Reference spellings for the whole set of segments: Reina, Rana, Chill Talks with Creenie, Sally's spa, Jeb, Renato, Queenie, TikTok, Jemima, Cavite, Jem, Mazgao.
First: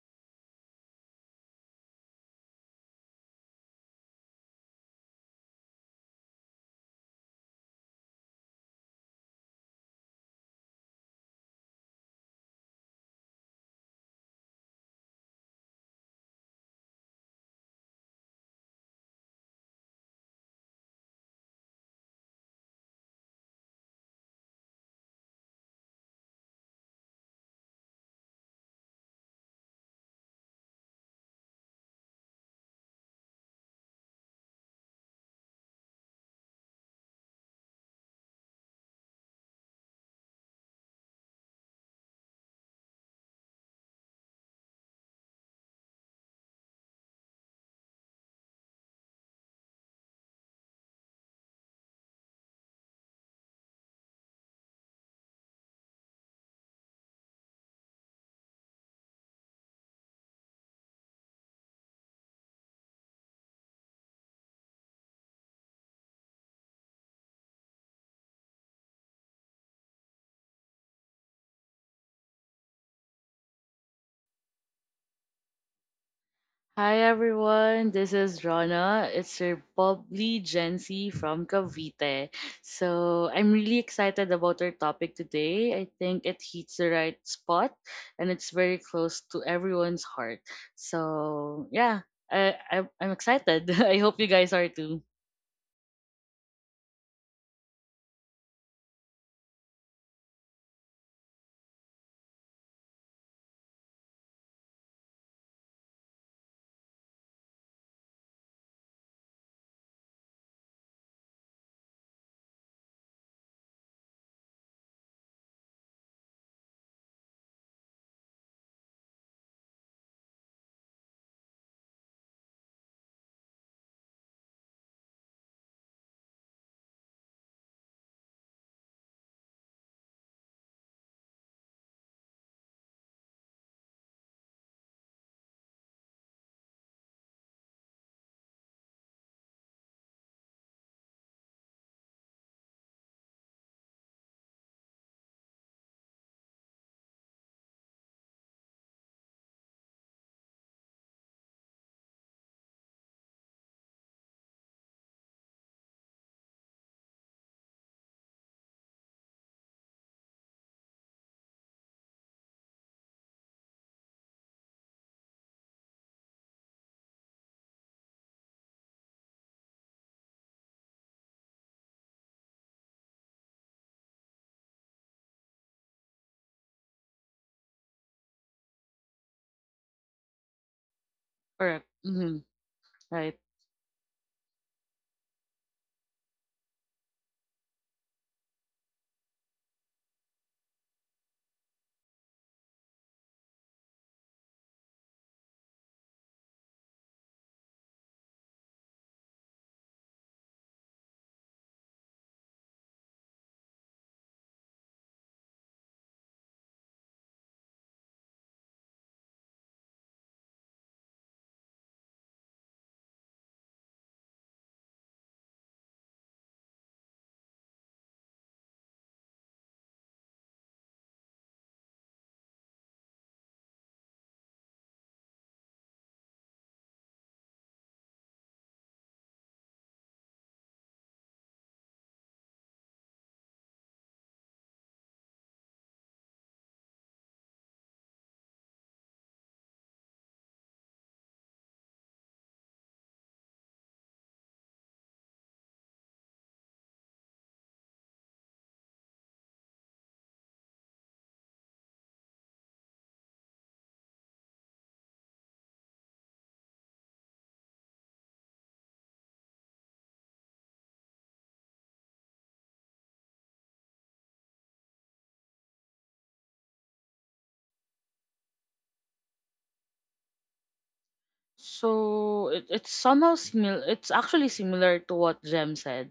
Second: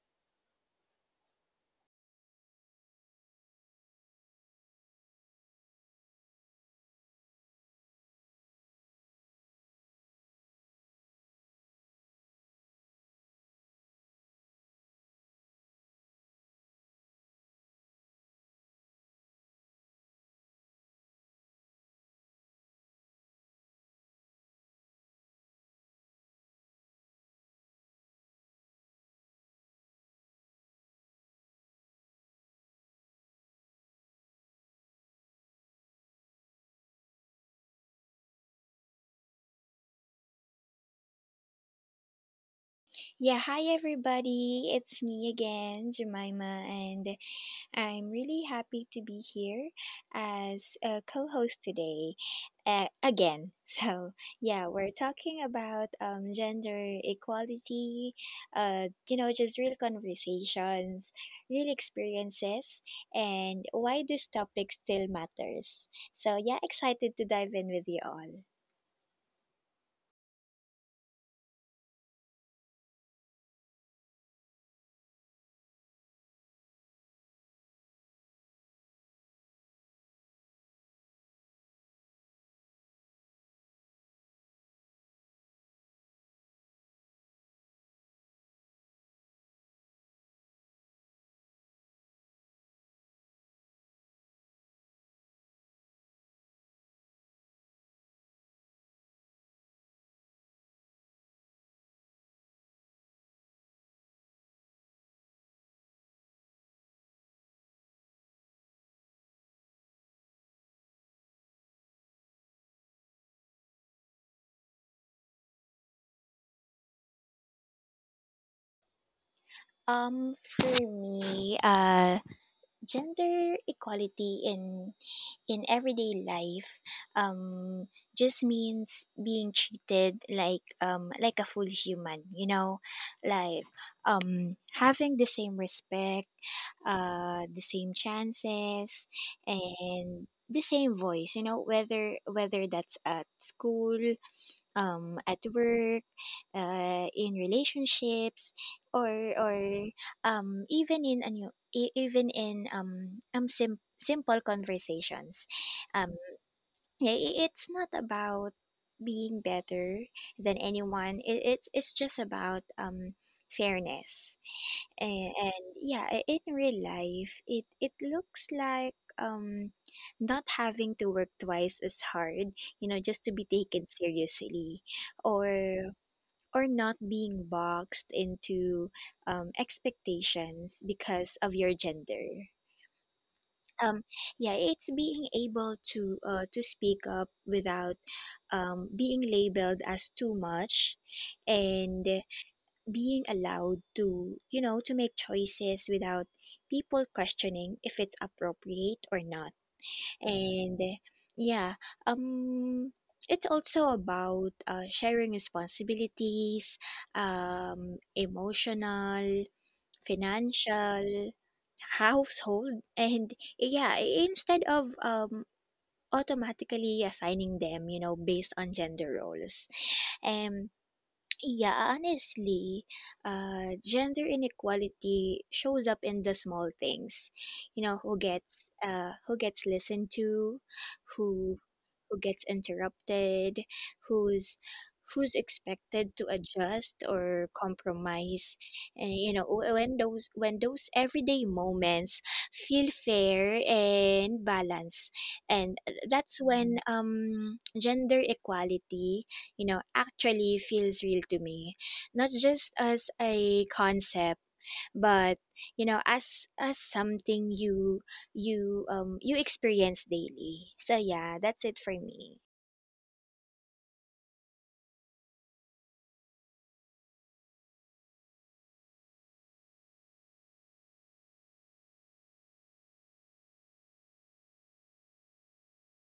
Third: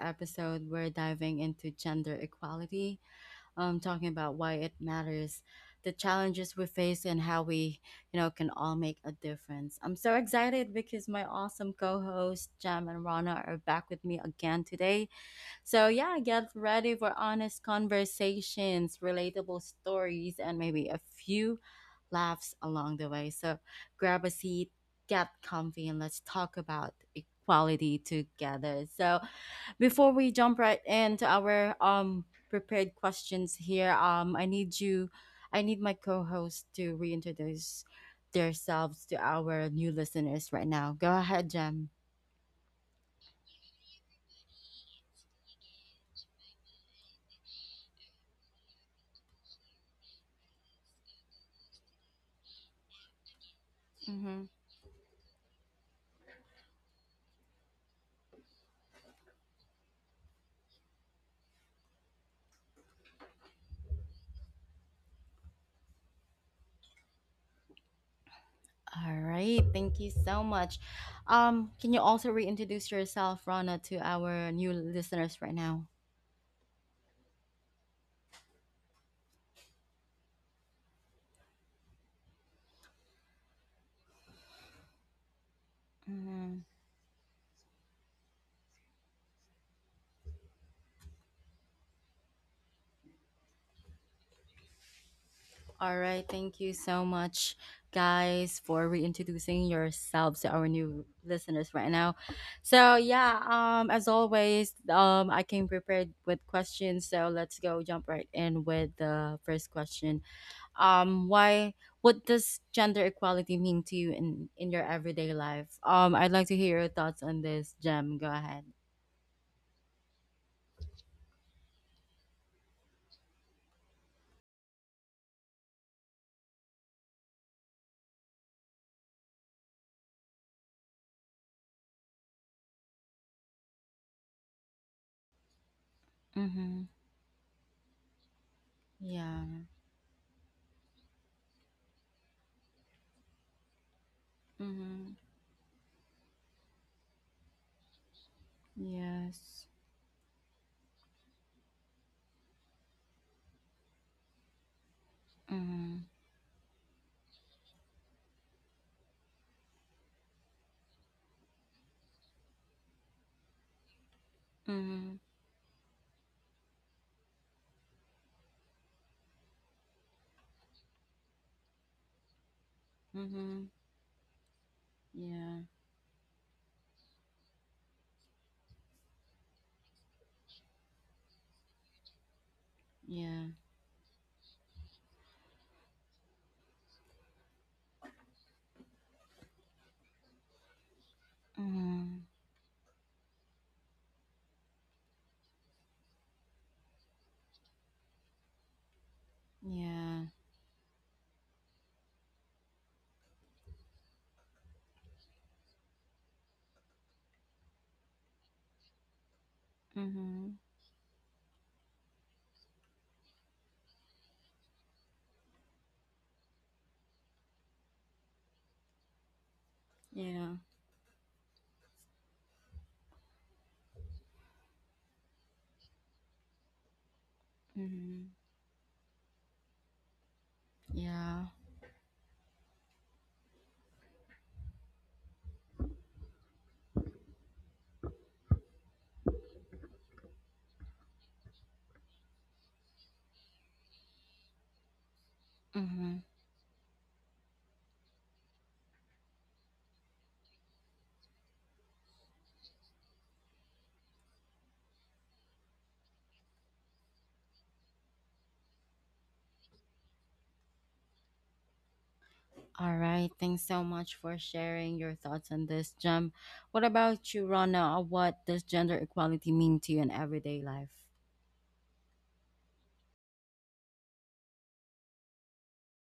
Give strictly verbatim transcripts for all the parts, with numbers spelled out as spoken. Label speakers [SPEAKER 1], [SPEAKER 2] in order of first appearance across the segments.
[SPEAKER 1] episode, we're diving into gender equality, um, talking about why it matters, the challenges we face, and how we, you know, can all make a difference. I'm so excited because my awesome co-hosts Jam and Rana are back with me again today, so yeah, get ready for honest conversations, relatable stories, and maybe a few laughs along the way. So grab a seat, get comfy, and let's talk about equality together. So before we jump right into our um prepared questions here, um I need you I need my co-host to reintroduce themselves to our new listeners right now. Go ahead, Jem.
[SPEAKER 2] Yeah, hi everybody. It's me again, Jemima, and I'm really happy to be here as a co-host today, uh, again. So, yeah, we're talking about um gender equality, uh you know, just real conversations, real experiences, and why this topic still matters. So, yeah, excited to dive in with you all.
[SPEAKER 1] All right, thank you so much. Um, can you also reintroduce yourself, Rana, to our new listeners right now?
[SPEAKER 3] Hi everyone, this is Rana. It's your bubbly Gen Z from Cavite. So I'm really excited about our topic today. I think it
[SPEAKER 1] Mhm.
[SPEAKER 3] hits the right spot, and it's very close to everyone's heart. So yeah, I, I I'm excited. I hope you guys are too.
[SPEAKER 1] All right, thank you so much, guys, for reintroducing yourselves to our new listeners right now. So yeah, um, as always, um, I came prepared with questions, so let's go jump right in with the first question. Um why What does gender equality mean to you in in your everyday life? um I'd like to hear your thoughts on this, Gem. Go ahead.
[SPEAKER 2] Um, for me, uh gender equality in in everyday life um just means being treated like, um like a full human, you know, like, um having the same respect,
[SPEAKER 1] Mm-hmm.
[SPEAKER 2] uh the same chances,
[SPEAKER 1] Yeah.
[SPEAKER 2] and the same voice, you know, whether, whether that's at school,
[SPEAKER 1] Mm-hmm.
[SPEAKER 2] um, at work, uh, in relationships, or
[SPEAKER 1] Yes.
[SPEAKER 2] or, um, even in ano, e- even in, um, um sim- simple conversations.
[SPEAKER 1] Mm-hmm.
[SPEAKER 2] Um, yeah, i- it's not about being better than anyone. It, it's it's just about, um fairness.
[SPEAKER 1] Mm-hmm.
[SPEAKER 2] And, and, yeah, i- in real life, it it looks like, um not having to work twice as hard, you know, just to be
[SPEAKER 1] Mm-hmm.
[SPEAKER 2] taken seriously,
[SPEAKER 1] Yeah.
[SPEAKER 2] or or not being boxed into, um, expectations because of your
[SPEAKER 3] Correct. Mm-hmm.
[SPEAKER 2] gender.
[SPEAKER 3] Right.
[SPEAKER 1] Yeah.
[SPEAKER 2] Um, yeah, it's being able to, uh, to speak up without, um, being labeled as too much, and
[SPEAKER 1] Mm-hmm.
[SPEAKER 2] being allowed to, you know, to make choices without people questioning if it's appropriate or not.
[SPEAKER 1] Yeah.
[SPEAKER 2] And, yeah, um, it's also about, uh, sharing responsibilities — um, emotional,
[SPEAKER 1] Mm-hmm.
[SPEAKER 2] financial, household — and, yeah, instead of, um, automatically assigning them, you know, based on gender roles.
[SPEAKER 1] Yeah.
[SPEAKER 2] Um, yeah, honestly, uh, gender inequality shows up in the small things. You know, who
[SPEAKER 1] Mm-hmm.
[SPEAKER 2] gets uh, who gets listened to,
[SPEAKER 1] Yeah.
[SPEAKER 2] who who gets interrupted, who's who's expected to adjust or compromise. And, you know w- when those when those everyday moments feel fair and balanced, and
[SPEAKER 1] Mm-hmm.
[SPEAKER 2] that's when, um gender equality, you know actually feels real to me, not just as a concept but, you know as as something you you um you experience daily. So, yeah, that's it for me.
[SPEAKER 1] All right, thanks so much for sharing your thoughts on this, Gem. What about you, Rana? What does gender equality mean to you in everyday life?
[SPEAKER 3] So it, it's somehow similar. It's actually similar to what Jem said.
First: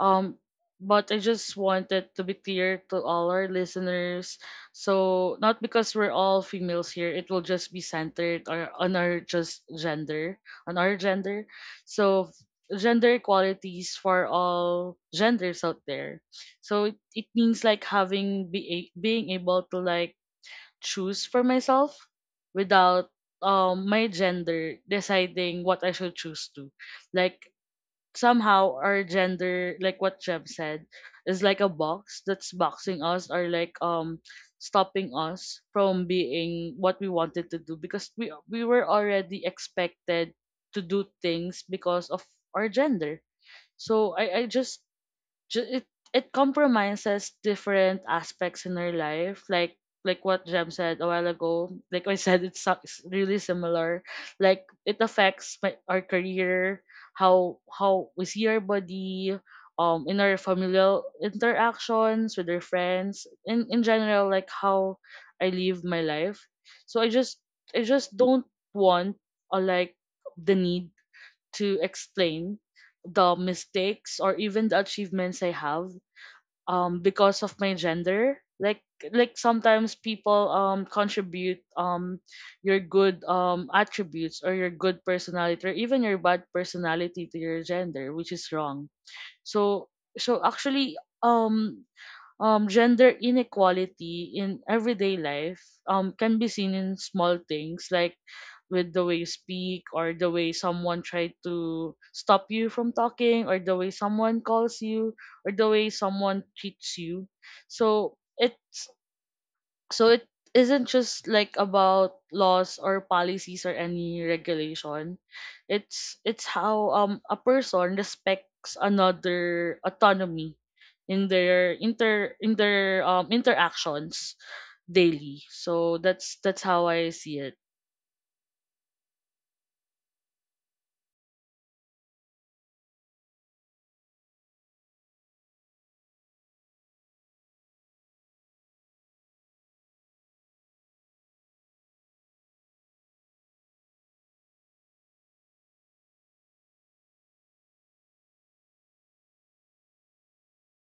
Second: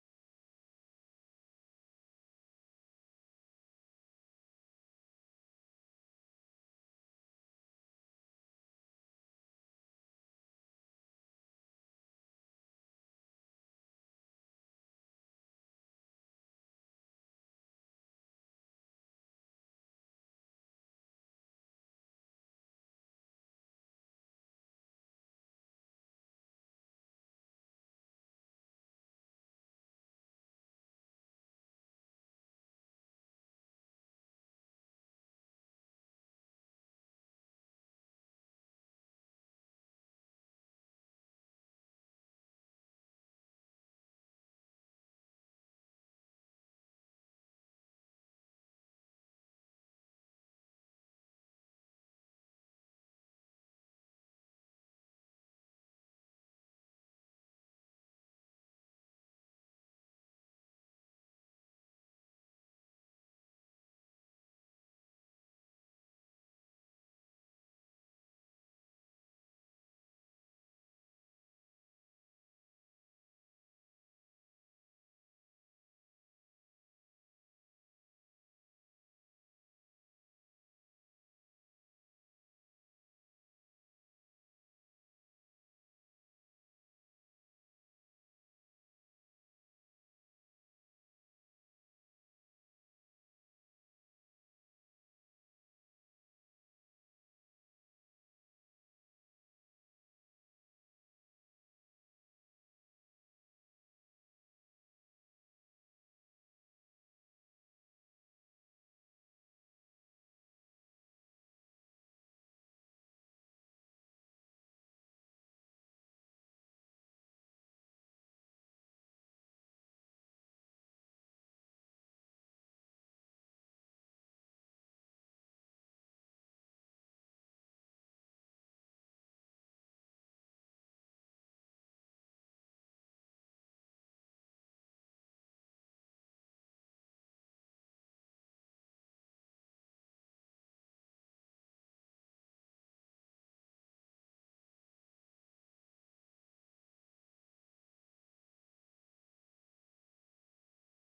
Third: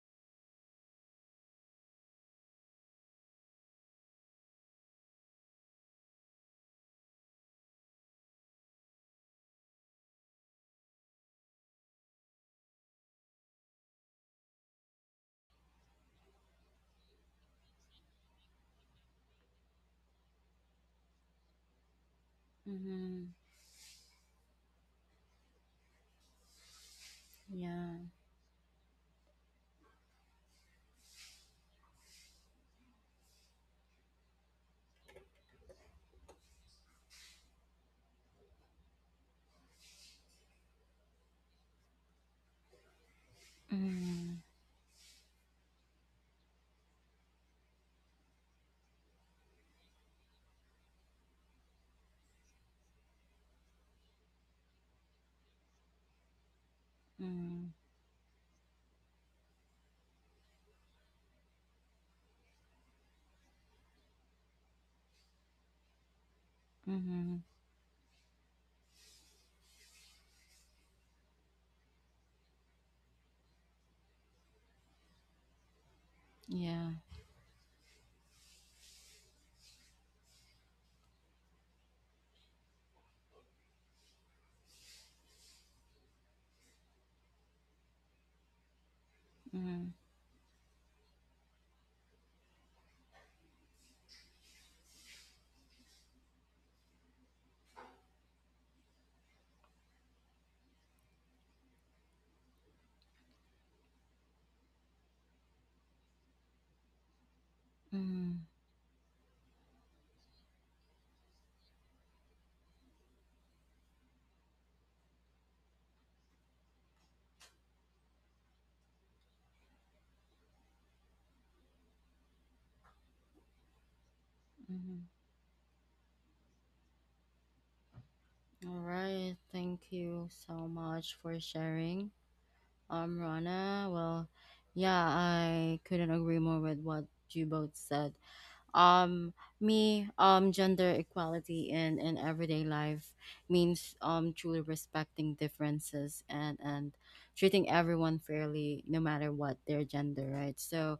[SPEAKER 3] Um, but I just wanted to be clear to all our listeners. So not because we're all females here, it will just be centered, or on our just gender, on our gender. So gender equalities for all genders out there. So it, it means like having be a- being able to like choose for myself without
[SPEAKER 1] Mm-hmm.
[SPEAKER 3] um my gender deciding what I should choose to. Like
[SPEAKER 1] Yeah.
[SPEAKER 3] somehow our gender, like what Jeb said, is like a box that's boxing us, or like um stopping us from being what we wanted to do, because we we were already expected to do things because of our gender. So
[SPEAKER 1] Mm-hmm.
[SPEAKER 3] I, I just ju- it it compromises different aspects in our life, like like what Jem said a while ago. Like I said, it's so- it's really similar, like it affects my, our career, how
[SPEAKER 1] Mm-hmm.
[SPEAKER 3] how we see our body, um in our familial interactions, with our friends, in in general, like how I live my life. So I
[SPEAKER 1] Mm-hmm.
[SPEAKER 3] just I just don't want, or like, the need to explain the mistakes, or even the achievements I have,
[SPEAKER 1] Yeah.
[SPEAKER 3] um because of my gender. Like like sometimes people um contribute um your good um attributes, or your good personality, or even your bad personality to your gender, which is wrong.
[SPEAKER 1] Mm-hmm.
[SPEAKER 3] So so actually, um um, gender inequality in everyday life um, can be seen in small things, like with the way you speak, or the way someone tried to stop you from talking, or the way someone calls you, or the way someone treats you. so
[SPEAKER 1] Mm-hmm.
[SPEAKER 3] it's so it isn't just like about laws or policies or any regulation. It's it's how um a person respects another autonomy in their inter in their um interactions
[SPEAKER 1] Mm-hmm.
[SPEAKER 3] daily. So that's that's how I see it.
[SPEAKER 1] All right. Thank you so much for sharing, um, Rana. Well, yeah, I couldn't agree more with what you both said. Um me um gender equality in in everyday life means um truly respecting differences and and treating everyone fairly no matter what their gender, right? So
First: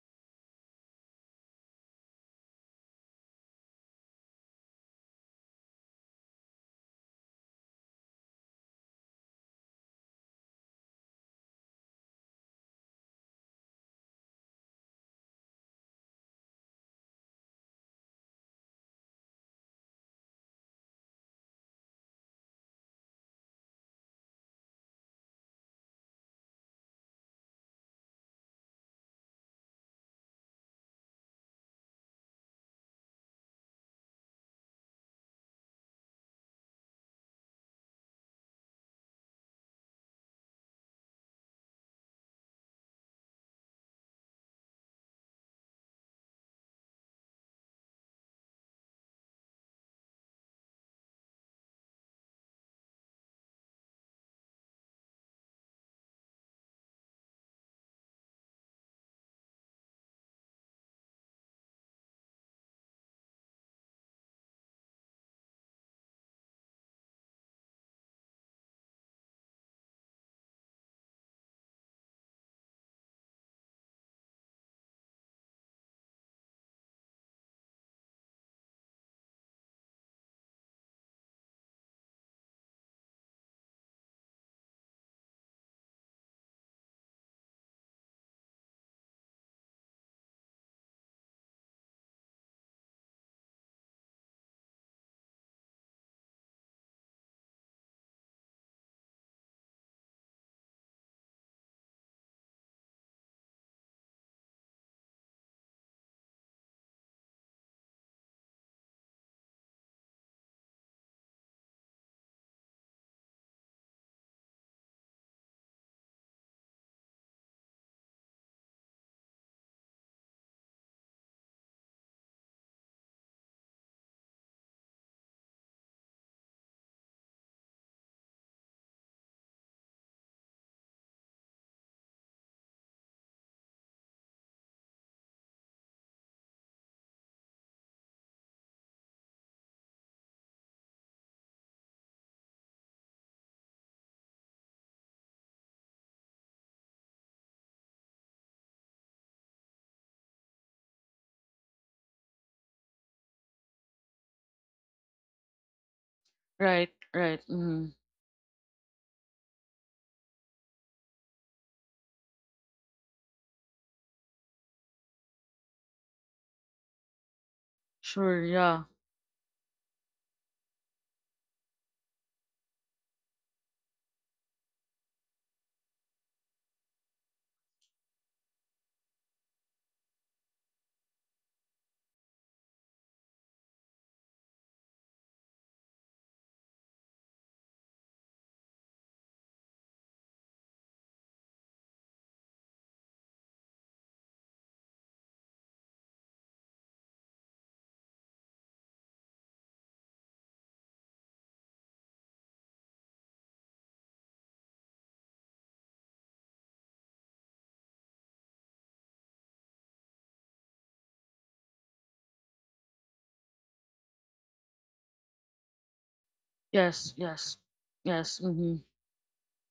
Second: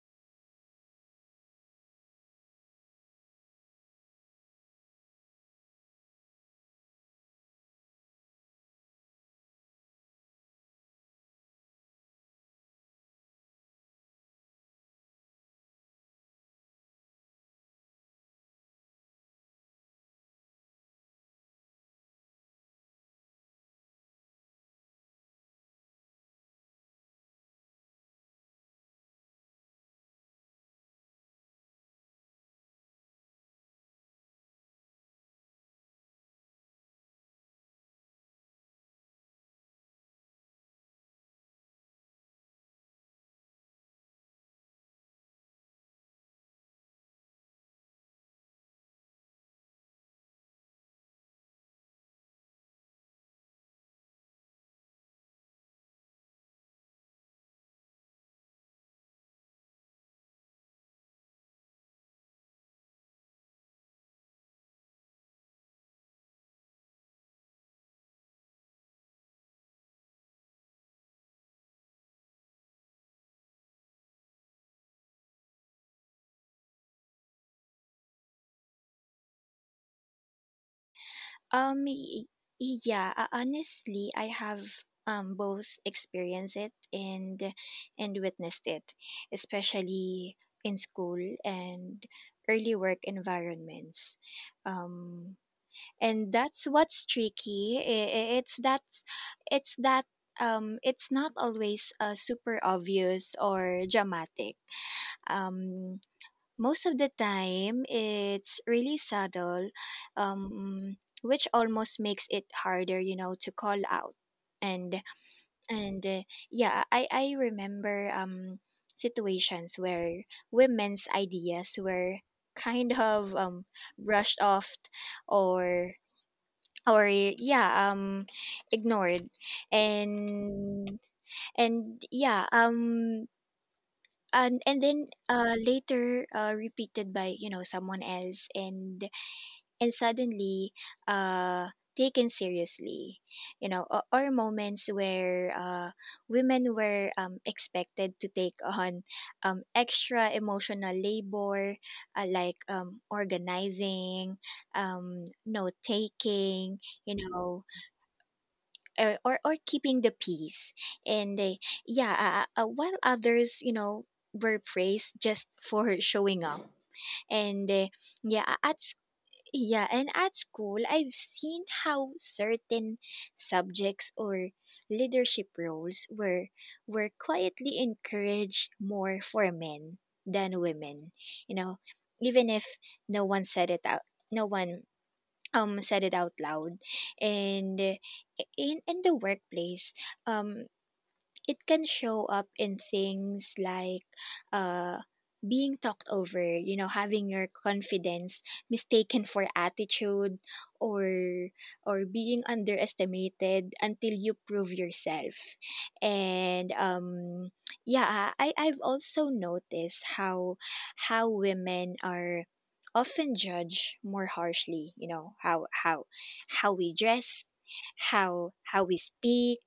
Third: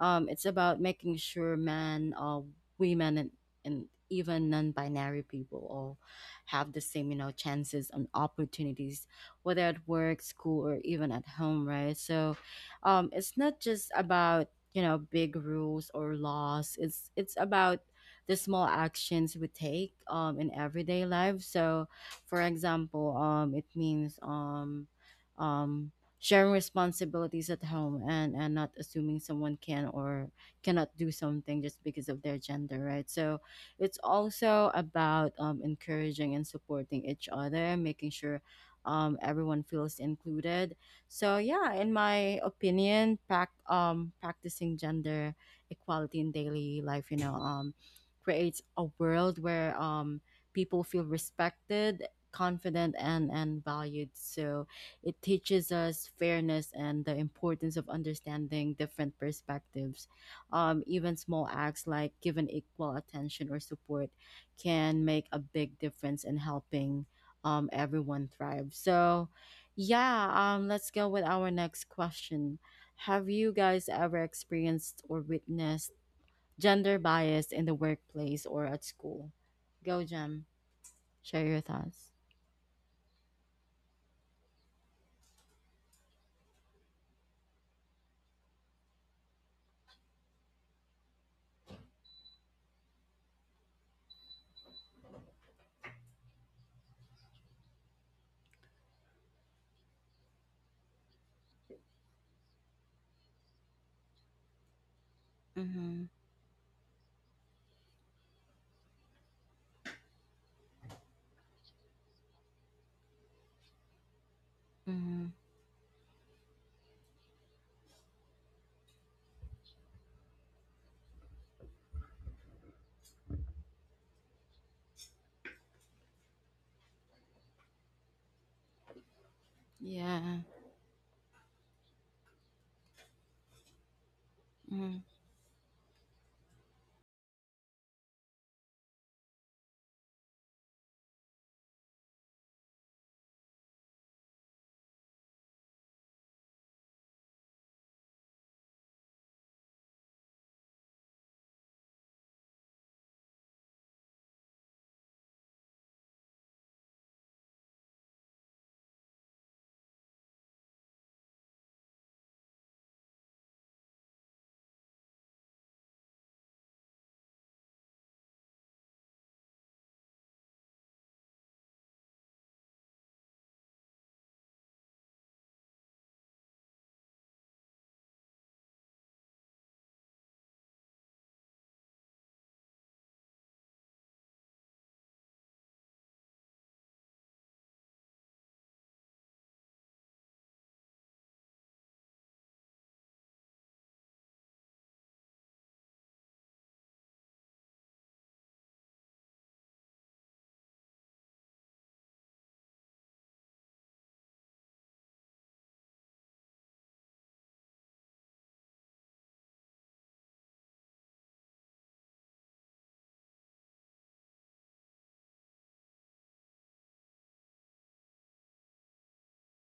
[SPEAKER 1] um it's about making sure men, uh women, and, and even non-binary people all have the same, you know, chances and opportunities, whether at work, school, or even at home, right? So um it's not just about, you know, big rules or laws. It's it's about the small actions we take um in everyday life. So for example, um it means um um sharing responsibilities at home and and not assuming someone can or cannot do something just because of their gender, right? So it's also about um encouraging and supporting each other, making sure um everyone feels included. So yeah, in my opinion, prac um, practicing gender equality in daily life, you know, um, creates a world where, um, people feel respected, confident, and and valued. So it teaches us fairness and the importance of understanding different perspectives. Um, even small acts like giving equal attention or support can make a big difference in helping, um, everyone thrive. So yeah, um, let's go with our next question. Have you guys ever experienced or witnessed gender bias in the workplace or at school? Go, Jem. Share your
[SPEAKER 2] um
[SPEAKER 1] thoughts.
[SPEAKER 2] y- y- yeah uh, honestly I have, um both experienced it and and witnessed it, especially in school and early work environments, um and that's what's tricky. I- i- it's that it's that um it's not always, uh, super obvious or dramatic. um
[SPEAKER 1] Mm-hmm.
[SPEAKER 2] most of the time it's really subtle, um which almost makes it harder, you know to call out. And,
[SPEAKER 1] Mm-hmm.
[SPEAKER 2] and uh, yeah, i i remember, um situations where women's ideas were kind of, um brushed off, or or, yeah um ignored,
[SPEAKER 1] Yeah.
[SPEAKER 2] and and yeah um and and then, uh later, uh repeated by, you know someone else, and and suddenly, uh taken seriously. You know or, or moments where, uh women were, um expected to take on, um extra emotional labor, uh, like, um organizing, um note taking,
[SPEAKER 3] Right,
[SPEAKER 2] you
[SPEAKER 3] right.
[SPEAKER 2] know,
[SPEAKER 3] Mm.
[SPEAKER 2] or or, or keeping the peace, and, uh, yeah uh, uh, uh, while others, you know were praised just for showing up. and uh,
[SPEAKER 3] Sure.
[SPEAKER 2] yeah at
[SPEAKER 3] Yeah.
[SPEAKER 2] s- yeah and at school, I've seen how certain subjects or leadership roles were were quietly encouraged more for men than women, you know even if no one said it out no one um said it out loud. And eh, in in the workplace, um it can show up in things like, uh being talked over, you know, having your confidence mistaken for attitude, or or being underestimated until you prove yourself. And, um yeah, I I've also noticed how how women are often judged more harshly — you know, how how how we
[SPEAKER 3] Yes,
[SPEAKER 2] dress,
[SPEAKER 3] yes, yes.
[SPEAKER 2] how
[SPEAKER 3] Mm-hmm.
[SPEAKER 2] how we speak,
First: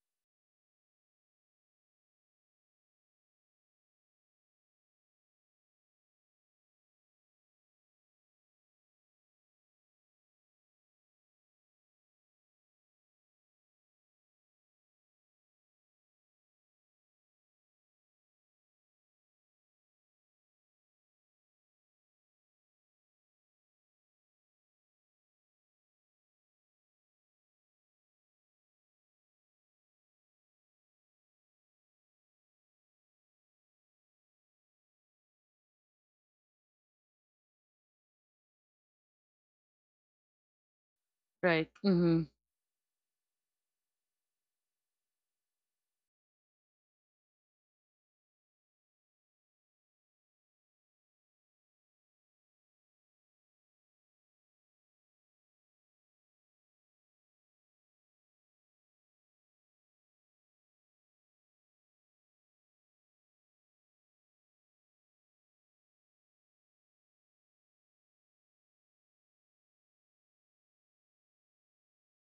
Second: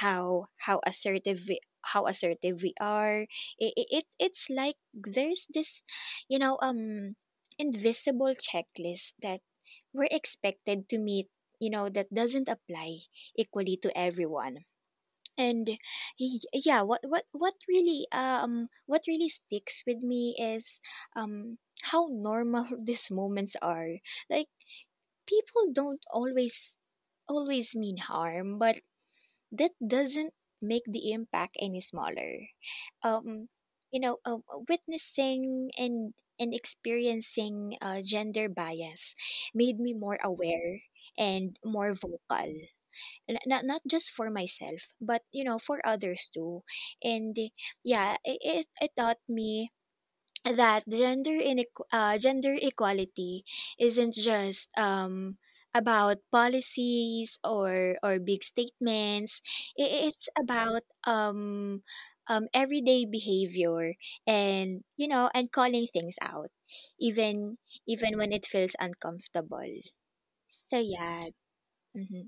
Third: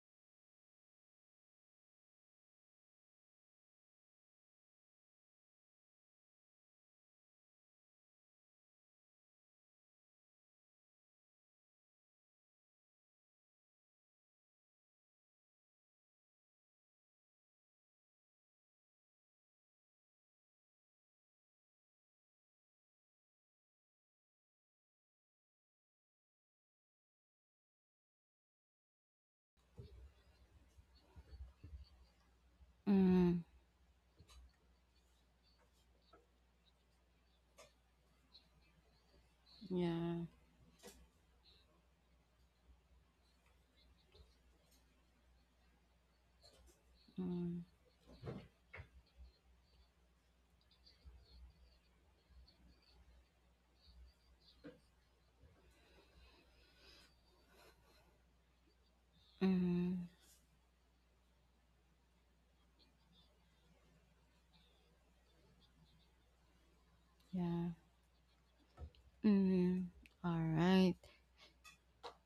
[SPEAKER 2] how how assertive we how assertive we are. It, it it's like there's this, you know um invisible checklist that we're expected to meet, you know that doesn't apply equally to everyone. And, y- yeah, what what what really um what really sticks with me is, um how normal these moments are. Like, people don't always always mean harm, but that doesn't make the impact any smaller.
[SPEAKER 1] Mm-hmm.
[SPEAKER 2] Um, you know, um, witnessing and and experiencing, uh, gender bias made me more
[SPEAKER 1] Yeah.
[SPEAKER 2] aware and
[SPEAKER 3] Right.
[SPEAKER 2] more
[SPEAKER 3] Mm-hmm.
[SPEAKER 2] vocal. Not not just for myself, but, you know, for others too. And, yeah, it it, it taught me that gender inequ- uh, gender equality isn't just, um about policies or or big statements.
[SPEAKER 1] Mm-hmm.
[SPEAKER 2] I- it's about, um um everyday behavior, and, you know and calling things out, even
[SPEAKER 1] Yeah.
[SPEAKER 2] even when it feels uncomfortable.
[SPEAKER 1] Mm-hmm. All
[SPEAKER 2] So,
[SPEAKER 1] right.
[SPEAKER 2] yeah. Mm-hmm.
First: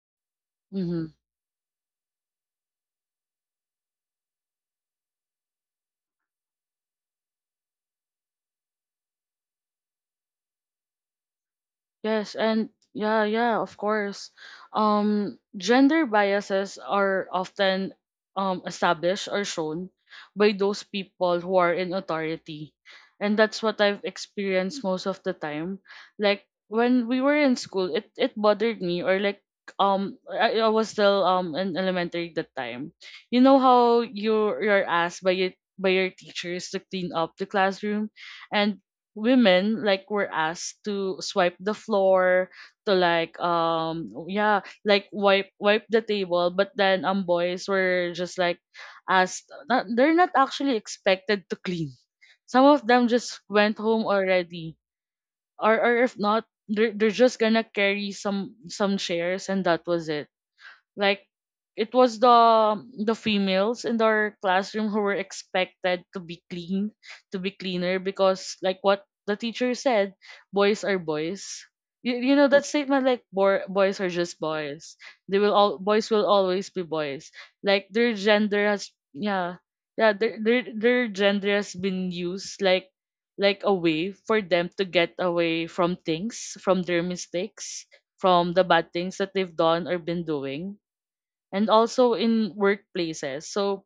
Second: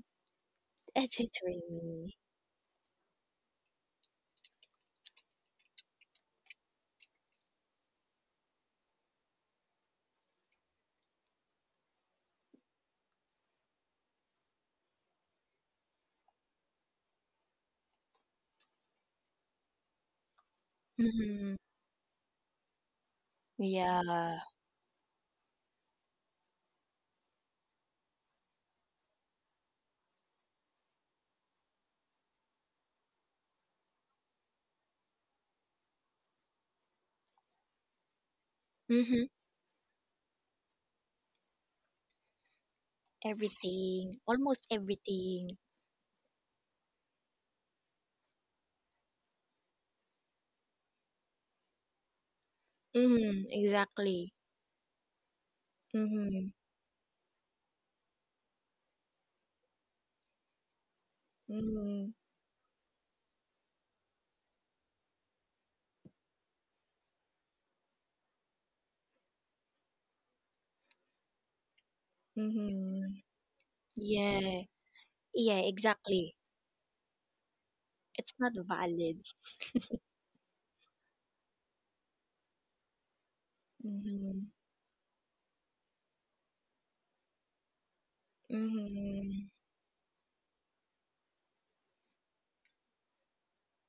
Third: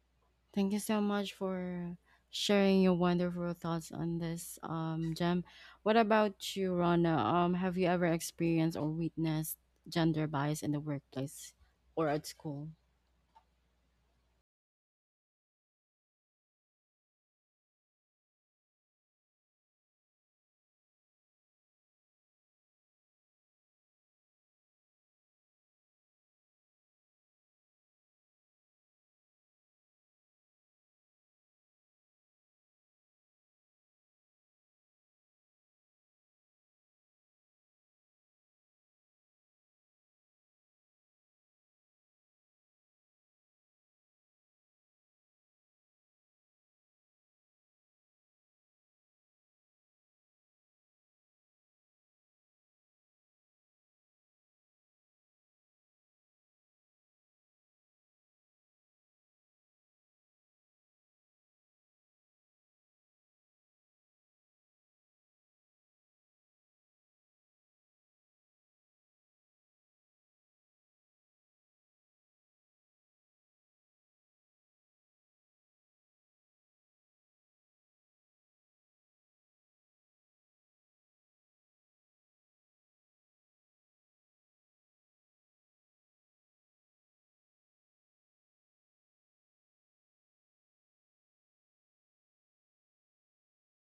[SPEAKER 1] Thank you so
[SPEAKER 3] Mm-hmm.
[SPEAKER 2] That's it
[SPEAKER 1] much
[SPEAKER 2] for
[SPEAKER 1] for
[SPEAKER 2] me.
[SPEAKER 1] sharing your wonderful thoughts on this, um, Jem. What about you, Rana? Um, have you ever experienced or witnessed gender bias in the workplace or at
[SPEAKER 3] Yes,
[SPEAKER 1] school?
[SPEAKER 3] and yeah, yeah, of course. Um, gender biases are often um established or shown by those people
[SPEAKER 2] Mm-hmm.
[SPEAKER 3] who are in authority. And that's what I've
[SPEAKER 2] Yeah.
[SPEAKER 3] experienced most of the time. Like when we were in school, it it bothered me, or like um I, I was still um in elementary at that time. You know how you you're asked by your by your teachers to clean up the classroom. And
[SPEAKER 2] Mm-hmm.
[SPEAKER 3] women like were asked to swipe the floor, to like,
[SPEAKER 2] Everything,
[SPEAKER 3] um
[SPEAKER 2] almost
[SPEAKER 3] yeah, like wipe
[SPEAKER 2] everything.
[SPEAKER 3] wipe the table. But then um boys were just like asked not, they're not actually expected to clean. Some of them just
[SPEAKER 2] Mm-hmm.
[SPEAKER 3] went home
[SPEAKER 2] Exactly.
[SPEAKER 3] already. Or or if not,
[SPEAKER 2] Mhm.
[SPEAKER 3] they're, they're just gonna carry some some chairs, and that was it. Like, it
[SPEAKER 2] Mhm.
[SPEAKER 3] was the the females in our classroom who were expected to be clean, to be cleaner, because like what the teacher said, boys are boys. You, you know that statement,
[SPEAKER 2] Mhm.
[SPEAKER 3] like, boy, boys are just
[SPEAKER 2] Yeah.
[SPEAKER 3] boys. They will
[SPEAKER 2] Yeah,
[SPEAKER 3] All boys will
[SPEAKER 2] exactly.
[SPEAKER 3] always be boys. Like their
[SPEAKER 2] It's not
[SPEAKER 3] gender has
[SPEAKER 2] valid.
[SPEAKER 3] Yeah, yeah. Their their, their gender has been used, like like a way for
[SPEAKER 2] Mhm.
[SPEAKER 3] them to get away from things, from their mistakes, from the bad things that
[SPEAKER 2] Mhm.
[SPEAKER 3] they've done or been doing. And also in workplaces. So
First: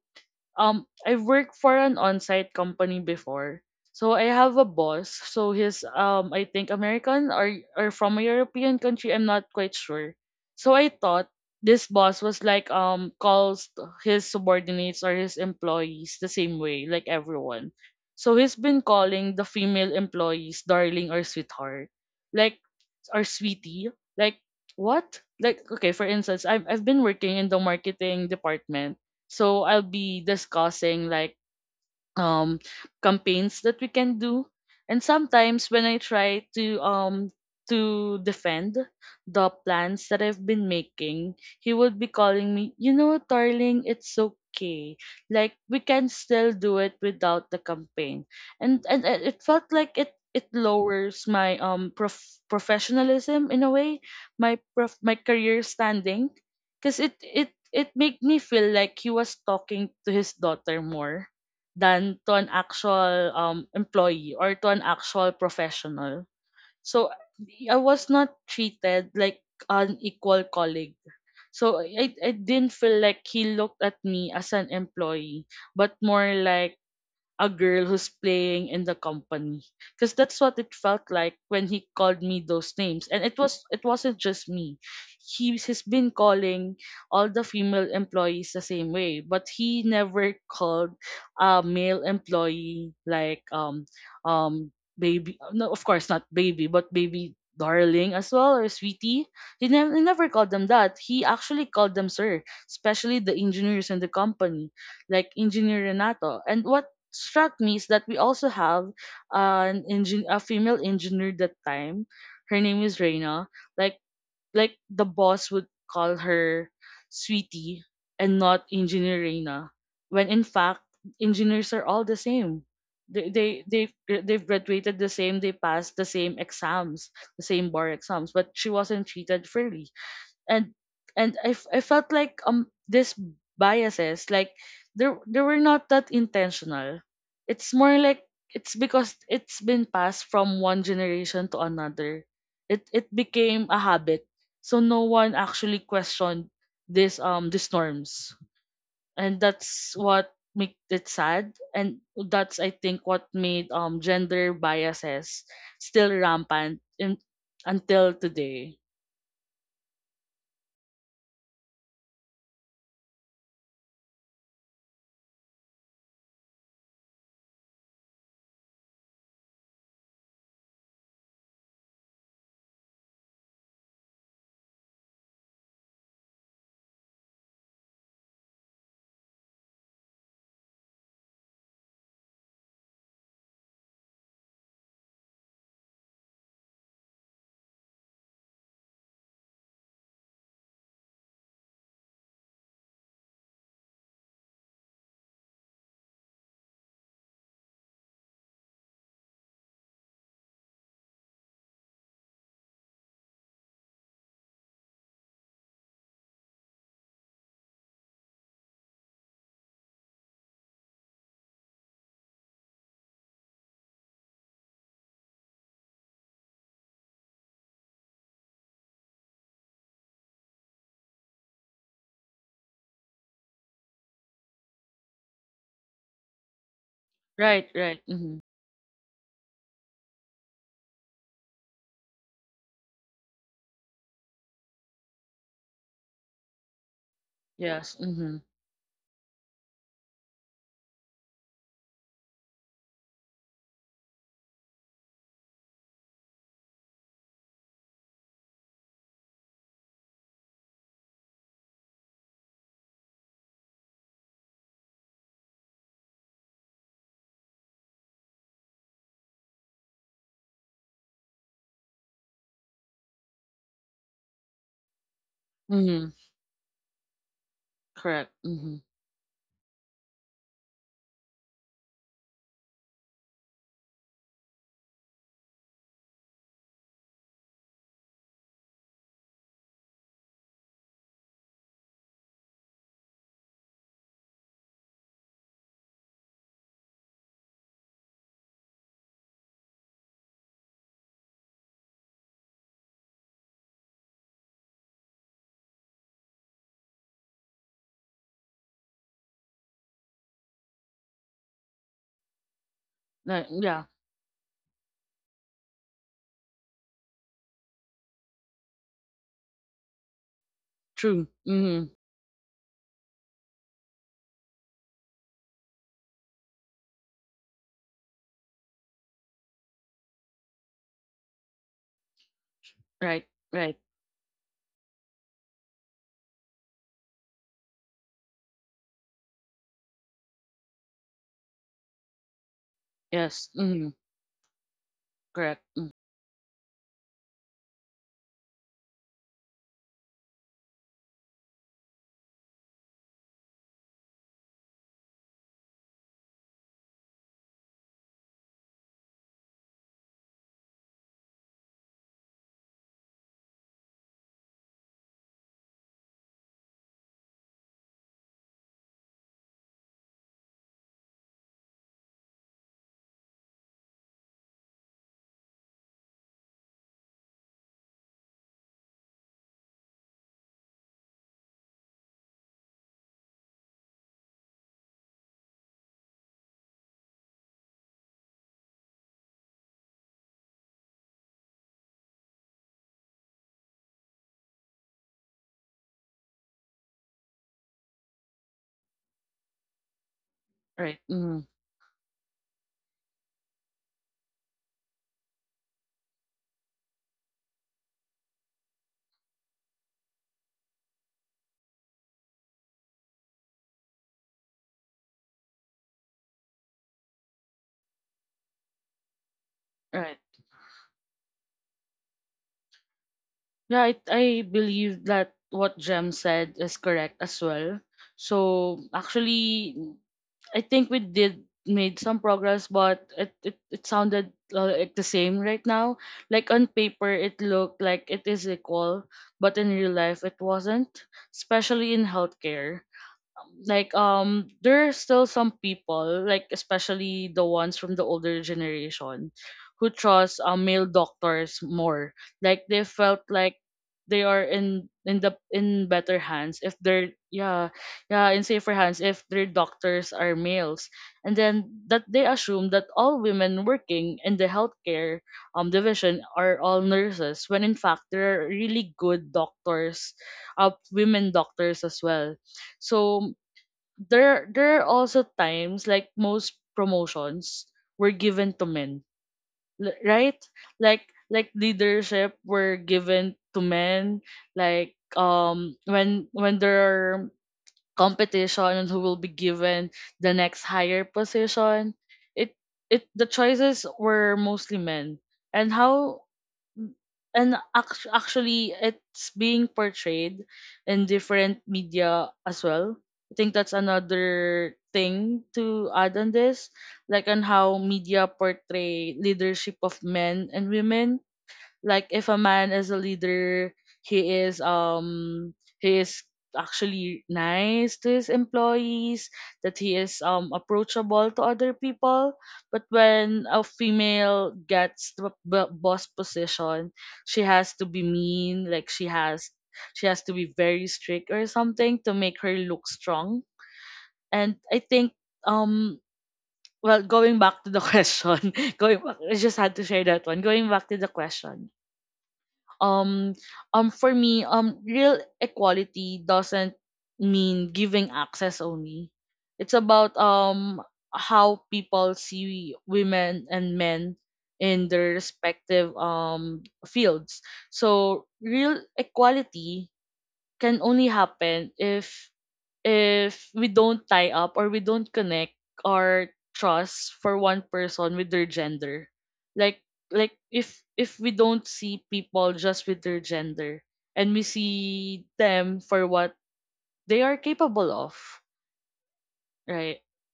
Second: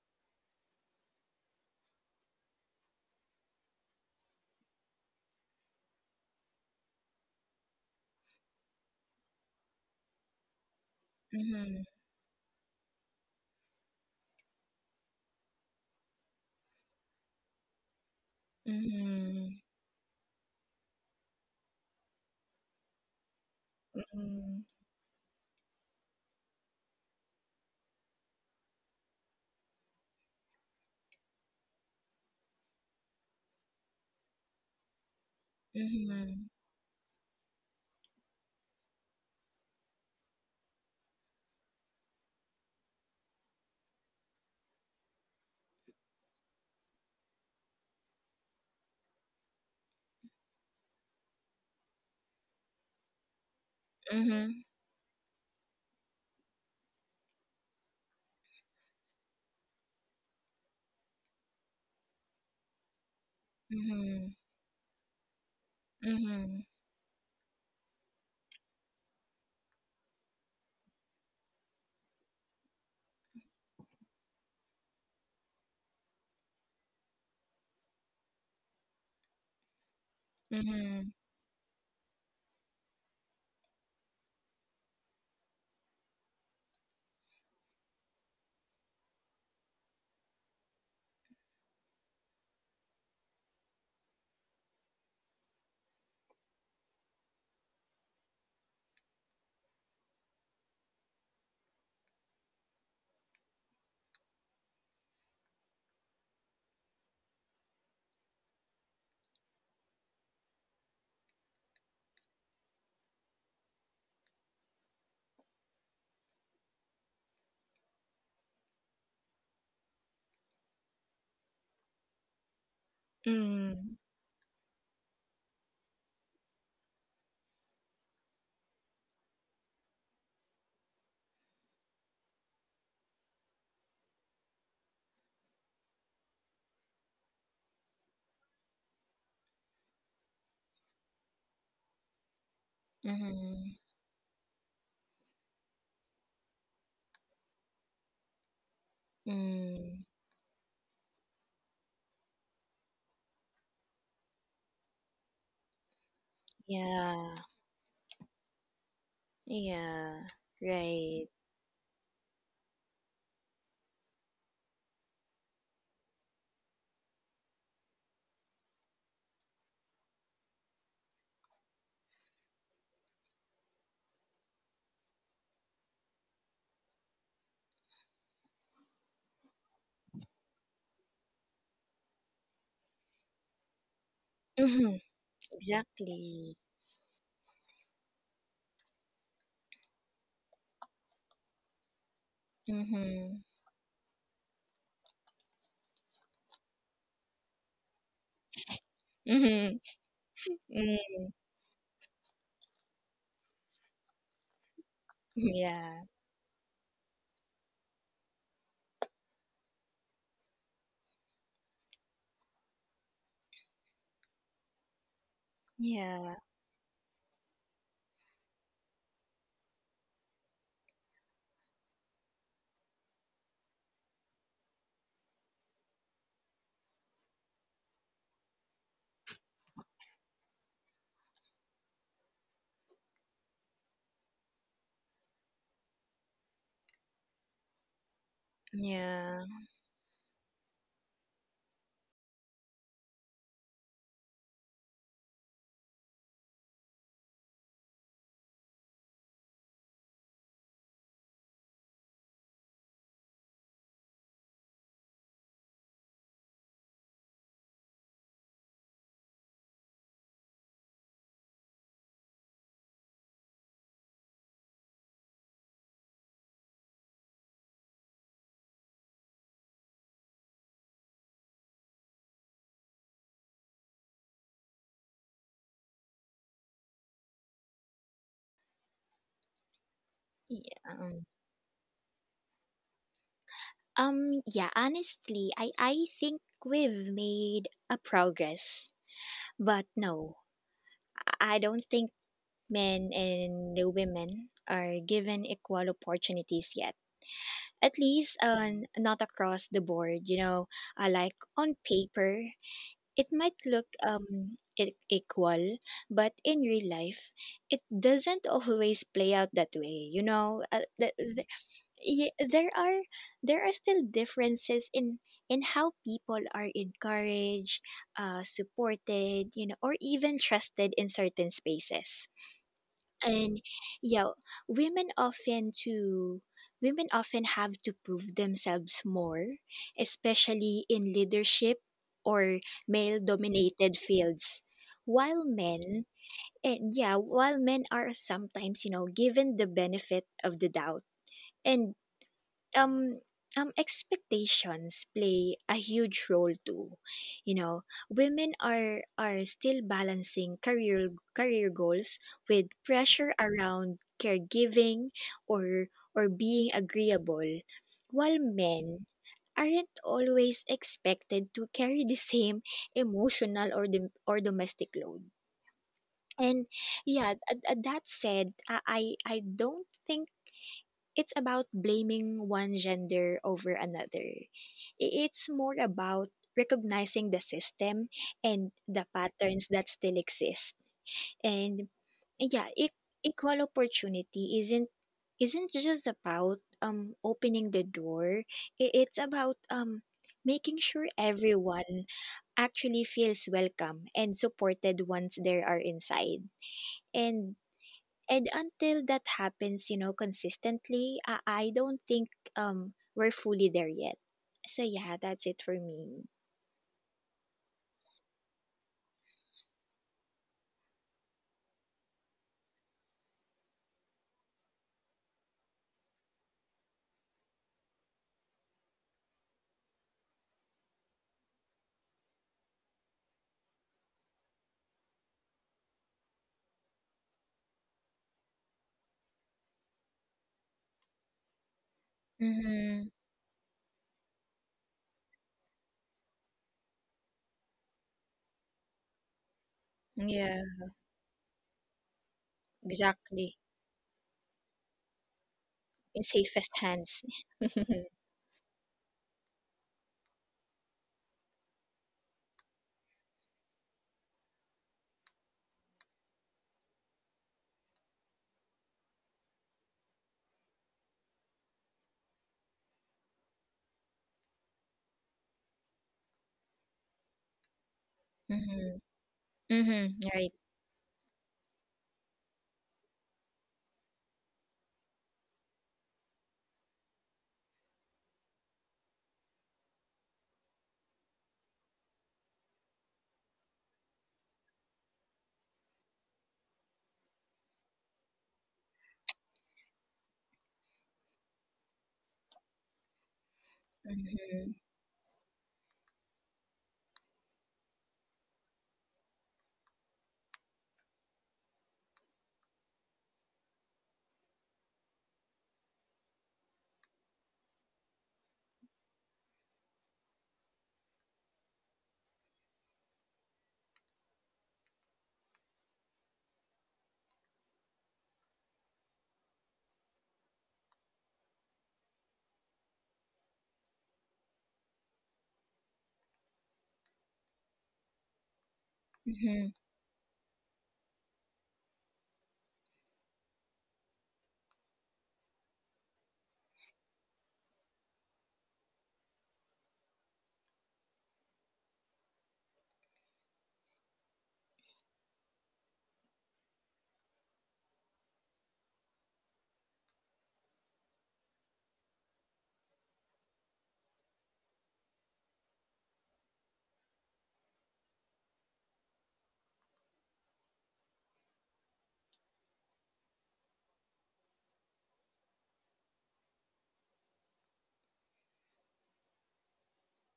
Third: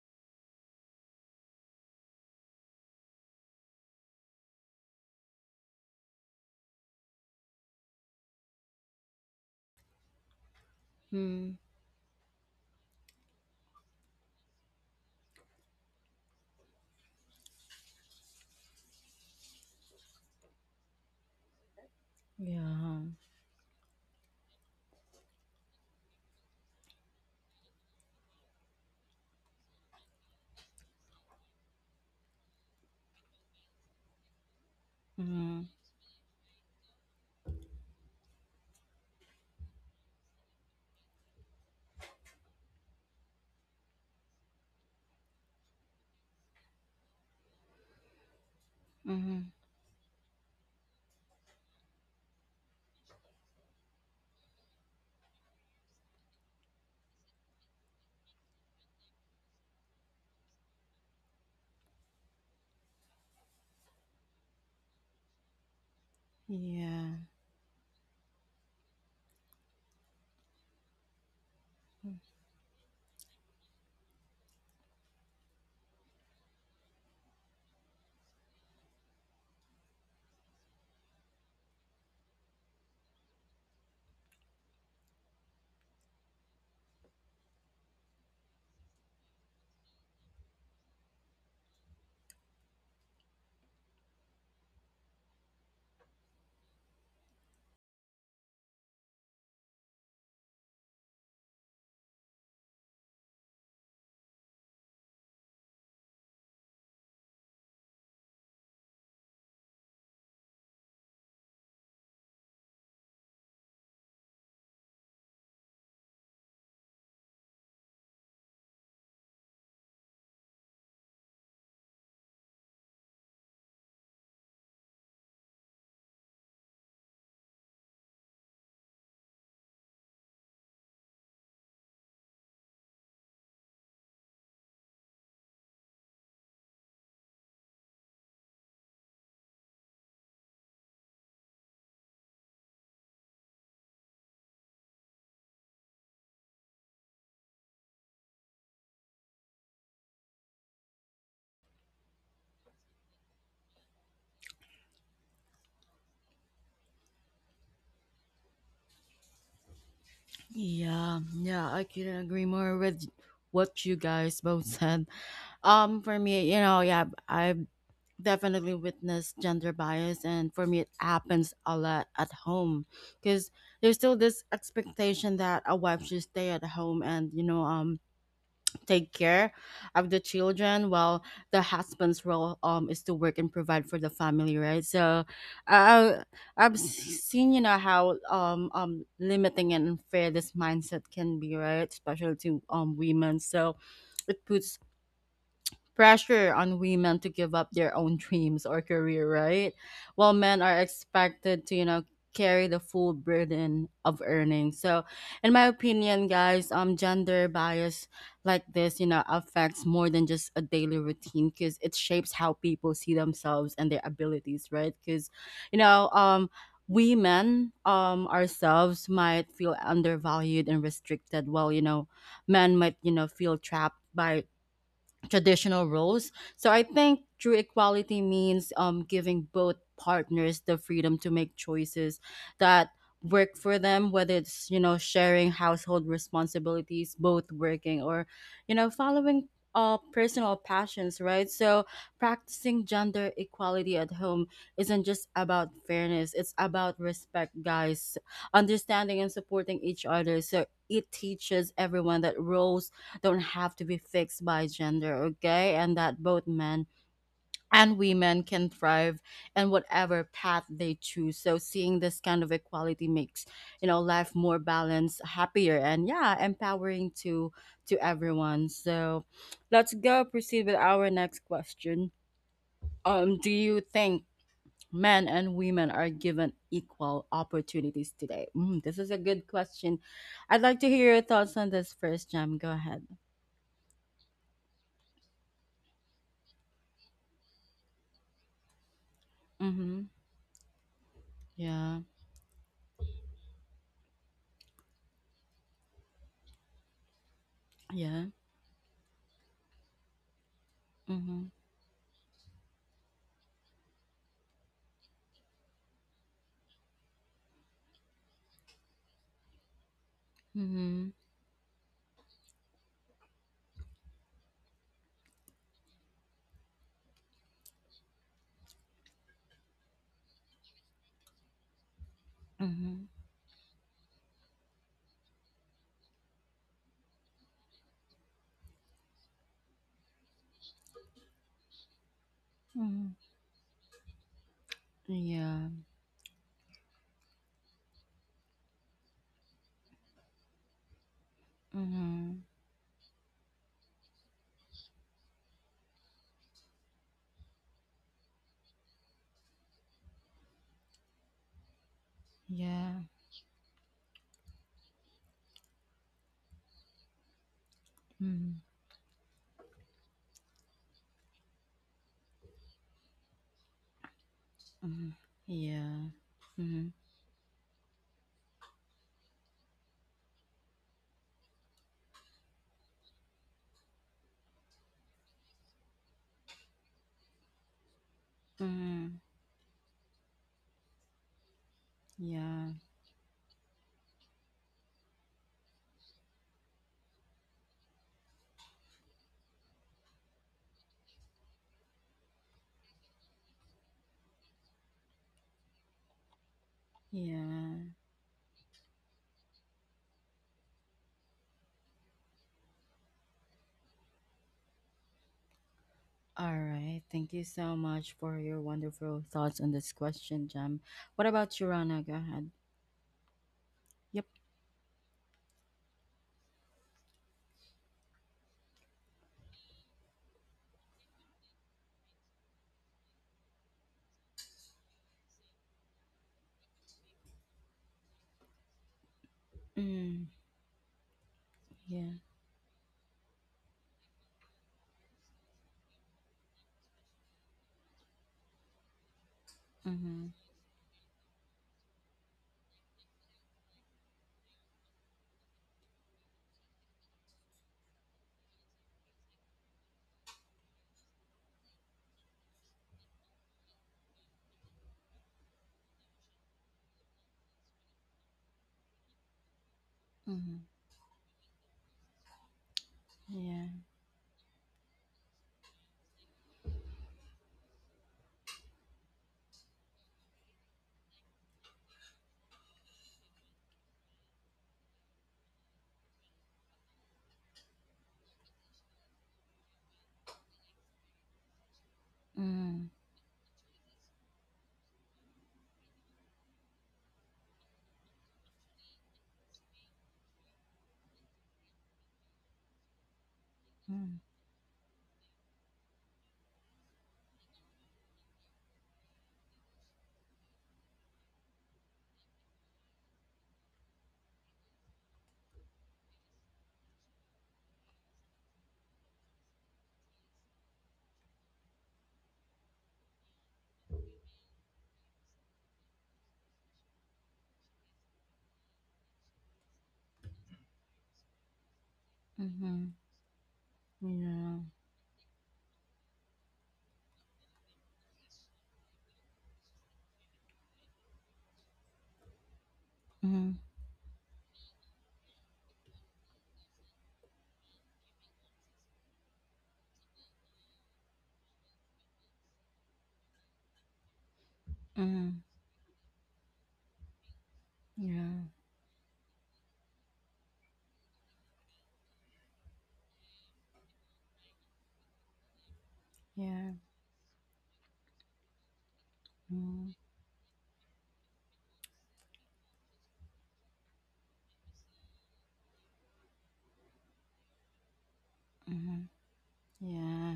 [SPEAKER 3] um I've worked for an on-site company before. So I have a boss. So he's um I think American, or or from a European country. I'm not quite sure. So I thought
[SPEAKER 1] Hmm.
[SPEAKER 2] Mhm.
[SPEAKER 3] this boss was like, um calls t- his subordinates or his employees the same way, like everyone. So he's been calling the
[SPEAKER 2] Mhm.
[SPEAKER 3] female employees darling or sweetheart. Like,
[SPEAKER 1] Yeah.
[SPEAKER 3] or sweetie. Like,
[SPEAKER 2] Mhm.
[SPEAKER 3] what? Like, okay, for instance, I've I've been working in the marketing department. So I'll be discussing, like, um campaigns that we can do. And
[SPEAKER 1] Mm-hmm.
[SPEAKER 3] sometimes, when I try
[SPEAKER 2] Mhm.
[SPEAKER 3] to um to defend the plans that I've been making, he would be calling me, you know darling, it's okay, like we can still do it without the campaign. And and it it
[SPEAKER 1] Mm-hmm.
[SPEAKER 3] felt like it it lowers my um prof- professionalism in a way. My
[SPEAKER 2] Mhm.
[SPEAKER 3] prof- my career standing, because it it it made me feel like he was talking to his daughter more than to an actual um,
[SPEAKER 2] Mhm.
[SPEAKER 3] employee, or to an actual professional.
[SPEAKER 2] Mhm.
[SPEAKER 3] So
[SPEAKER 1] Yeah.
[SPEAKER 3] I was not treated like an equal colleague. So I, I didn't feel like he looked at me as an employee, but more like a girl who's playing in the company, because that's what it felt
[SPEAKER 2] Mhm.
[SPEAKER 3] like when he called me those names. And it was it wasn't just me. He he has been calling all the female employees the same way, but he never called a male employee, like, um um baby. No, of course not, baby. But baby, darling as well, or sweetie. He, never he never called them that. He actually called them sir, especially the engineers in the company, like engineer Renato. And what struck me is that we also have an engine a female engineer that time. Her name is Reina. Like, like the boss would call her sweetie and not engineer Reina. When in fact, engineers are all the same. They they they
[SPEAKER 2] Mhm.
[SPEAKER 3] they've graduated the same, they passed the same exams, the same bar exams, but she wasn't treated fairly. And and I, f- I felt like um these biases, like they they were not that intentional. It's more like, it's because it's been passed from one generation to another. It it became a
[SPEAKER 2] Mhm.
[SPEAKER 3] habit, so no one actually questioned this um these norms. And that's
[SPEAKER 2] Mm.
[SPEAKER 3] what make it sad. And that's, I think, what made um gender biases still rampant, in,
[SPEAKER 2] Yeah.
[SPEAKER 3] until today.
[SPEAKER 2] Yeah.
[SPEAKER 1] Yeah,
[SPEAKER 2] Right.
[SPEAKER 1] yeah, I couldn't agree more with what you guys both said. Um, for me, you know, yeah, I've definitely witness gender bias, and for me it happens a lot at home because there's still this expectation that a wife should stay at home and, you know, um take care of the children while the husband's role um is to work and provide for the family, right?
[SPEAKER 2] Mhm.
[SPEAKER 1] So i
[SPEAKER 2] Exactly.
[SPEAKER 1] i've s- seen, you know, how um um limiting and unfair this mindset can be, right, especially to um women.
[SPEAKER 2] Mhm.
[SPEAKER 1] So it puts pressure on women to give up their own dreams or career, right?
[SPEAKER 2] Mhm.
[SPEAKER 1] While men are
[SPEAKER 2] Mhm.
[SPEAKER 1] expected to, you know, carry the full burden of earning. So, in my
[SPEAKER 2] Yeah.
[SPEAKER 1] opinion, guys, um gender bias like this, you know, affects more than just a daily routine, cuz it shapes how people see themselves and their abilities, right? Cuz, you know,
[SPEAKER 2] Yeah.
[SPEAKER 1] um we men um ourselves might feel undervalued and restricted, while, you know, men might, you know, feel trapped by traditional roles. So I think true
[SPEAKER 3] Right, right.
[SPEAKER 1] equality
[SPEAKER 3] Mhm.
[SPEAKER 1] means, um, giving both partners the freedom to make choices that work for them, whether it's, you know, sharing household responsibilities, both
[SPEAKER 3] Yes.
[SPEAKER 1] working, or,
[SPEAKER 3] Mhm.
[SPEAKER 1] you know,
[SPEAKER 2] Yeah.
[SPEAKER 1] following uh personal passions, right? So practicing gender equality at home isn't just about fairness, it's about respect, guys, understanding and supporting each other. So it teaches everyone that roles don't have to be fixed by gender, okay? And that both men and women can thrive in whatever path they choose. So seeing this kind of equality makes, you know, life more balanced, happier, and
[SPEAKER 3] Mhm.
[SPEAKER 1] yeah, empowering to to
[SPEAKER 3] Correct.
[SPEAKER 1] everyone.
[SPEAKER 3] Mhm.
[SPEAKER 1] So let's go proceed with our next question. Um, do you think men and women are given equal opportunities today? Mm, this is a good question. I'd like to hear
[SPEAKER 2] Yeah.
[SPEAKER 1] your thoughts on this first, Jam. Go ahead.
[SPEAKER 2] Um, yeah, honestly, I, I think we've made a progress. But
[SPEAKER 1] Mm-hmm.
[SPEAKER 2] no, I I don't
[SPEAKER 1] Yeah.
[SPEAKER 2] think men and women are given equal opportunities yet. At
[SPEAKER 1] Yeah.
[SPEAKER 2] least, um, not across the board, you know, uh, like
[SPEAKER 1] Mhm.
[SPEAKER 2] on paper, it
[SPEAKER 3] Right.
[SPEAKER 2] might
[SPEAKER 3] Yeah.
[SPEAKER 2] look, um e- equal, but in real life, it doesn't always play out that way. You know, uh,
[SPEAKER 1] Mhm.
[SPEAKER 2] th-
[SPEAKER 3] True. Mhm.
[SPEAKER 2] yeah, there are there are still differences in in how people are encouraged, uh, supported, you know, or even trusted in certain spaces.
[SPEAKER 1] Mhm.
[SPEAKER 3] Right,
[SPEAKER 2] And,
[SPEAKER 3] right.
[SPEAKER 2] yeah, women often to women often have to prove themselves more, especially in leadership or
[SPEAKER 1] Mhm.
[SPEAKER 2] male
[SPEAKER 3] Yes. Mhm.
[SPEAKER 2] dominated fields. While
[SPEAKER 3] Correct.
[SPEAKER 1] Yeah.
[SPEAKER 2] men and yeah, while men are sometimes, you know, given the benefit of the doubt. And,
[SPEAKER 1] Mhm.
[SPEAKER 2] um um expectations play a huge role too. You know women are are still balancing career career goals with
[SPEAKER 1] Yeah.
[SPEAKER 2] pressure around caregiving, or or being agreeable, while
[SPEAKER 1] Mhm.
[SPEAKER 2] men aren't always expected to carry the same emotional or dom- or domestic
[SPEAKER 1] Mhm.
[SPEAKER 2] load.
[SPEAKER 1] Yeah.
[SPEAKER 2] And,
[SPEAKER 1] Mhm.
[SPEAKER 2] yeah, uh, that said, i i I don't think it's about blaming one gender over another. I- It's more about recognizing the system and the
[SPEAKER 1] Mhm.
[SPEAKER 2] patterns that still exist. And,
[SPEAKER 1] Yeah.
[SPEAKER 2] yeah, e- equal opportunity isn't isn't just about, um opening the door. I- It's about, um making
[SPEAKER 3] Right.
[SPEAKER 2] sure
[SPEAKER 3] Mhm.
[SPEAKER 2] everyone actually feels welcome and supported once they are inside. And
[SPEAKER 1] Yeah.
[SPEAKER 2] and until that happens, you know, consistently, I, I don't think, um we're fully there yet. So, yeah, that's it for me.
[SPEAKER 1] All right. Thank you so much for your wonderful thoughts on this
[SPEAKER 3] Right.
[SPEAKER 1] question, Jam. What about you, Rana? Go ahead.
[SPEAKER 3] Yeah. I
[SPEAKER 1] Yep.
[SPEAKER 3] I believe that what Jem said is correct as well. So actually, I think we did made some progress, but it it, it sounded uh, like the same right now. Like on paper, it looked like it is equal, but in real
[SPEAKER 1] Mm.
[SPEAKER 3] life, it wasn't. Especially in
[SPEAKER 1] Yeah.
[SPEAKER 3] healthcare,
[SPEAKER 2] Mm-hmm.
[SPEAKER 3] like um there are still some people, like especially the ones from the older generation, who
[SPEAKER 1] Mhm.
[SPEAKER 3] trust
[SPEAKER 2] Yeah,
[SPEAKER 3] um, male doctors more. Like they felt like
[SPEAKER 2] exactly.
[SPEAKER 3] they are in in the in better
[SPEAKER 2] In
[SPEAKER 3] hands
[SPEAKER 2] safest
[SPEAKER 3] if they're
[SPEAKER 2] hands.
[SPEAKER 3] yeah, yeah, in safer hands if their doctors are males. And then that they assume that all women working in the healthcare um division are all nurses, when in fact there are really good doctors,
[SPEAKER 1] Mhm.
[SPEAKER 3] uh, women doctors as well. So
[SPEAKER 1] Yeah.
[SPEAKER 3] there there are also times, like most promotions were given to
[SPEAKER 2] Mm-hmm.
[SPEAKER 3] men. L-
[SPEAKER 2] Mm-hmm.
[SPEAKER 3] right.
[SPEAKER 2] Right.
[SPEAKER 3] Like like leadership were given to men, like um when when there are competition, and who will be given the next higher position, it
[SPEAKER 1] Mhm.
[SPEAKER 3] it the choices were mostly men. And how and act- actually, it's being portrayed in different media as well. I think that's
[SPEAKER 2] Mm-hmm.
[SPEAKER 3] another thing to add on this, like on how media portray leadership of men and women. Like, if a man is a leader, he is um he is actually nice to his employees, that he is um approachable to other people. But when a female gets the b- boss position, she has to be mean, like she has she has to be very strict, or something to make her look
[SPEAKER 1] Mhm.
[SPEAKER 3] strong. And
[SPEAKER 1] Mhm.
[SPEAKER 3] I think, um well, going back to the question, going back, I just
[SPEAKER 2] Mm-hmm.
[SPEAKER 3] had to share that one, going back to the question, um
[SPEAKER 1] Yeah.
[SPEAKER 3] um for me, um real equality doesn't mean giving access only. It's about um how people see women and men in
[SPEAKER 1] Mhm.
[SPEAKER 3] their
[SPEAKER 1] Mhm.
[SPEAKER 3] respective um fields. So
[SPEAKER 1] Yeah.
[SPEAKER 3] real equality can only happen if if we don't tie up, or we don't connect, our
[SPEAKER 1] Yeah.
[SPEAKER 3] trust for one person with their gender. Like,
[SPEAKER 1] Mhm.
[SPEAKER 3] like if if we don't see people just with their gender, and we see them for what they are capable of.
[SPEAKER 1] Mhm.
[SPEAKER 3] Right.
[SPEAKER 1] Yeah.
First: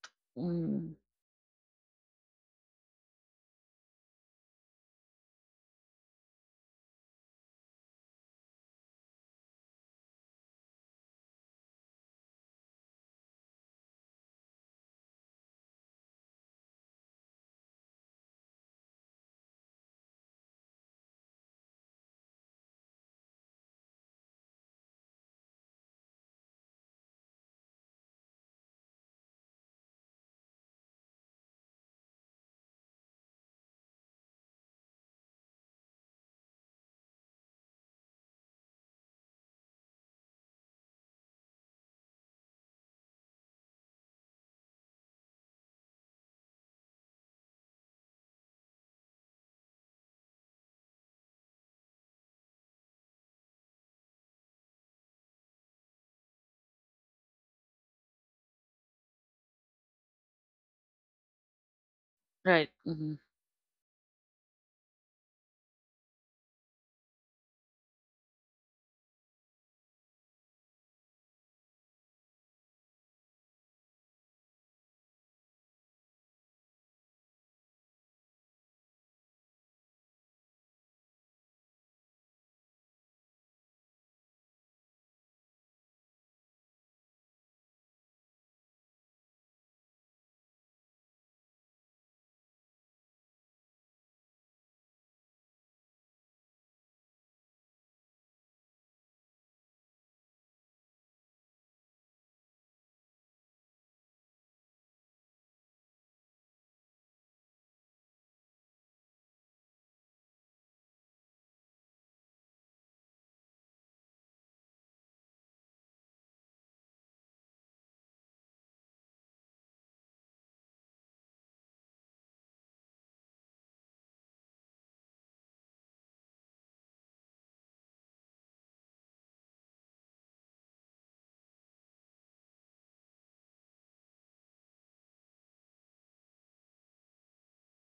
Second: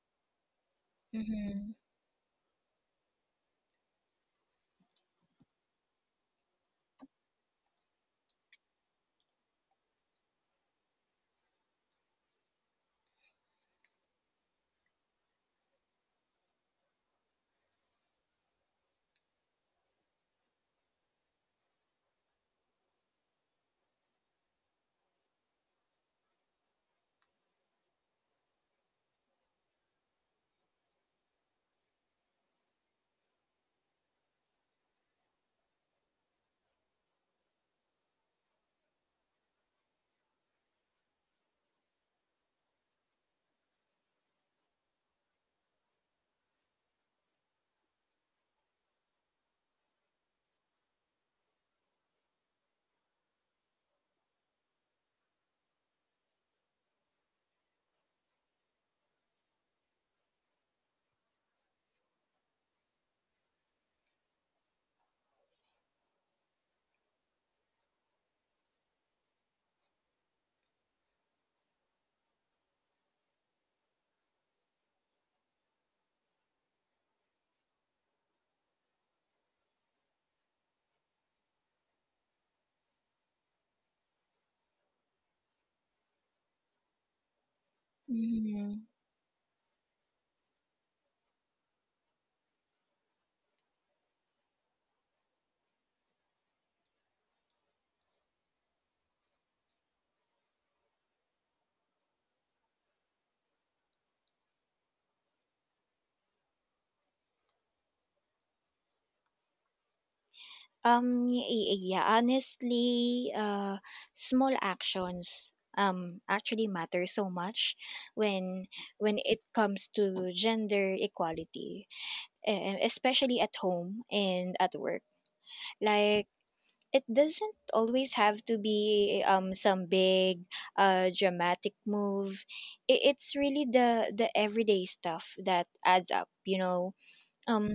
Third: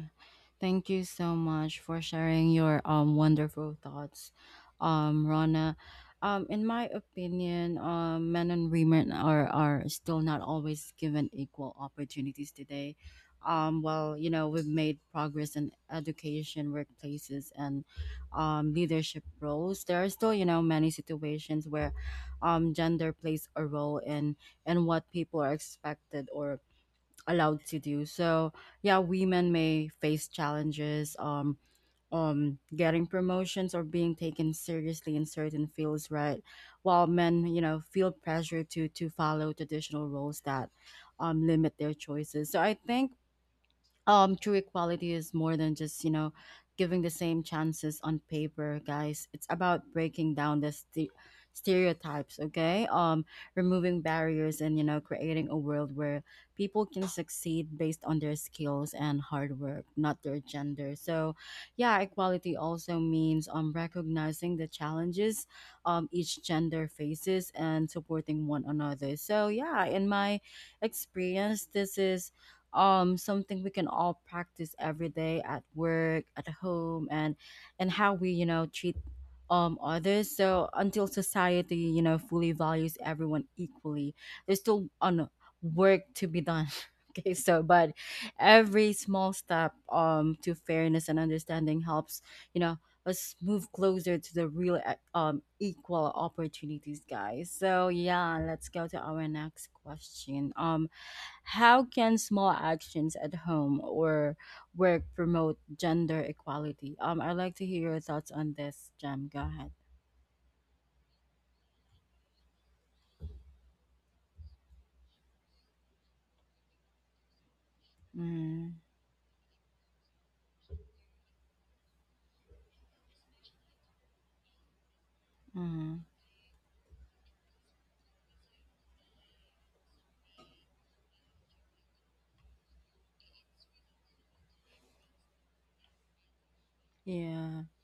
[SPEAKER 1] Thank
[SPEAKER 3] Mm.
[SPEAKER 1] you so
[SPEAKER 2] Mm-hmm.
[SPEAKER 1] much for sharing your um wonderful thoughts, um, Rana. Um, in my opinion, um, men and women are are still not always given equal opportunities today. Um, well, you know, we've made progress in education, workplaces, and um, leadership roles. There are still, you know, many situations where um, gender plays a role in in what people are expected or allowed to do. So yeah, women may face challenges um um getting promotions or being taken seriously in certain fields, right? While men, you know, feel pressure to to follow traditional roles that um limit their choices. So I think um true equality is more than just, you know, giving the same chances on paper, guys. It's about breaking down the st- stereotypes, okay? Um removing barriers and, you know, creating a world where people can succeed based on their skills and hard work, not their gender. So yeah, equality
[SPEAKER 3] Right.
[SPEAKER 1] also
[SPEAKER 3] Mm-hmm.
[SPEAKER 1] means um recognizing the challenges um each gender faces and supporting one another. So yeah, in my experience, this is um something we can all practice every day, at work, at home, and and how we, you know, treat um others. So until society, you know, fully values everyone equally, there's still on work to be done okay, so but
[SPEAKER 2] Mm-hmm.
[SPEAKER 1] every small step um to fairness and understanding helps, you know, us move closer to the real, uh, um equal opportunities, guys. So yeah, let's go to our next question. Um how can small actions at home or work promote gender equality? Um, I'd like to hear your thoughts on this, Jem. Go ahead.
[SPEAKER 2] Um y- y- yeah, honestly, uh small actions, um actually matter so much when
[SPEAKER 1] Mm,
[SPEAKER 2] when it comes to gender equality, um, especially at home and at work.
[SPEAKER 1] mm,
[SPEAKER 2] Like, it doesn't always have to be, um some big, uh dramatic move. I It's really the the everyday stuff that adds up, you know.
[SPEAKER 1] yeah.
[SPEAKER 2] Um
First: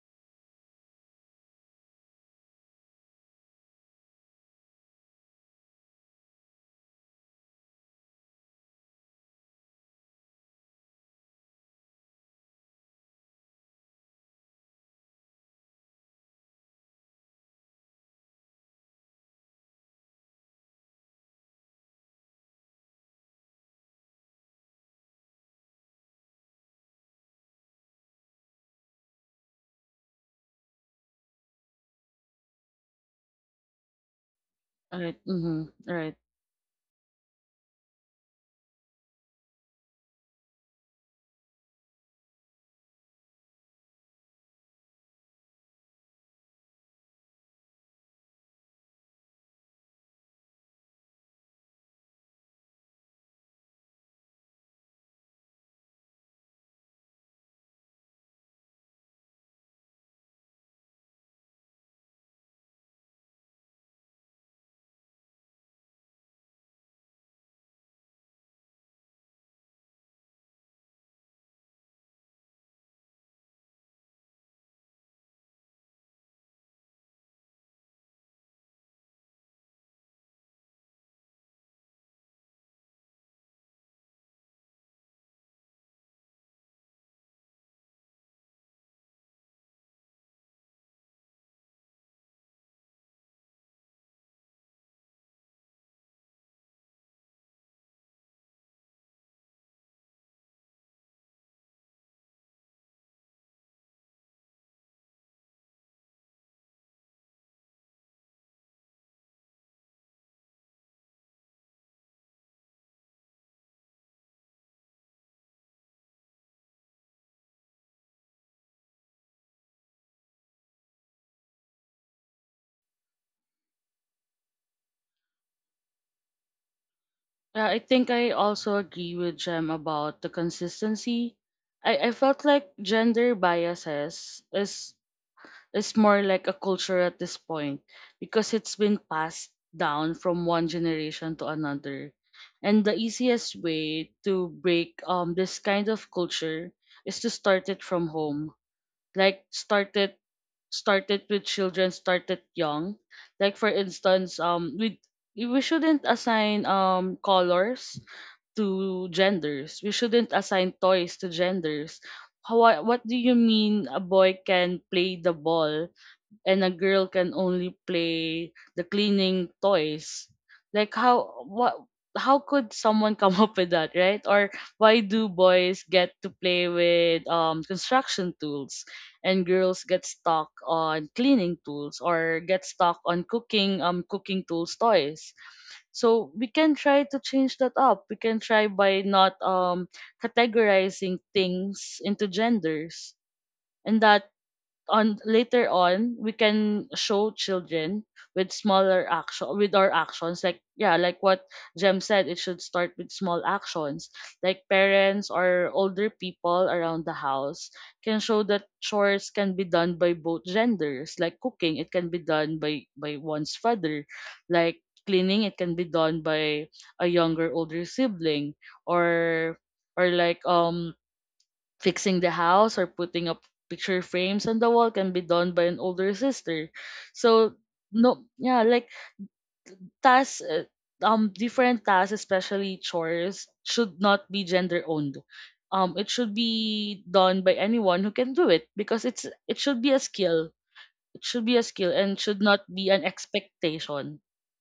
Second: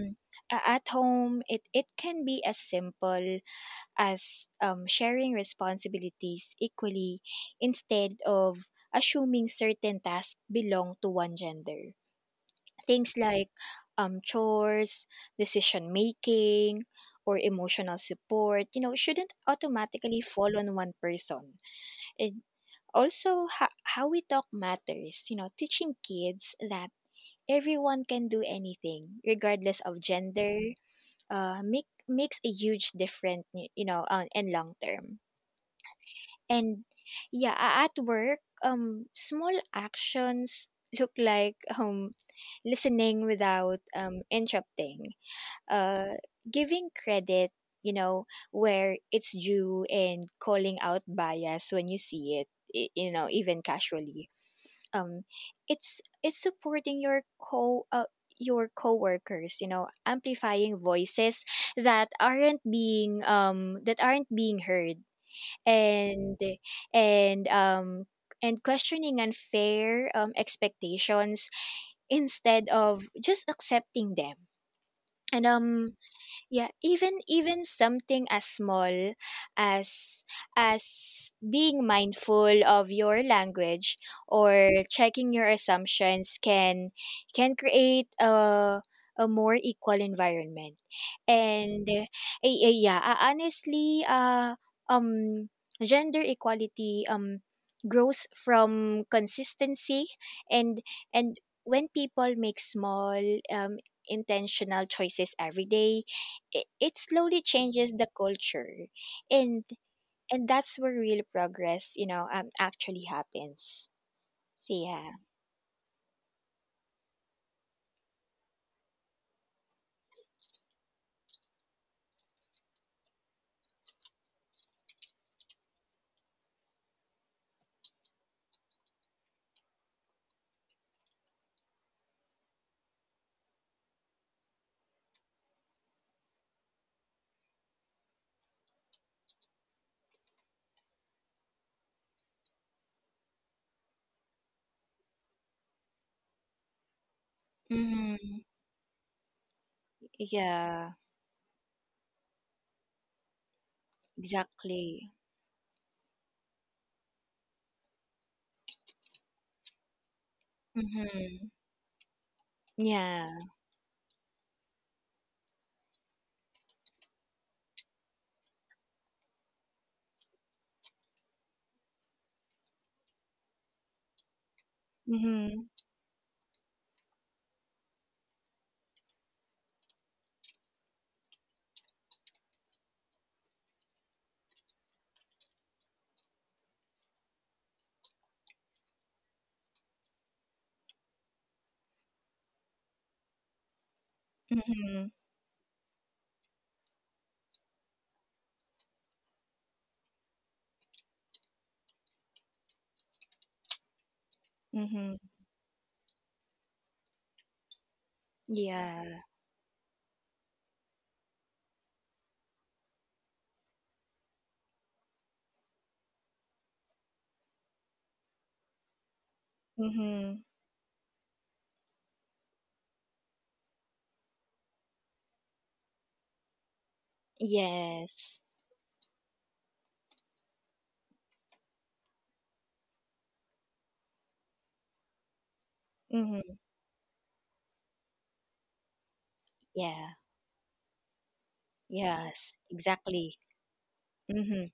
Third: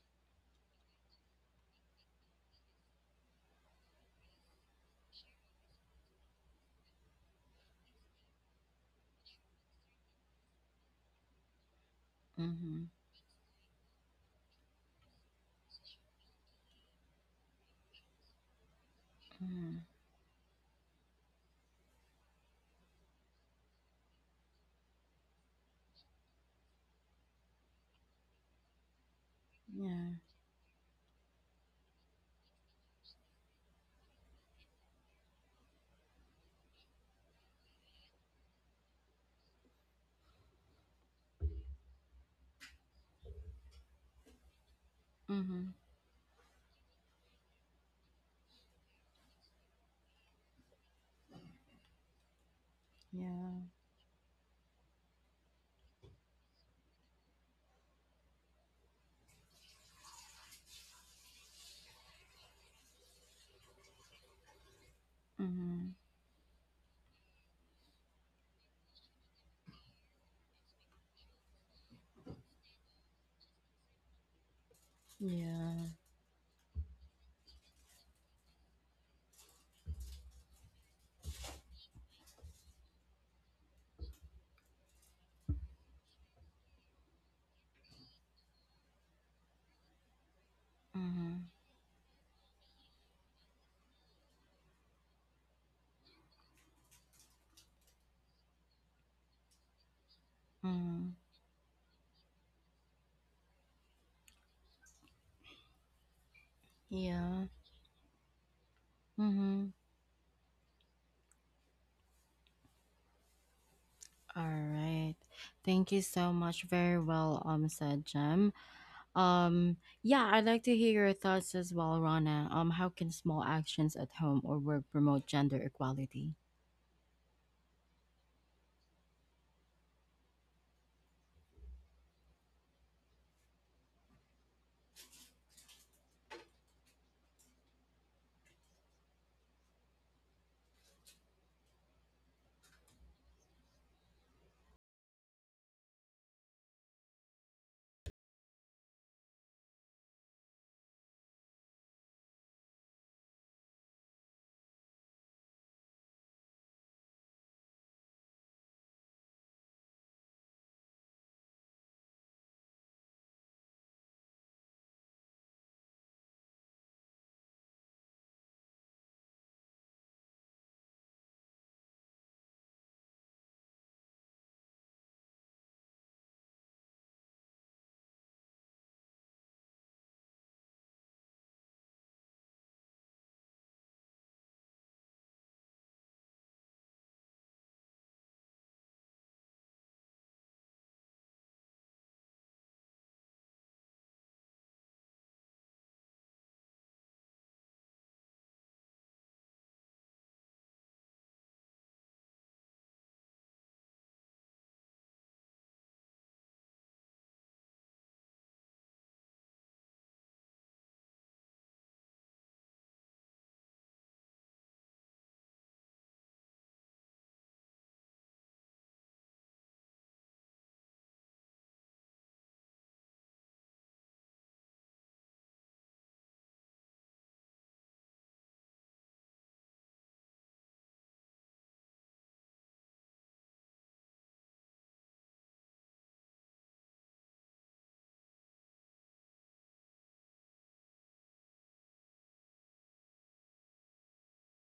[SPEAKER 2] a- at home, it it can be as simple as, um sharing responsibilities equally, instead of assuming certain tasks belong to one gender.
[SPEAKER 1] Mm-hmm,
[SPEAKER 2] Things like, um, chores, decision making, or emotional support, you know, shouldn't
[SPEAKER 1] mm,
[SPEAKER 2] automatically fall on one person. And also, ho- how we talk matters. You know, teaching kids that everyone can do anything, regardless of
[SPEAKER 1] yeah.
[SPEAKER 2] gender, uh, make, makes a huge difference, y- you know, uh, and long
[SPEAKER 3] Right.
[SPEAKER 2] term.
[SPEAKER 3] Mm-hmm. Right.
[SPEAKER 2] And, yeah, a- at work, um, small actions look like, um, listening without, um, interrupting,
[SPEAKER 1] Mm-hmm,
[SPEAKER 2] uh, giving credit, you know, where it's due, and calling out bias when you see it, i- you know, even
[SPEAKER 1] yeah.
[SPEAKER 2] casually. Um, it's it's supporting your co uh, your coworkers, you know, amplifying voices that aren't being, um that aren't being heard
[SPEAKER 1] Mm-hmm,
[SPEAKER 2] and, and um and questioning unfair, um, expectations, instead of just accepting them. And, um
[SPEAKER 1] yeah.
[SPEAKER 2] yeah even even something as small as as being mindful of your language or checking your assumptions can can create a a more equal environment.
[SPEAKER 1] Mm-hmm,
[SPEAKER 2] And uh, eh, eh, yeah uh, honestly uh um gender equality, um grows from consistency. and
[SPEAKER 1] mm,
[SPEAKER 2] and when people make small, um intentional choices every day, it, it slowly
[SPEAKER 1] yeah.
[SPEAKER 2] changes the culture. and
[SPEAKER 1] Mm-hmm.
[SPEAKER 2] and that's where real progress, you know um actually happens.
[SPEAKER 1] All
[SPEAKER 2] So, yeah.
[SPEAKER 1] right. Thank you so much. Very well um said, Jem. Um, yeah, I'd like to hear your thoughts as well, Rana. Um, how can small actions at home or work promote gender equality?
[SPEAKER 3] Yeah, I think I also agree with Jem about the consistency. I, I felt like gender biases is It's more like a culture at this point, because it's been passed down from one generation to another. And the easiest way to break um this kind of culture is to start it from
[SPEAKER 2] Mm-hmm.
[SPEAKER 3] home. Like, start it
[SPEAKER 2] Yeah,
[SPEAKER 3] start it with children, start it young. Like for instance, um we
[SPEAKER 2] exactly.
[SPEAKER 3] we shouldn't assign um colors to genders. We shouldn't assign toys to
[SPEAKER 2] Mm-hmm.
[SPEAKER 3] genders. How, what do
[SPEAKER 2] Yeah.
[SPEAKER 3] you mean a boy can play the ball and a girl can only play the cleaning toys? Like, how what how could someone come up with that, right? Or why do
[SPEAKER 2] Mm-hmm.
[SPEAKER 3] boys get to play with um construction tools and girls get stuck on cleaning tools or get stuck on cooking um cooking tools toys? So we can try to change that up. We can try by not um categorizing things into genders. And that
[SPEAKER 2] Mm-hmm.
[SPEAKER 3] on Later on we can show children with smaller action with our actions, like yeah, like what jem said, it should start with small actions like
[SPEAKER 2] Mm-hmm.
[SPEAKER 3] parents or older people around the house can show that
[SPEAKER 2] Yeah.
[SPEAKER 3] chores can be done by both genders. Like cooking, it can be done by by one's father, like cleaning, it can be done by a younger older sibling, or or
[SPEAKER 2] Mm-hmm.
[SPEAKER 3] like um fixing the house or putting up picture frames on the wall can be done by an older sister. So
[SPEAKER 2] Yes.
[SPEAKER 3] no, yeah, like tasks, uh, um, different tasks, especially chores, should not be gender owned. Um, it should
[SPEAKER 2] Mm-hmm.
[SPEAKER 3] be done by anyone who can do it because it's it should be
[SPEAKER 2] Yeah.
[SPEAKER 3] a skill. It should be a skill and
[SPEAKER 2] Yes,
[SPEAKER 3] should not be an
[SPEAKER 2] exactly.
[SPEAKER 3] expectation.
[SPEAKER 2] Mm-hmm.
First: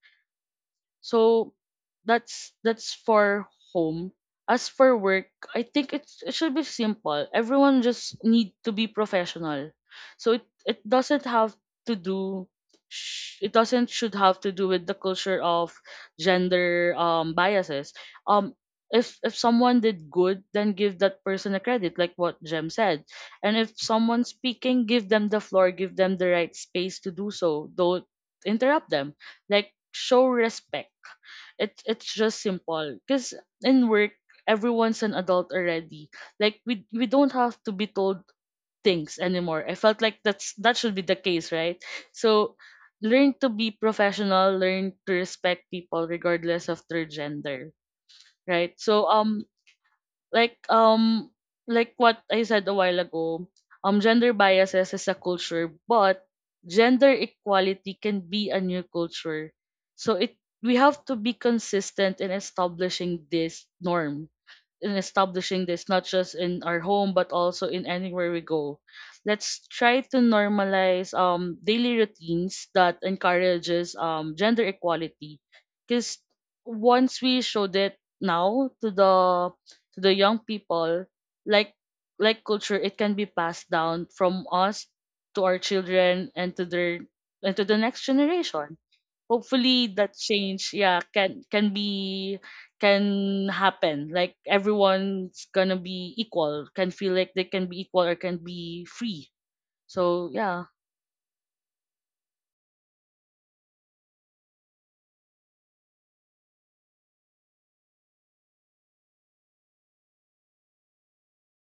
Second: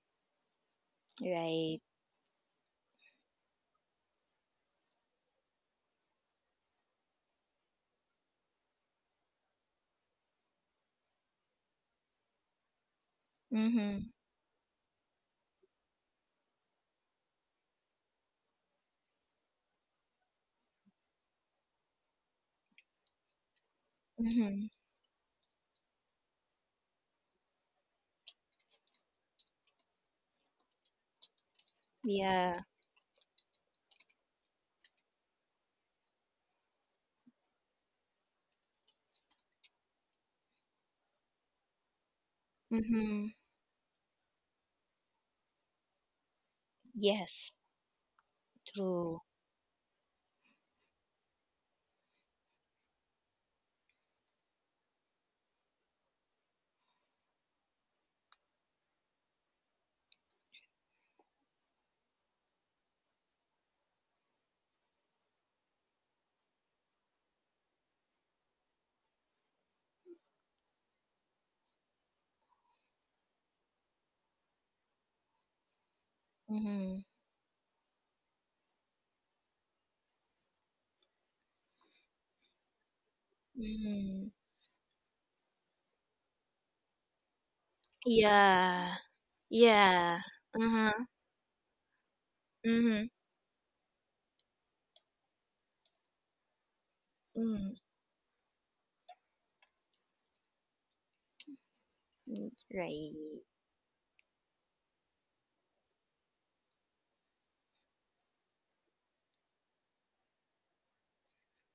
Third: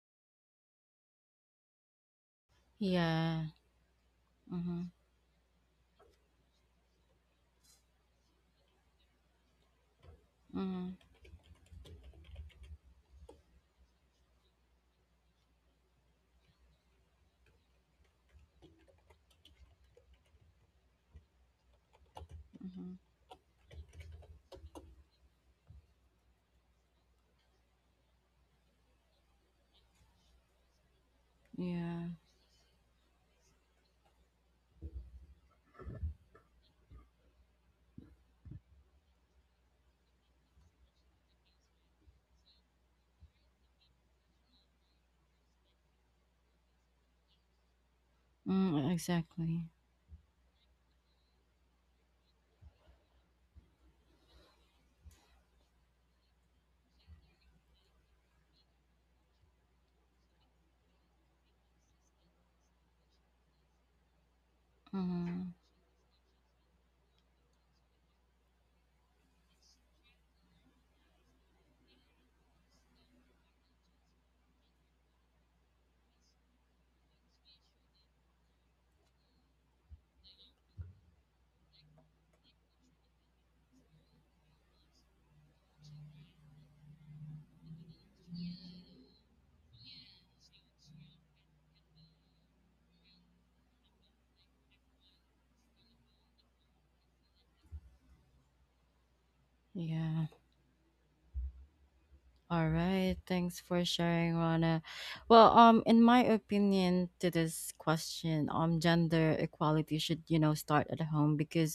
[SPEAKER 3] So
[SPEAKER 2] Right.
[SPEAKER 3] that's that's for
[SPEAKER 1] Yeah.
[SPEAKER 3] home. As
[SPEAKER 1] Mm-hmm.
[SPEAKER 3] for work, I think it's, it should be simple. Everyone just need to be professional. So it it
[SPEAKER 1] Mm-hmm.
[SPEAKER 3] doesn't have to do sh- it doesn't
[SPEAKER 2] Mm-hmm.
[SPEAKER 3] should have to do with the culture of gender um biases. Um if if someone did good, then give that person a credit, like what Jem
[SPEAKER 1] Mm-hmm.
[SPEAKER 3] said. And if someone's
[SPEAKER 2] Mm-hmm.
[SPEAKER 3] speaking, give them the floor, give them the right space to do so. Don't interrupt them. Like show respect, it's it's
[SPEAKER 1] Yeah.
[SPEAKER 3] just
[SPEAKER 2] Yeah.
[SPEAKER 3] simple, because in work everyone's an adult already. Like we we don't have to be told things anymore. I felt like that's that should be the case, right? So
[SPEAKER 2] Mm-hmm.
[SPEAKER 3] learn to be professional, learn to respect people regardless of their
[SPEAKER 2] Yes.
[SPEAKER 3] gender, right?
[SPEAKER 1] Mm,
[SPEAKER 3] So
[SPEAKER 2] True.
[SPEAKER 3] um
[SPEAKER 1] exactly.
[SPEAKER 3] like um like what I said a while ago, um gender biases is a culture, but gender equality can be a new culture. So it we have to be consistent in establishing these norms, in
[SPEAKER 1] Mm-hmm.
[SPEAKER 3] establishing this, not just in our home, but also in anywhere we go. Let's try to normalize um daily routines that encourages um gender equality. Because
[SPEAKER 2] Mm-hmm.
[SPEAKER 3] once we showed it now to the to the young people, like like culture, it can be passed down
[SPEAKER 2] Mm-hmm.
[SPEAKER 3] from us to our children and to their and to the next generation.
[SPEAKER 2] Yeah.
[SPEAKER 3] Hopefully that
[SPEAKER 2] Yeah.
[SPEAKER 3] change, yeah,
[SPEAKER 2] Mm-hmm.
[SPEAKER 3] can can be
[SPEAKER 2] Mm-hmm.
[SPEAKER 3] can happen. Like everyone's gonna be equal, can feel like they can
[SPEAKER 2] Mm-hmm.
[SPEAKER 3] be equal or can be free. So
[SPEAKER 1] Yeah.
[SPEAKER 3] yeah.
[SPEAKER 1] All
[SPEAKER 2] Right.
[SPEAKER 1] right, thanks for sharing, Rana. Well, um, in my opinion, to this question, um, gender equality should, you know, start at home because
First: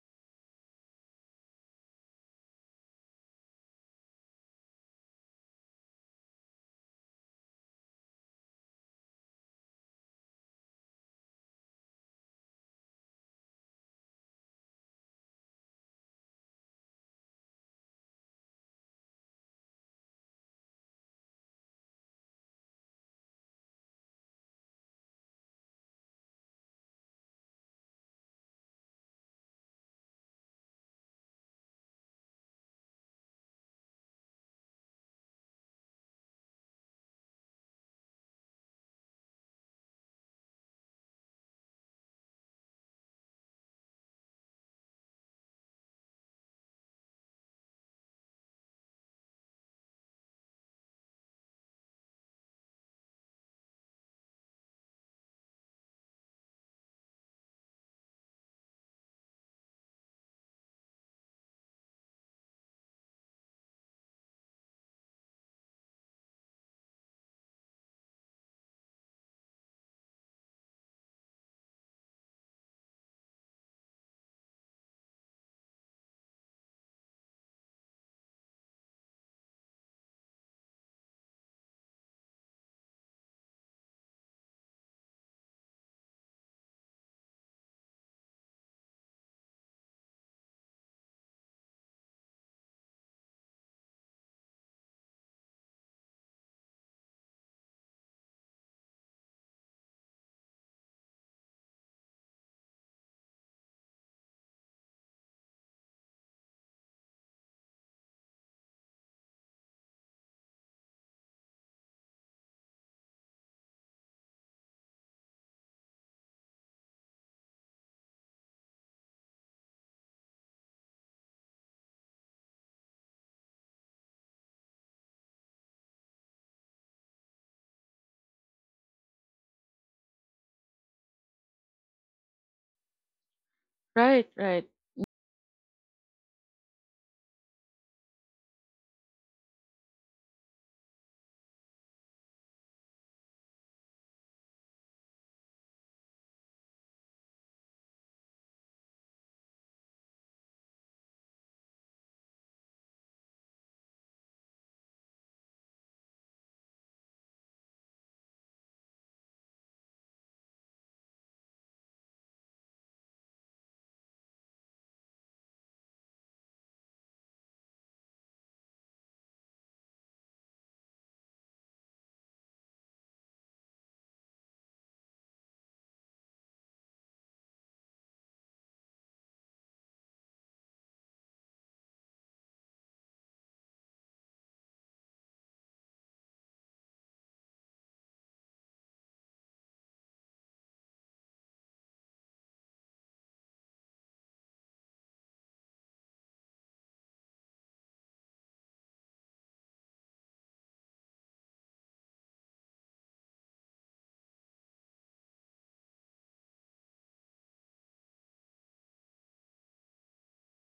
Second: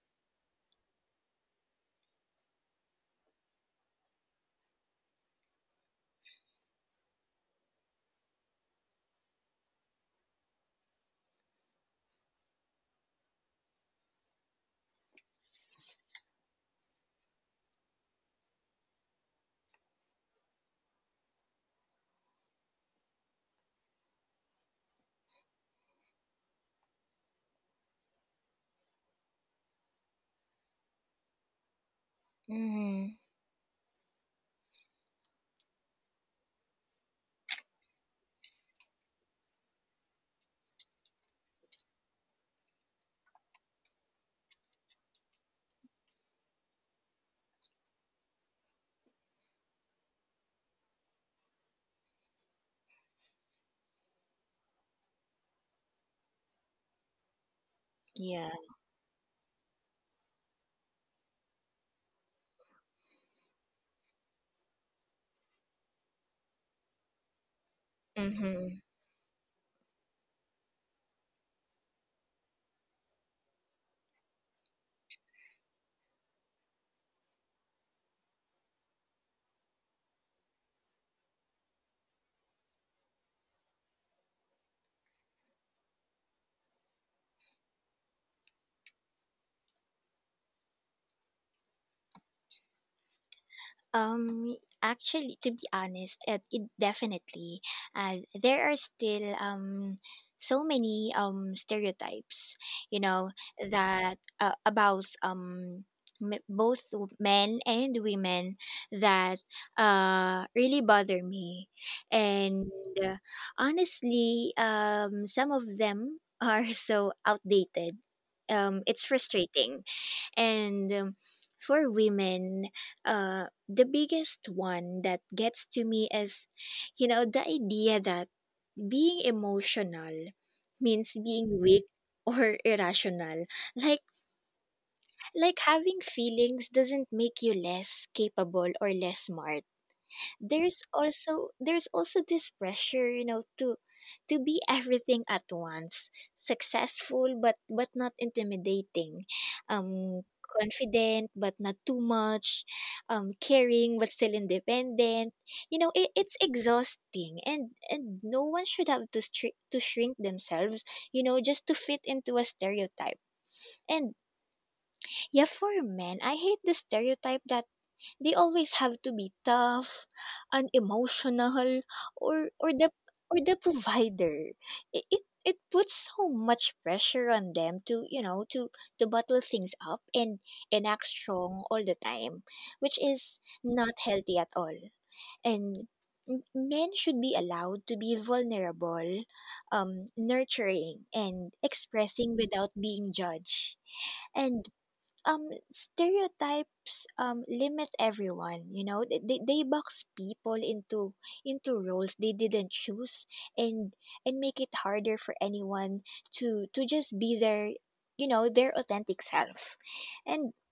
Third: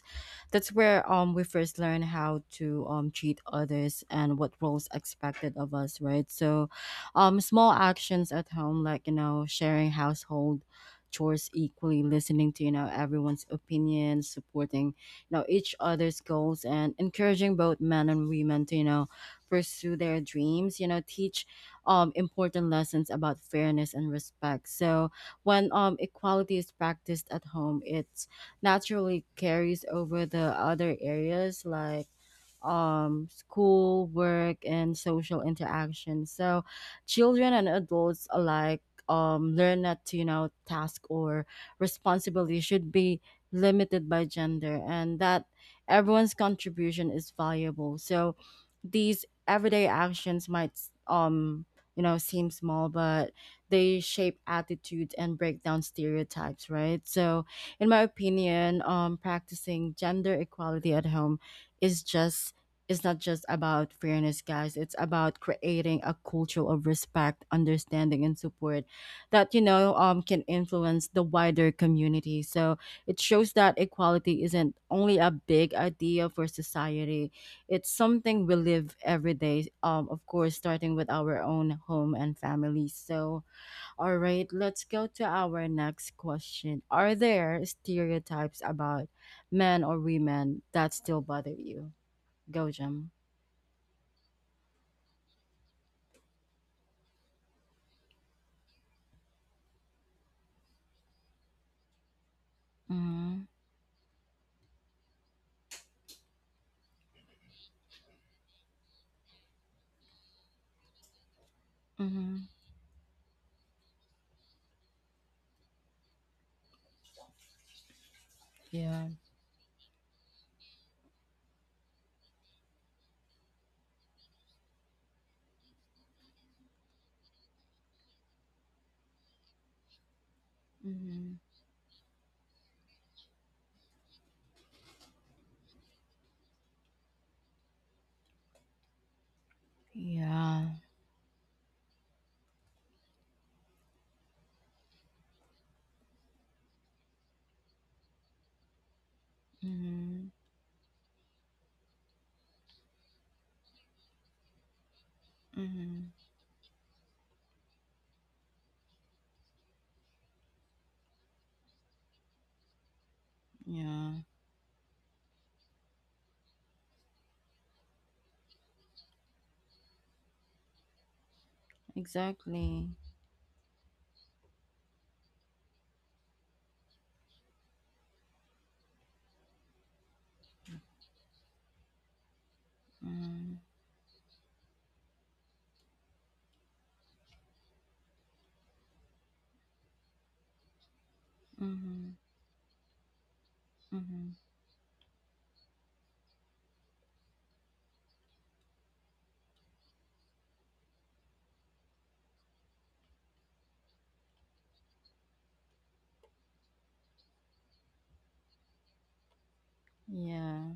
[SPEAKER 1] that's where um we first learn how to um treat others and what roles expected of us, right? So, um, small actions at home, like, you know, sharing household chores equally, listening to, you know, everyone's opinions, supporting, you know, each other's goals, and encouraging both men and women to, you know, pursue their dreams, you know, teach um, important lessons about fairness and respect. So when, um, equality is practiced at home, it naturally carries over the other areas, like
[SPEAKER 2] Mm-hmm.
[SPEAKER 1] um, school, work, and social interaction. So, children and adults alike um, learn that, you know, task or responsibility should be limited by gender, and that everyone's contribution is valuable. So, these everyday actions might um you know seem small, but they shape attitudes and break down stereotypes, right? So in my
[SPEAKER 2] Yeah.
[SPEAKER 1] opinion, um practicing gender equality at home is just it's not just about fairness, guys. It's about creating a culture of respect, understanding, and
[SPEAKER 2] Mm-hmm.
[SPEAKER 1] support that, you know, um, can influence the wider community. So it shows that equality isn't only a big idea for society; it's something we live every day. Um, of course, starting with our own home and family. So, all right, let's go to our next question. Are there stereotypes about men or women that still bother you? Go, Jim.
[SPEAKER 2] Um, Actually, to be honest, it, it definitely. Uh, there are still, um so many, um stereotypes, you know,
[SPEAKER 1] Mhm.
[SPEAKER 2] that, uh, about, um m- both men and women, that, uh really bother me.
[SPEAKER 1] Mhm.
[SPEAKER 2] And, uh, honestly, um, some of them are so outdated. Um, it's
[SPEAKER 1] Yeah.
[SPEAKER 2] frustrating. And, um, for women, uh, the biggest one that gets to me is, you know, the idea that being emotional means
[SPEAKER 1] Mhm.
[SPEAKER 2] being weak or irrational. Like,
[SPEAKER 3] Right. right
[SPEAKER 2] like having feelings doesn't make you less capable or less smart.
[SPEAKER 1] Yeah.
[SPEAKER 2] There's also there's also this pressure, you know to to be everything at once — successful, but but not intimidating, um
[SPEAKER 1] Mhm.
[SPEAKER 2] confident but not too much, um caring but still independent. you know it,
[SPEAKER 1] Mhm.
[SPEAKER 2] it's exhausting, and and no one should have to, stri- to shrink themselves, you know just to fit into a stereotype. And,
[SPEAKER 1] Yeah.
[SPEAKER 2] yeah, for men, I hate the stereotype that they always have to be tough, unemotional, or or the
[SPEAKER 1] Exactly.
[SPEAKER 2] or the provider. It, it it puts so much pressure on them to you know to to bottle things up and and act strong all the time, which is
[SPEAKER 1] Mhm.
[SPEAKER 2] not healthy at all. And m- men should be allowed to be vulnerable, um, nurturing, and
[SPEAKER 1] Mhm.
[SPEAKER 2] expressing without being judged.
[SPEAKER 1] Mhm.
[SPEAKER 2] And um stereotypes um limit everyone. You know they, they they box people into into roles they didn't choose and and make it harder for anyone to to just be their you know their authentic self. and
[SPEAKER 1] Yeah.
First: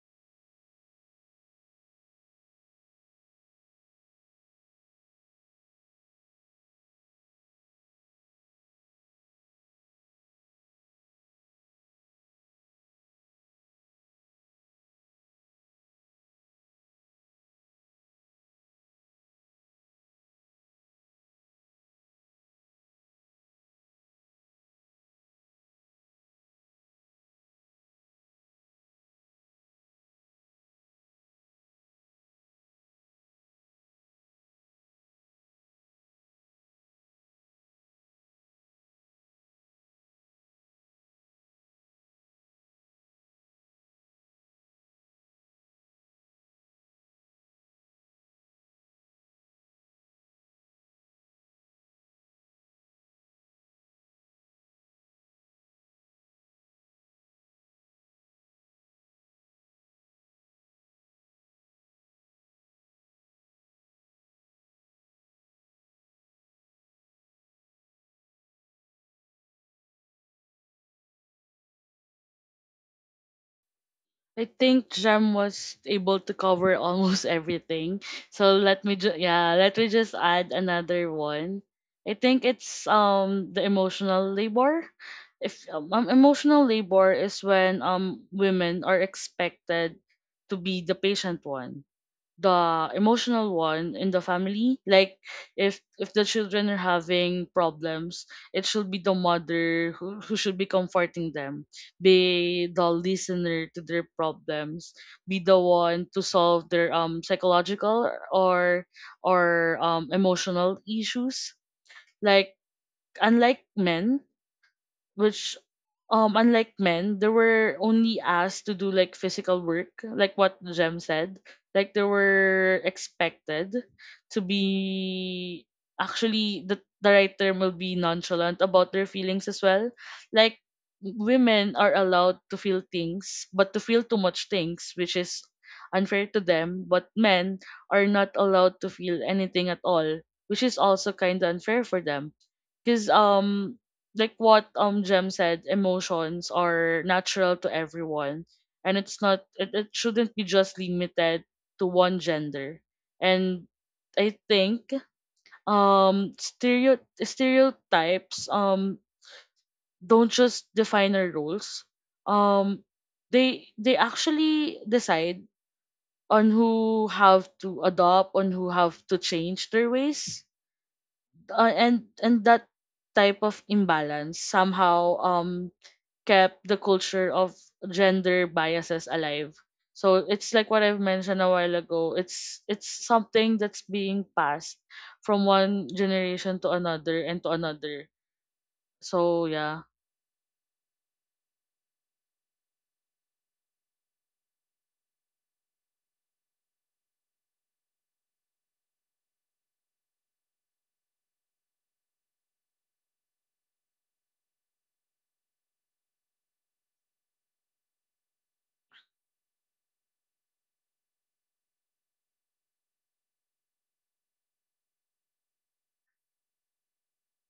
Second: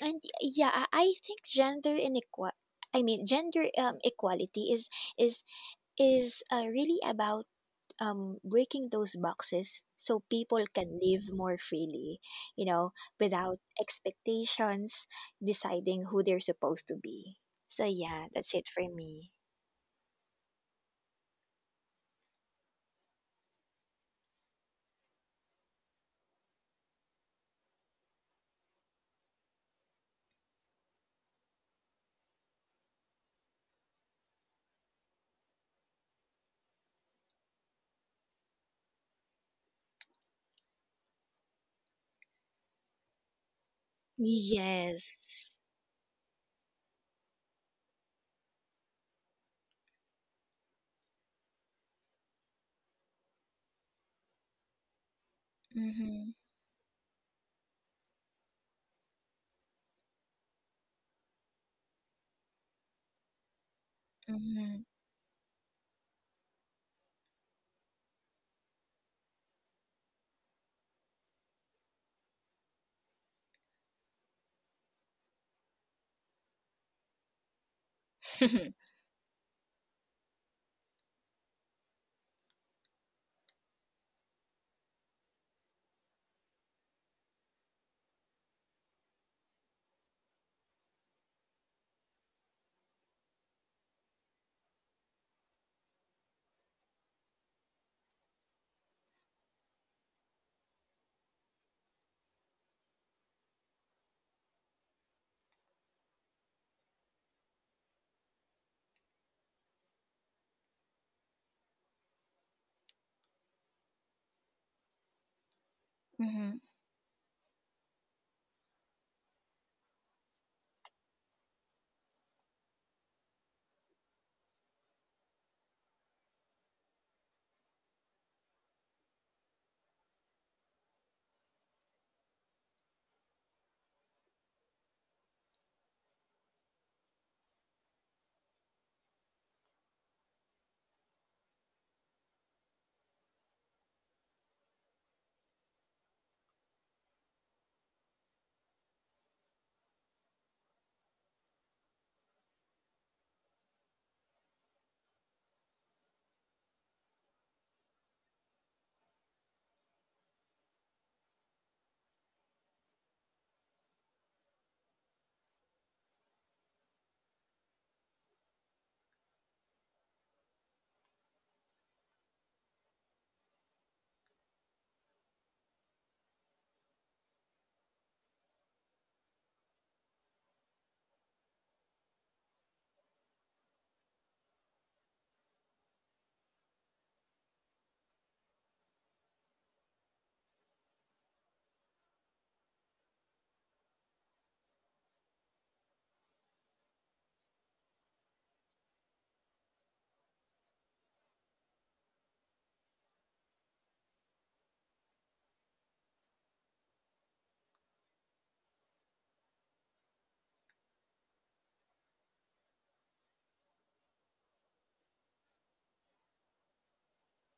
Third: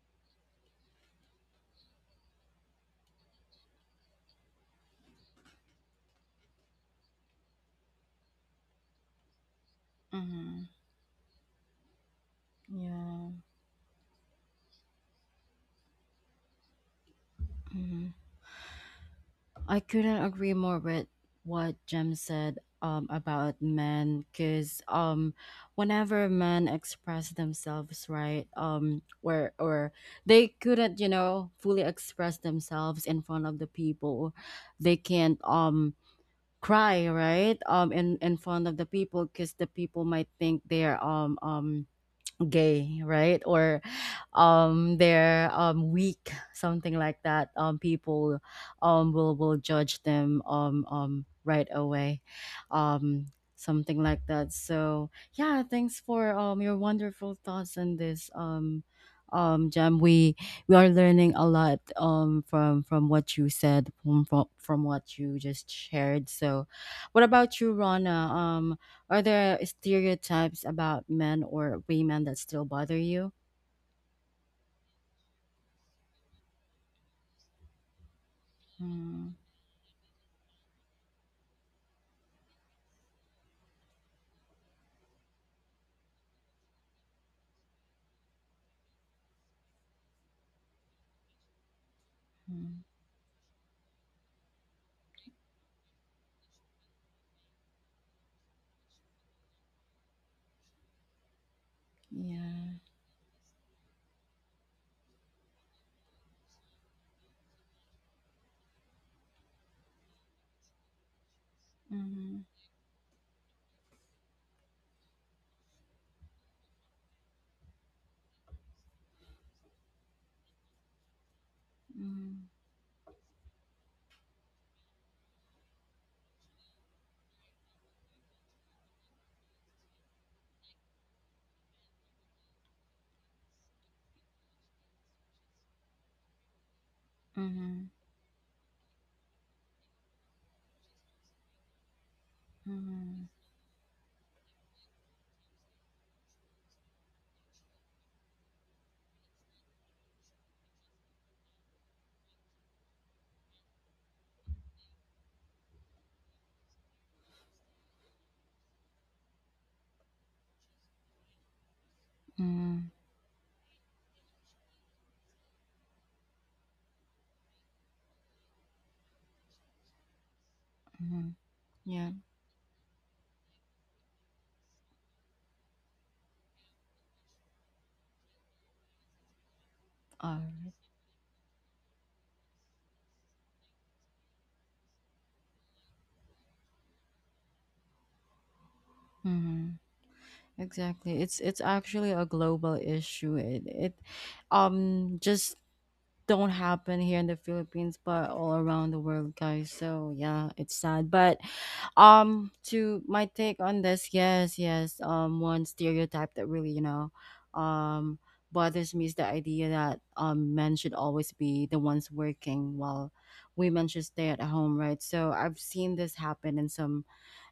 [SPEAKER 2] and yeah i I think gender inequality I mean gender um, equality is is is uh, really about um, breaking those boxes so people
[SPEAKER 1] Mhm.
[SPEAKER 2] can live more freely, you know,
[SPEAKER 1] Yeah.
[SPEAKER 2] without expectations, deciding who they're supposed to be. So,
[SPEAKER 1] Mhm.
[SPEAKER 2] yeah, that's it for me.
[SPEAKER 1] I couldn't agree more with what Jem said um about men cuz um whenever men express themselves, right? um where or they couldn't, you know, fully express themselves in front of the people. They can't um cry, right? um in in front of the people because the people might think they're um um gay, right? Or um
[SPEAKER 2] Yes.
[SPEAKER 1] they're um weak, something like that. Um people um will will judge them um um right away. Um Something like that. So yeah, thanks
[SPEAKER 2] Mm-hmm.
[SPEAKER 1] for um your wonderful thoughts on this um um Jam. We we are learning a lot um from from what you said, from from,
[SPEAKER 2] Mm-hmm.
[SPEAKER 1] from what you just shared. So what about you, Rana? Um are there stereotypes about men or women that still bother you?
[SPEAKER 3] I think jam was able to cover almost everything, so let me ju-
[SPEAKER 1] Mm,
[SPEAKER 3] yeah, let me just add another one. I think it's um the emotional labor. If um, um, Emotional labor is when um women are expected to be the patient one,
[SPEAKER 1] mm,
[SPEAKER 3] the emotional one in the family. Like if if the children are having problems, it should be the mother who, who should be comforting them, be
[SPEAKER 1] yeah.
[SPEAKER 3] the listener to their problems, be the one to solve their um psychological or or um emotional issues,
[SPEAKER 1] Mm,
[SPEAKER 3] like unlike men which um
[SPEAKER 2] mm-hmm.
[SPEAKER 3] unlike men, they were only asked to do like physical work, like what jem said. Like they
[SPEAKER 1] mm,
[SPEAKER 3] were expected to be actually the, the right term will be nonchalant about their feelings as well. Like women are allowed to feel things, but to feel too much things, which is unfair to them, but men
[SPEAKER 1] mm,
[SPEAKER 3] are not allowed to feel anything at all, which is also kind of unfair for them. Because
[SPEAKER 1] mm,
[SPEAKER 3] um like what um Jem said, emotions are natural to everyone, and it's not it, it shouldn't be just limited to one gender. And I think um stereo stereotypes um don't just define our roles. Um
[SPEAKER 1] mm,
[SPEAKER 3] they they actually decide on who have to adopt, on who have to change their ways.
[SPEAKER 1] mm,
[SPEAKER 3] Uh, and
[SPEAKER 1] yeah.
[SPEAKER 3] and that type of imbalance somehow um kept the culture of gender biases alive. So
[SPEAKER 1] All
[SPEAKER 3] it's like
[SPEAKER 1] right.
[SPEAKER 3] what I've mentioned a while ago. It's it's something that's being passed from one generation to another and to another. So
[SPEAKER 1] Mm,
[SPEAKER 3] yeah.
[SPEAKER 1] exactly. It's it's actually a global issue. It, it um just don't happen here in the Philippines, but all around the world, guys. So yeah, it's sad. But um, to my take on this, yes, yes. Um, one stereotype that really, you know, um, bothers me is the idea that um, men should always be the ones working while women should stay at home, right? So I've seen this happen in some,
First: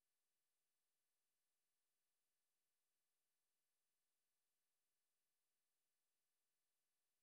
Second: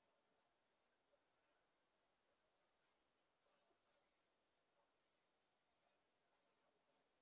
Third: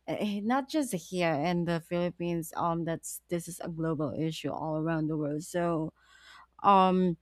[SPEAKER 1] eh, eh, not just here in the Philippines. Um, that's This is a global issue all around the world. So um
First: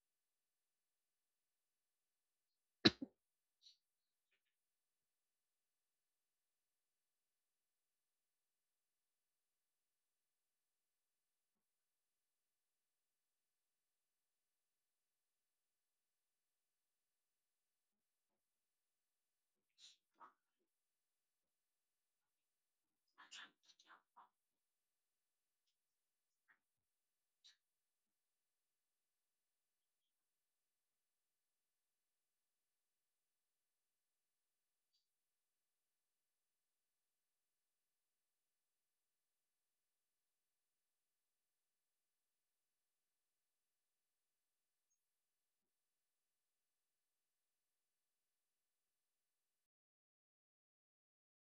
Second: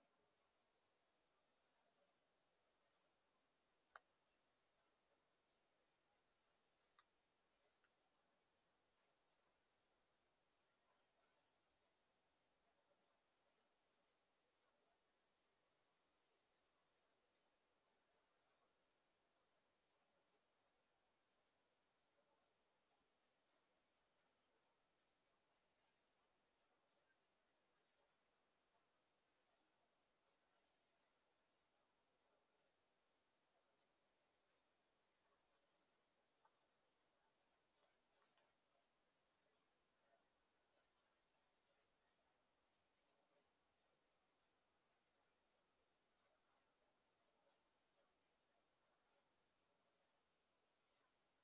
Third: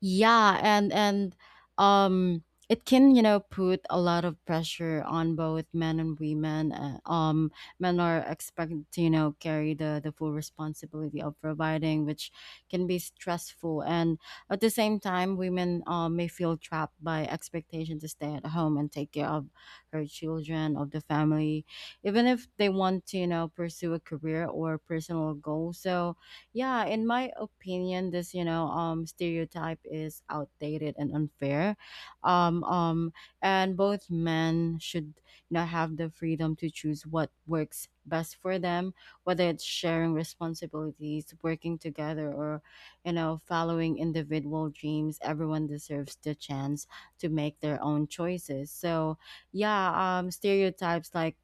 [SPEAKER 1] yeah, and and um it can, you know, put a lot of pressure on both men and women. Uh, um men are expected to, you know, carry the the full responsibility of providing, which can be stressful. And at the same time, women uh, may feel trapped by expectation to stay at home and take care of her children, of the family, even if they want to, you know, pursue a career or personal goal. So yeah, in my opinion, this, you know, um stereotype is outdated and unfair. um um and both men should, you know, have the freedom to choose what works best for them, whether it's sharing responsibilities, working together, or, you know, following individual dreams. Everyone deserves the chance to make their own choices, so yeah, um stereotypes like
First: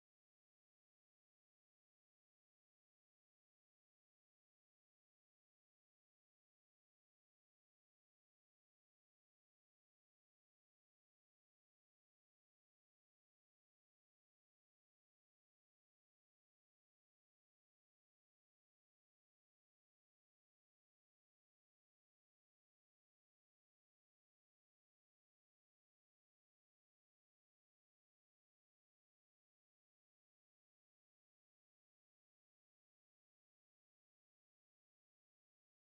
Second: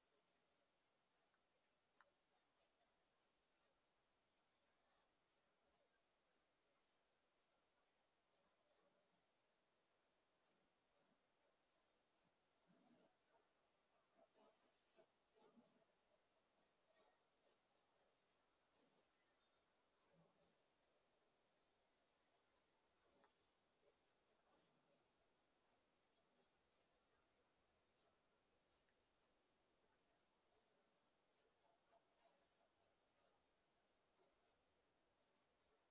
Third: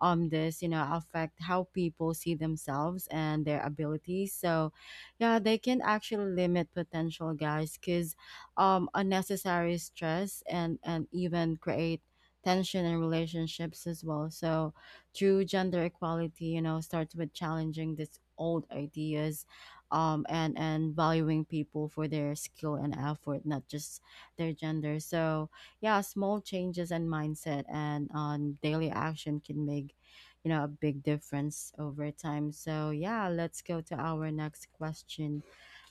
[SPEAKER 1] um this, you know, affect how people see themselves and their abilities, so yeah, they can actually limit potential, guys, because um unnecessary stress, and and even create tension in relationships as well, so true gender equality, you know, starts with challenging these old ideas, um and and valuing people for their skill and effort, not just their gender, so yeah, small changes in mindset and on daily action can make, you know, a big difference over time. So yeah, let's go to our next question.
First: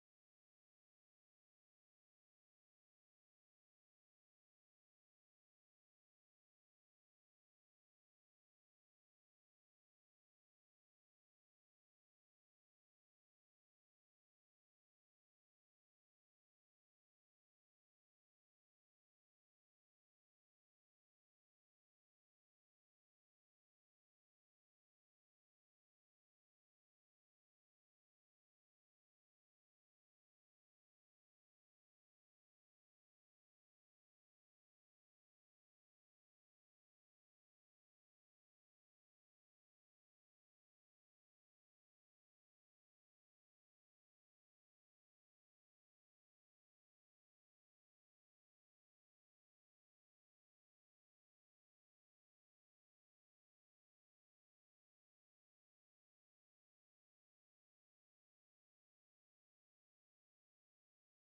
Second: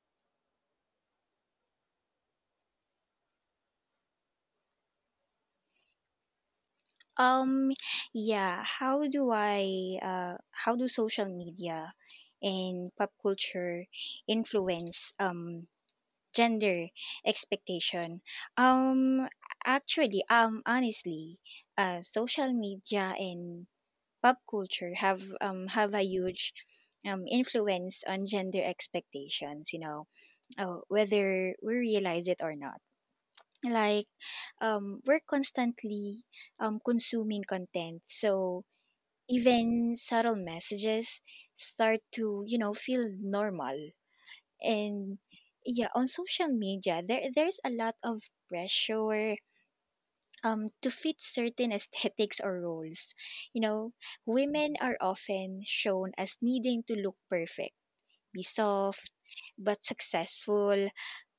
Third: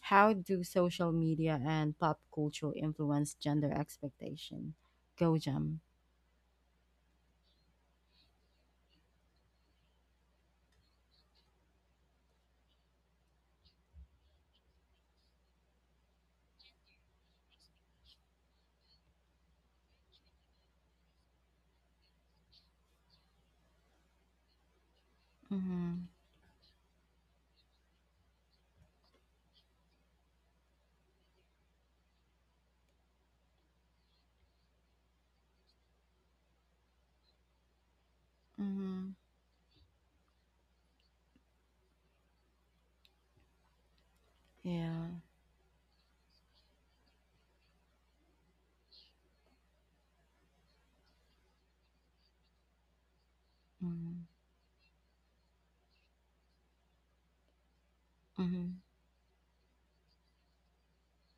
[SPEAKER 1] How do social media and pop culture influence gender expectation? Go, Jam.
[SPEAKER 2] Um, yeah, how do I, uh, how do social media and pop culture influence um gender expectation? Um actually um honestly uh Social media and pop culture have um have a
[SPEAKER 1] Mm-hmm.
[SPEAKER 2] huge um influence on gender expectations, you know uh, whether we realize it or not. like um we're constantly um consuming content, so
[SPEAKER 1] Mm-hmm.
[SPEAKER 2] even subtle messages start to, you know, feel normal.
[SPEAKER 1] Yeah.
[SPEAKER 2] And yeah, on social media, there there's a lot of pressure um to fit certain aesthetics or roles, you know.
[SPEAKER 1] Mm-hmm.
[SPEAKER 2] Women are often shown as needing to look perfect, be
[SPEAKER 1] Mm-hmm.
[SPEAKER 2] soft but successful,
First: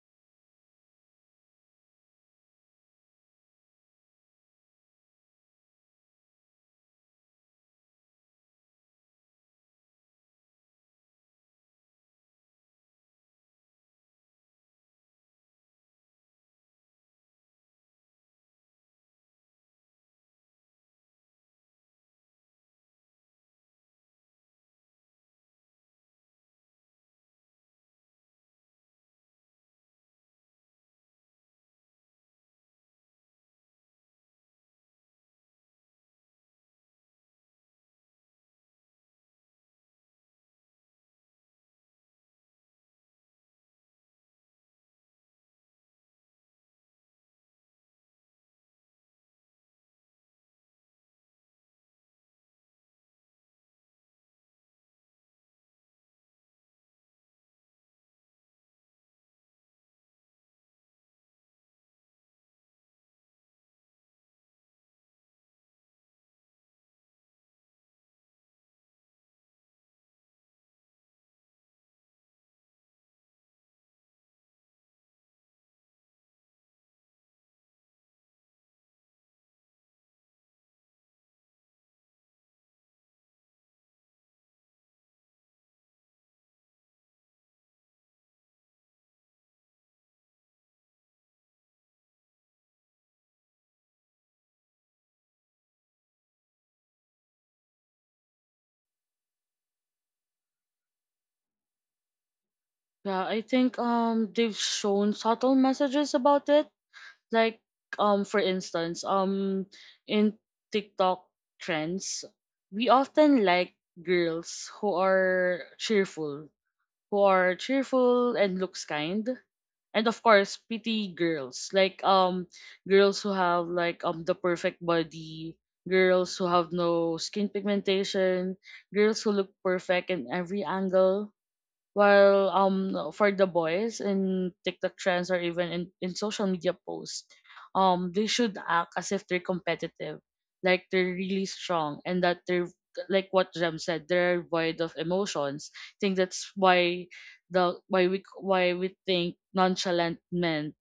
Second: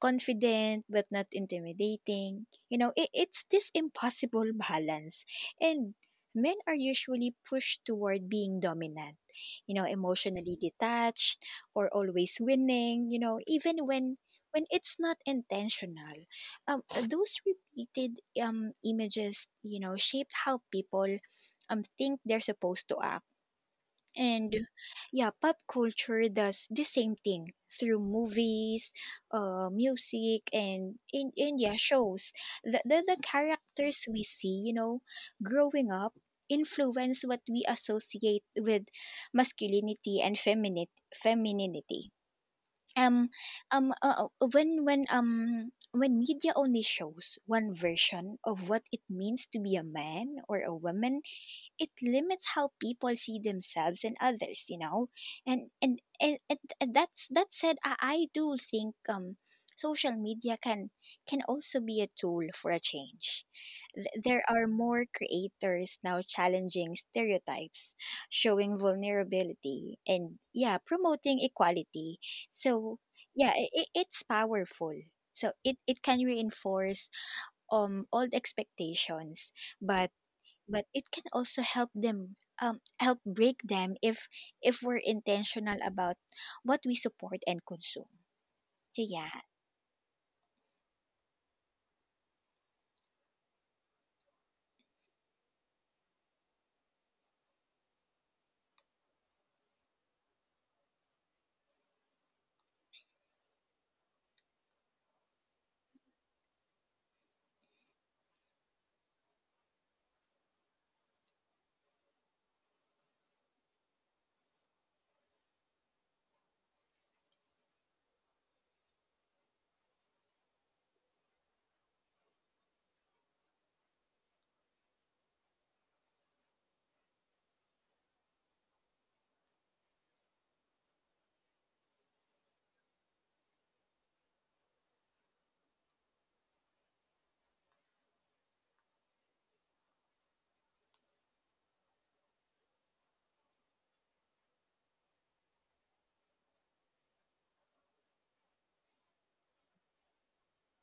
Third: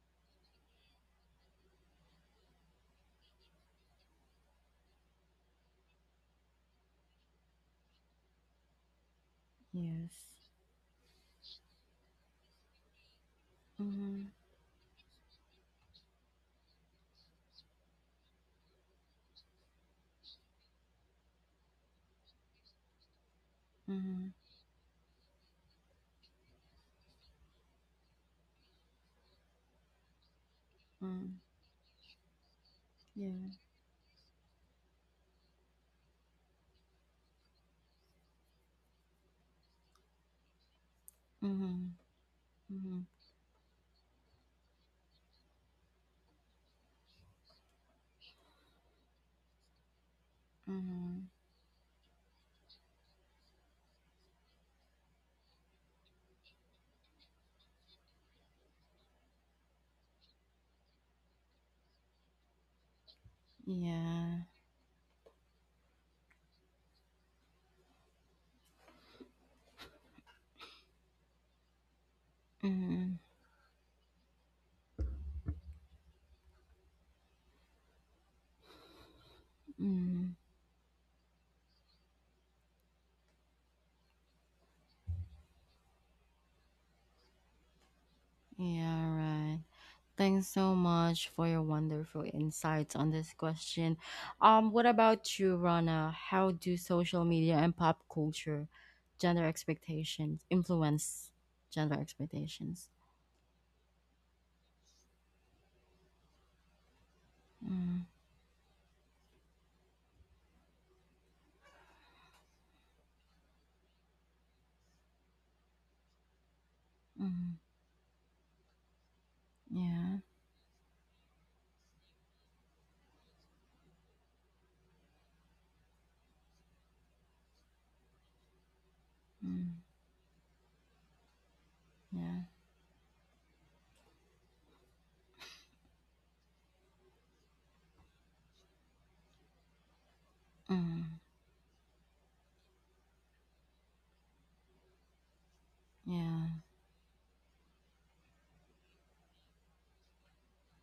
[SPEAKER 2] confident but not intimidating. You know, it, it's this impossible balance. And men are usually pushed toward being dominant, you know,
[SPEAKER 1] Yes.
[SPEAKER 2] emotionally detached or always winning, you know, even when
[SPEAKER 1] Mm-hmm.
[SPEAKER 2] when it's not intentional. Um, those repeated um images, you know, shaped how people um think they're supposed to act.
[SPEAKER 1] Mm-hmm.
[SPEAKER 2] And yeah, pop culture does the same thing through movies, uh, music, and
[SPEAKER 1] Mm-hmm.
[SPEAKER 2] in India shows. The, the, the
[SPEAKER 1] Yeah.
[SPEAKER 2] characters we see, you know, growing up influence what we associate with masculinity and feminine
[SPEAKER 1] Mm-hmm.
[SPEAKER 2] femininity.
[SPEAKER 1] Mm-hmm.
[SPEAKER 2] Um um uh, uh, when when um when media only shows one version of what it means to be a man or a woman,
[SPEAKER 1] Mm-hmm.
[SPEAKER 2] it limits how people see themselves and others, you know. And and and, and, and that's that said, I, I do think um social media can can also be a tool for a change. Th- there
[SPEAKER 1] Yeah.
[SPEAKER 2] are more creators now challenging stereotypes, showing vulnerability, and yeah, promoting equality. So
[SPEAKER 1] Mm-hmm.
[SPEAKER 2] yeah, i i- it's powerful. So it, it can reinforce um old expectations, but
[SPEAKER 1] Mm-hmm.
[SPEAKER 2] but it can also help them um help break them if if we're intentional about what we support and consume. So
[SPEAKER 1] Yeah,
[SPEAKER 2] yeah.
[SPEAKER 1] right. Thanks so much for your wonderful insights on this question. Um, what about you, Rana? How do social media and pop culture, gender expectations, influence gender expectations?
[SPEAKER 3] Yeah, I think um they've shown subtle messages about it. Like
[SPEAKER 1] Mm,
[SPEAKER 3] um for instance, um in TikTok trends, we often like girls who are cheerful, who
[SPEAKER 1] mm,
[SPEAKER 3] are cheerful and looks kind. And
[SPEAKER 1] yeah,
[SPEAKER 3] of course, pretty girls. Like um girls who have like um the perfect body, girls who have no skin pigmentation, girls who look
[SPEAKER 1] mm,
[SPEAKER 3] perfect in every angle.
[SPEAKER 1] yeah,
[SPEAKER 3] While um for the boys in TikTok trends or even in, in social media posts, um they should act as if they're competitive, like they're
[SPEAKER 1] mm,
[SPEAKER 3] really strong, and that they're like what Jem said, they're void of emotions. I think
[SPEAKER 1] yeah,
[SPEAKER 3] that's why the why we why we think nonchalant men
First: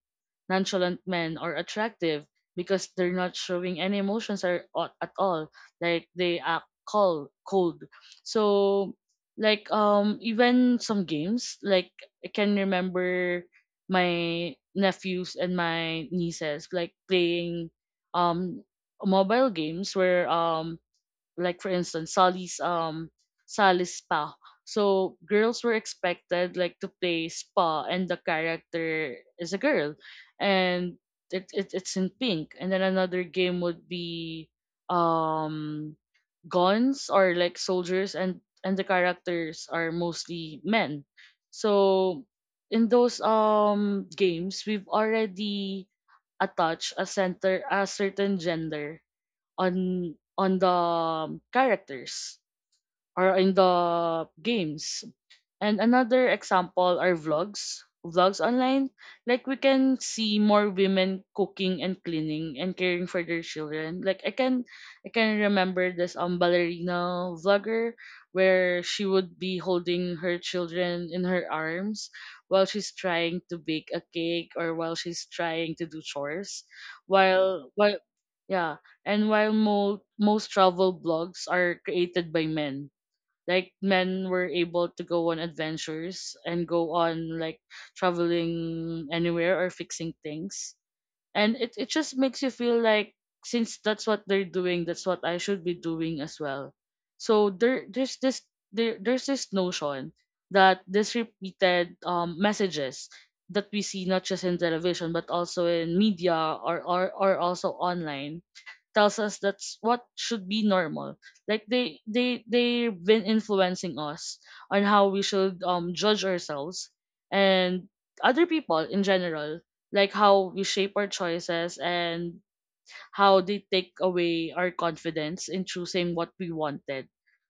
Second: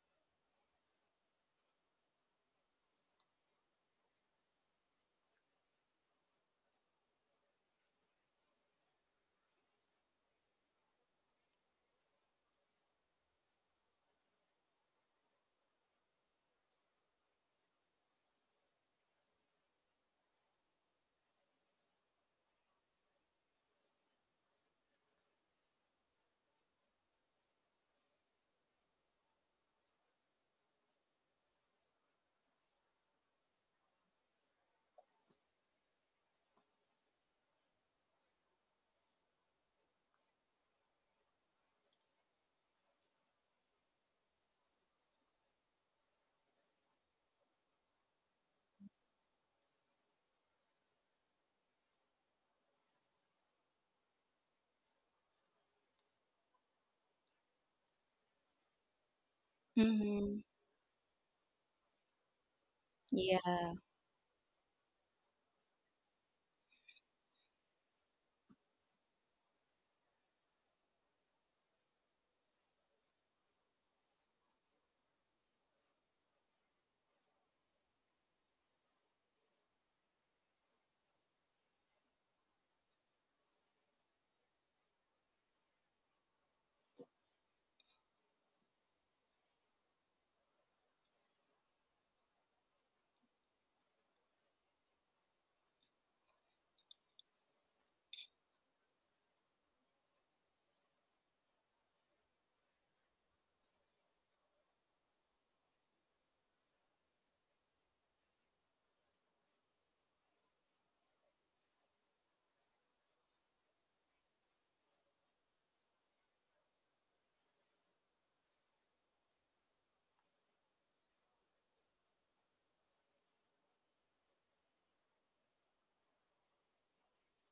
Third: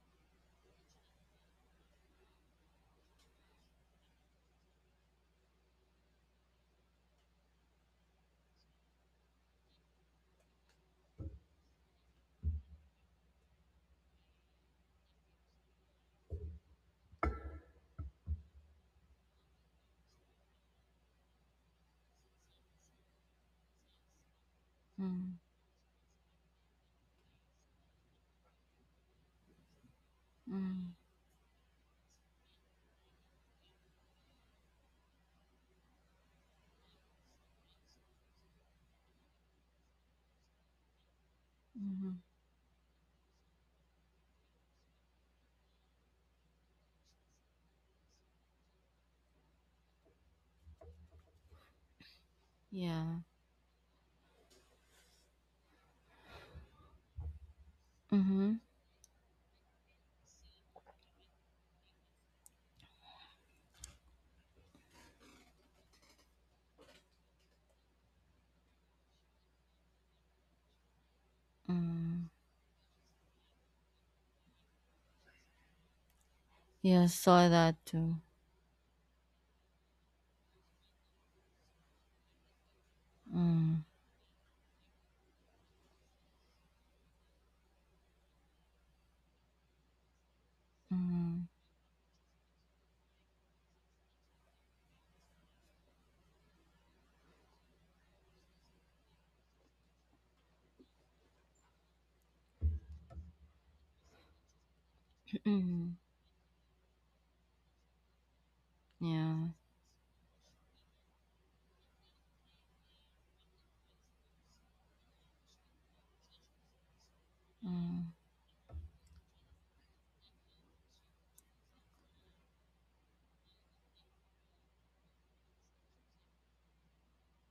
[SPEAKER 3] nonchalant men are attractive, because they're not showing any emotions, or, or at all. Like they act cold, cold. So like um even some games, like I can remember my nephews and my nieces like playing um mobile games where um like for instance Sally's um Sally's spa. So
[SPEAKER 1] mm,
[SPEAKER 3] girls were expected like to play spa, and the character is a girl
[SPEAKER 1] mm,
[SPEAKER 3] and it, it it's in pink. And then another game would be um guns, or like soldiers, and and the characters are mostly men.
[SPEAKER 1] mm-hmm,
[SPEAKER 3] So in those um games, we've already attached a center a certain gender on on the characters
[SPEAKER 1] yeah,
[SPEAKER 3] or in the games. And another example are vlogs, vlogs
[SPEAKER 1] mm-hmm,
[SPEAKER 3] online. Like we can
[SPEAKER 2] Mm-hmm.
[SPEAKER 3] see more women cooking and cleaning and caring for their
[SPEAKER 2] Yeah.
[SPEAKER 3] children. Like I can I can remember this um ballerina vlogger where she would be holding her children in her arms
[SPEAKER 1] mm.
[SPEAKER 3] while she's trying to bake a cake or while she's trying to do chores.
[SPEAKER 1] Yeah, saw
[SPEAKER 3] While
[SPEAKER 1] that
[SPEAKER 3] while
[SPEAKER 1] too.
[SPEAKER 3] yeah, and while mo- most travel blogs are created by men, like
[SPEAKER 1] Mm,
[SPEAKER 3] men were able to go on adventures and go on like traveling anywhere or fixing things,
[SPEAKER 1] mm,
[SPEAKER 3] and it, it just makes you feel like since that's what they're doing, that's what I should be doing as well. So there there's this there, there's this notion that this repeated um, messages that we see not just in television but also in media, or, or or also online, tells us
[SPEAKER 1] yeah,
[SPEAKER 3] that's what should be normal. Like they they they've been influencing us on how we should um judge ourselves and
[SPEAKER 1] mm,
[SPEAKER 3] other people in general, like how we shape our choices, and how they take away our confidence in choosing what we wanted,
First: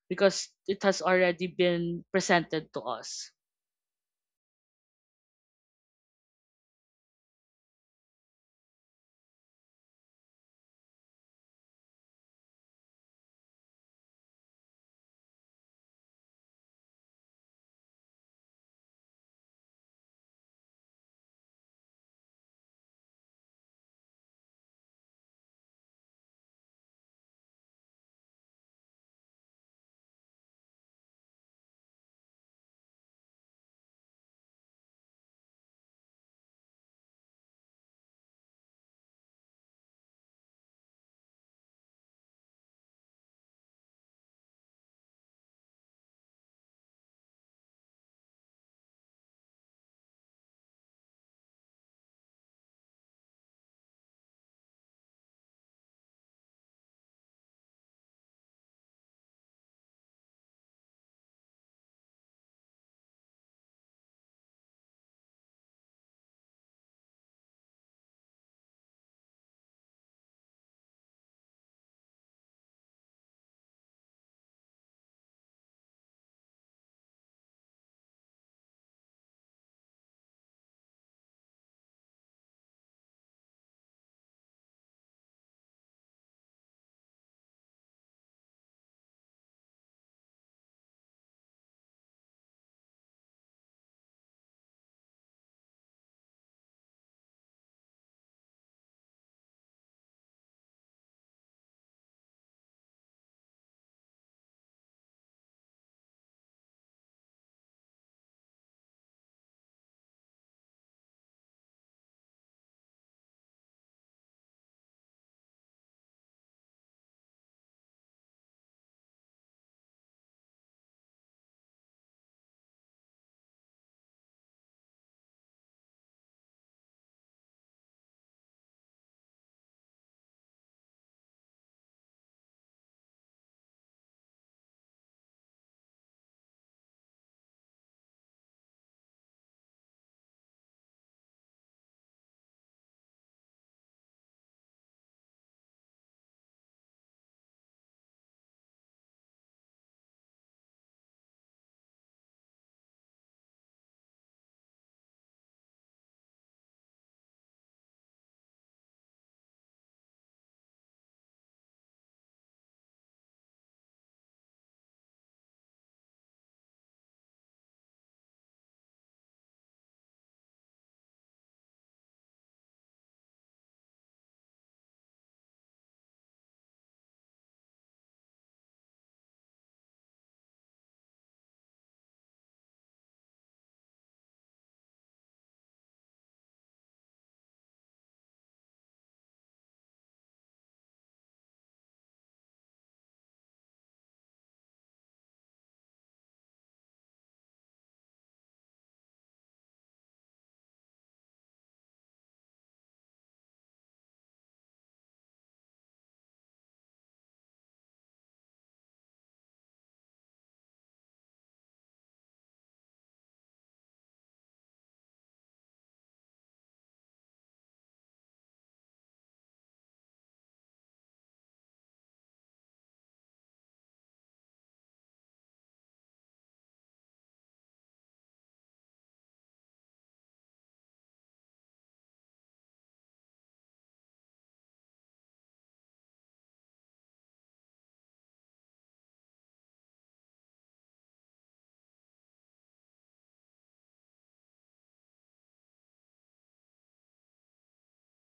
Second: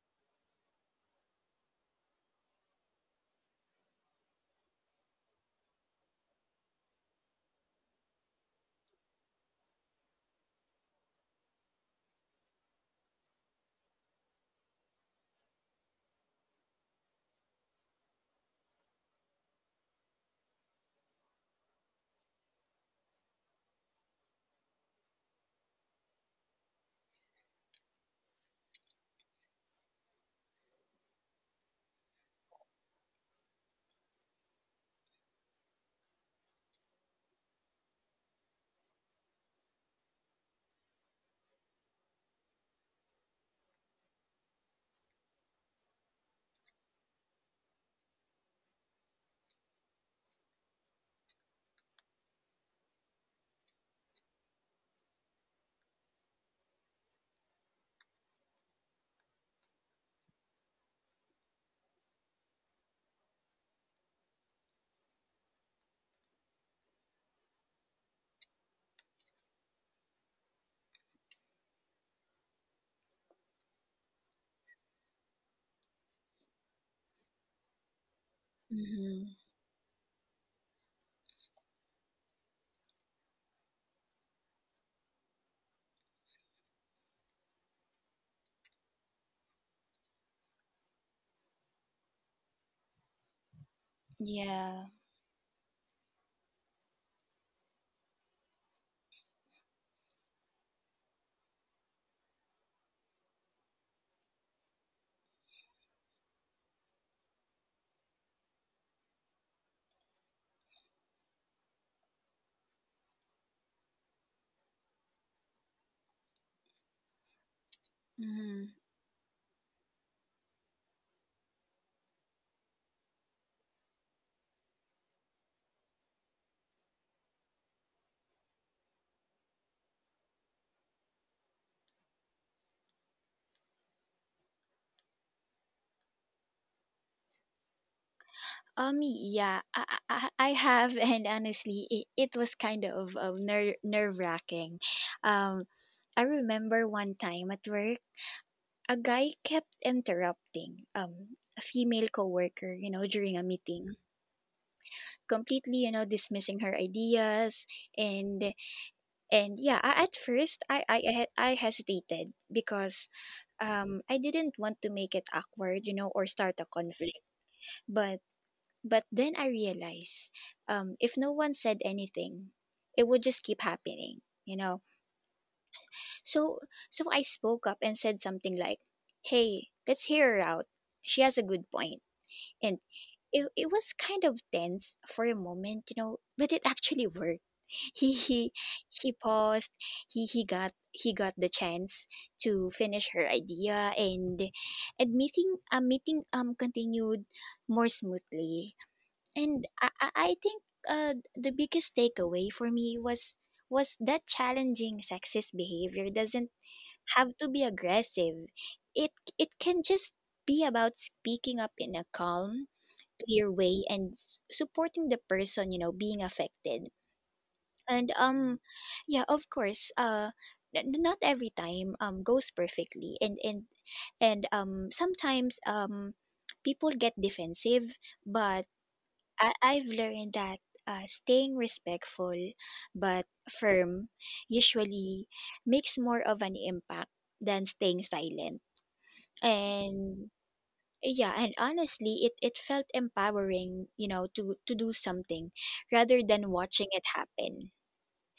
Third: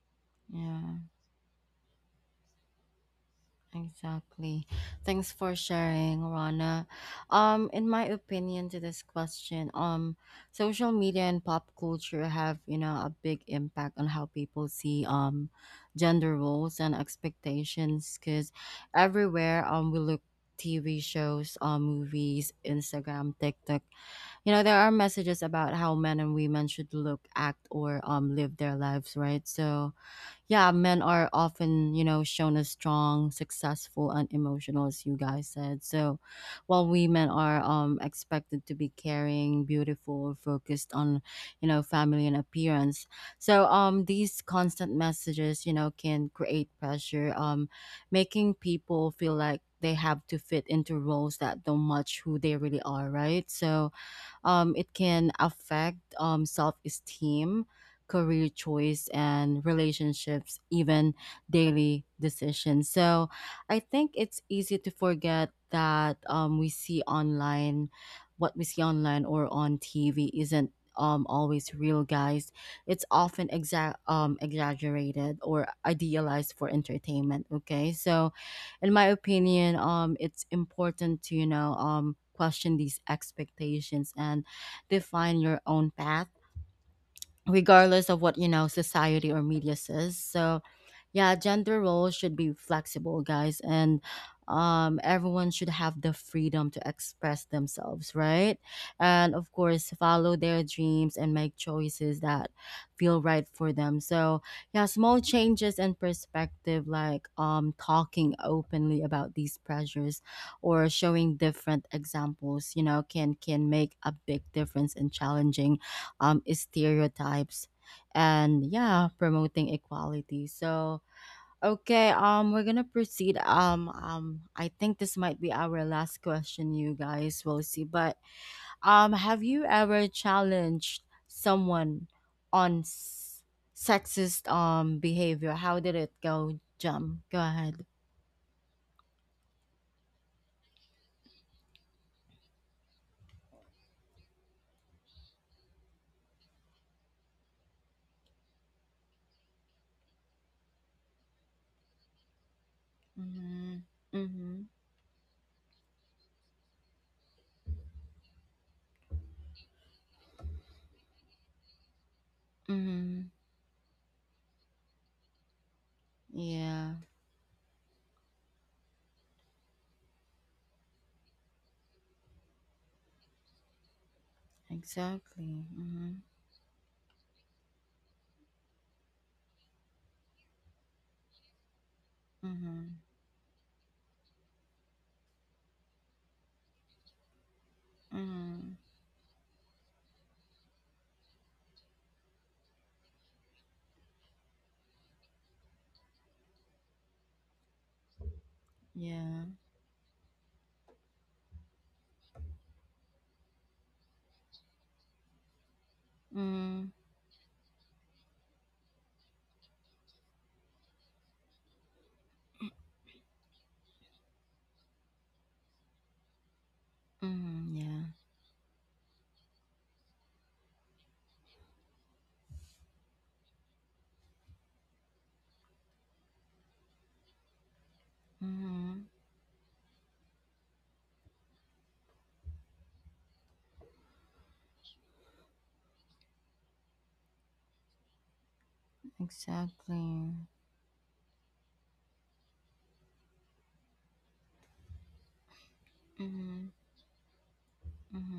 [SPEAKER 3] because it
[SPEAKER 1] yeah.
[SPEAKER 3] has already been presented to us.
[SPEAKER 1] Exactly. Thanks for sharing, Rana. Um, in my opinion to this question, um, social media and pop culture have, you know, a big impact on how people see um gender roles and expectations, because everywhere um we look: T V shows, um, movies, Instagram, TikTok. You know, there are messages about how men and women should look, act, or um live their lives, right? So yeah, men are often, you know, shown as strong, successful, and emotional, as you guys said. So while women are um, expected to be caring, beautiful, focused on, you know, family and appearance. So, um, these constant messages, you know, can create pressure, um, making people feel like they have to fit into roles that don't match who they really are, right? So, um, it can affect um, self esteem, career choice, and relationships, even daily decisions. So I think it's easy to forget that um, we see online, what we see online or on T V isn't um, always real, guys. It's often exa- um, exaggerated or idealized for entertainment. Okay, so in my
[SPEAKER 2] Mm-hmm.
[SPEAKER 1] opinion, um, it's important to, you know, um question these expectations and define your own path regardless of what, you know, society or media says, so yeah, gender roles should be flexible, guys, and
[SPEAKER 2] Yeah.
[SPEAKER 1] um everyone should have the freedom to express themselves, right, and of course follow their dreams and make choices that feel right for them, so yeah, small changes in perspective like um talking openly about these pressures or showing different examples, you know, can can make a big difference in challenging um stereotypes
[SPEAKER 2] Mm-hmm.
[SPEAKER 1] and yeah promoting equality, so okay, um, we're gonna proceed. Um, um, I think this might be our last question, you guys. We'll see. But um, have you ever challenged someone on s- sexist um behavior? How did it go, Jum? Go ahead.
[SPEAKER 2] Um. Yeah. I, I I I have, and honestly, it, it was kind of, of nerve nerve wracking. Um, I remember one time at work. A guy kept interrupting um, a female coworker, you know, during a
[SPEAKER 1] Mm-hmm.
[SPEAKER 2] meeting,
[SPEAKER 1] Mm-hmm.
[SPEAKER 2] completely, you know, dismissing her ideas. And and yeah, I, at first I, I I he- I hesitated because
[SPEAKER 1] Mm-hmm.
[SPEAKER 2] um, I didn't want to make it awkward, you know, or start a
[SPEAKER 1] Yeah.
[SPEAKER 2] conflict. But but then I realized um, if no one said anything, it would just keep happening, you know.
[SPEAKER 1] Exactly. Mm-hmm.
[SPEAKER 2] So so I spoke up and said something like, "Hey, let's hear her out. She has a good point." And
[SPEAKER 1] Mm-hmm.
[SPEAKER 2] it, it was kind of tense for a moment, you know, but it actually worked. He he
[SPEAKER 1] Mm-hmm.
[SPEAKER 2] he paused. He he got he got the chance to finish her idea, and and meeting uh, meeting um continued more smoothly.
[SPEAKER 1] Yeah.
[SPEAKER 2] And I I I think uh the biggest takeaway for me was was that challenging sexist behavior doesn't
[SPEAKER 1] Mm-hmm.
[SPEAKER 2] have to be aggressive. It it can just be about speaking up in a calm, clear way and s- supporting the person, you know, being affected.
[SPEAKER 1] Mm-hmm. Yeah.
[SPEAKER 2] And um yeah, of course, uh n- n- not every time um goes perfectly, and and and um sometimes um people get defensive, but
[SPEAKER 1] Mm-hmm.
[SPEAKER 2] I- I've learned that uh, staying respectful but firm usually makes more of an impact than staying silent. And
[SPEAKER 1] Exactly.
[SPEAKER 2] yeah, and honestly, it, it felt empowering, you know, to to do something rather than
[SPEAKER 1] Mm-hmm.
[SPEAKER 2] watching it happen.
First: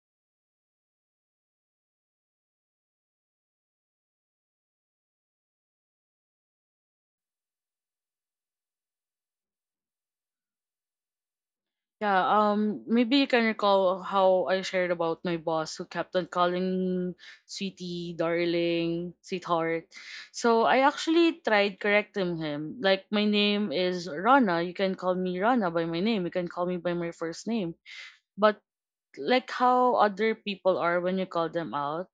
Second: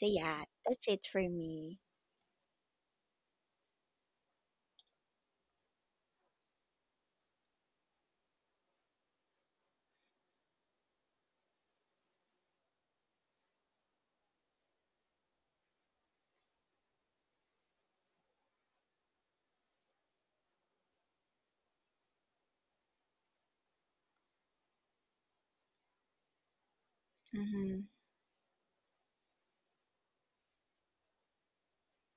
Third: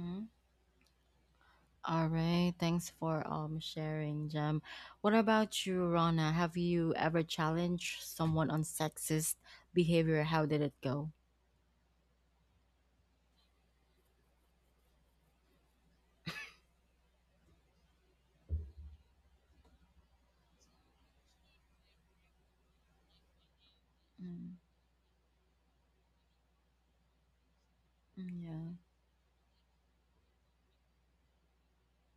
[SPEAKER 2] So yeah, that's it for me.
[SPEAKER 1] All right, thanks for um sharing, Jem. What about you, Rana? Have you ever challenged someone on sexist behavior? How did it go?
[SPEAKER 3] Yeah, um maybe you can recall how I shared about my boss who kept on calling sweetie, darling, sweetheart. So I actually tried correcting him. Like my name is
[SPEAKER 1] Mm,
[SPEAKER 3] Rana, you can call me Rana by my name, you can call me by my first name.
[SPEAKER 2] Mhm.
[SPEAKER 1] mm,
[SPEAKER 3] But
[SPEAKER 1] yeah.
[SPEAKER 3] like how other people are when you call them out,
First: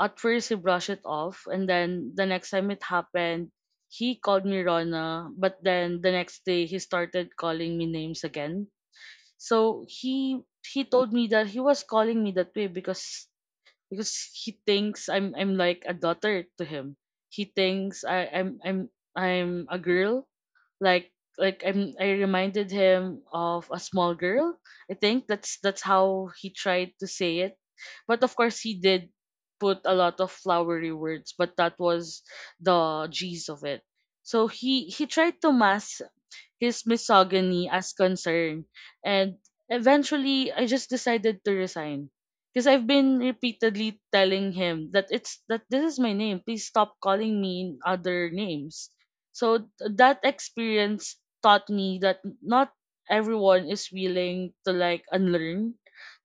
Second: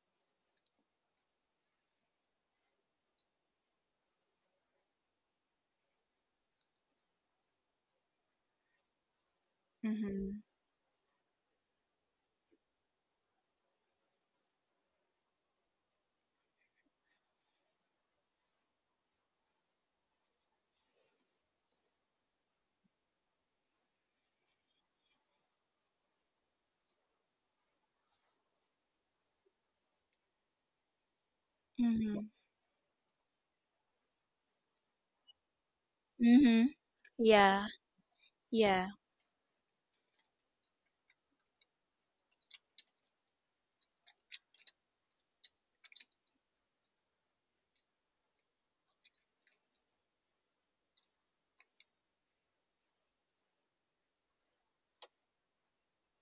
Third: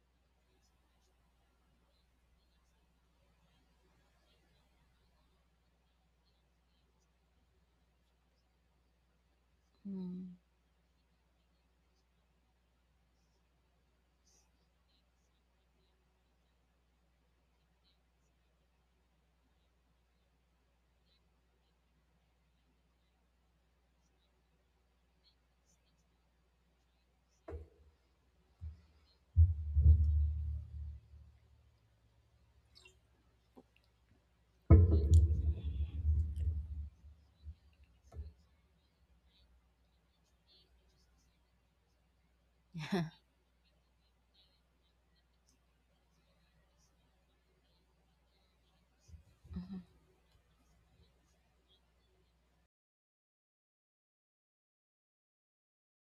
[SPEAKER 3] at first, he brushed it off, and then the next time it happened, he called me Rona, but then the next day, he started calling me names again. So
[SPEAKER 1] Mm,
[SPEAKER 3] he
[SPEAKER 2] Mhm.
[SPEAKER 3] he told me that he was calling me that way because because he thinks I'm I'm like a daughter to him. He thinks I I'm I'm I'm a girl, like like I'm I reminded him of a small girl. I think that's that's how he tried to say it. But of course he did put a lot of flowery words, but that was
[SPEAKER 2] Mhm.
[SPEAKER 3] the gist of it. So he he tried to mask
[SPEAKER 2] Mhm.
[SPEAKER 3] his
[SPEAKER 2] Yeah.
[SPEAKER 3] misogyny as concern.
[SPEAKER 2] Yeah.
[SPEAKER 3] And eventually, I just decided to resign. Because I've
[SPEAKER 1] yeah.
[SPEAKER 3] been repeatedly telling him that it's that this is my name. Please stop calling me other names. So th- that experience taught me that not everyone is willing to like unlearn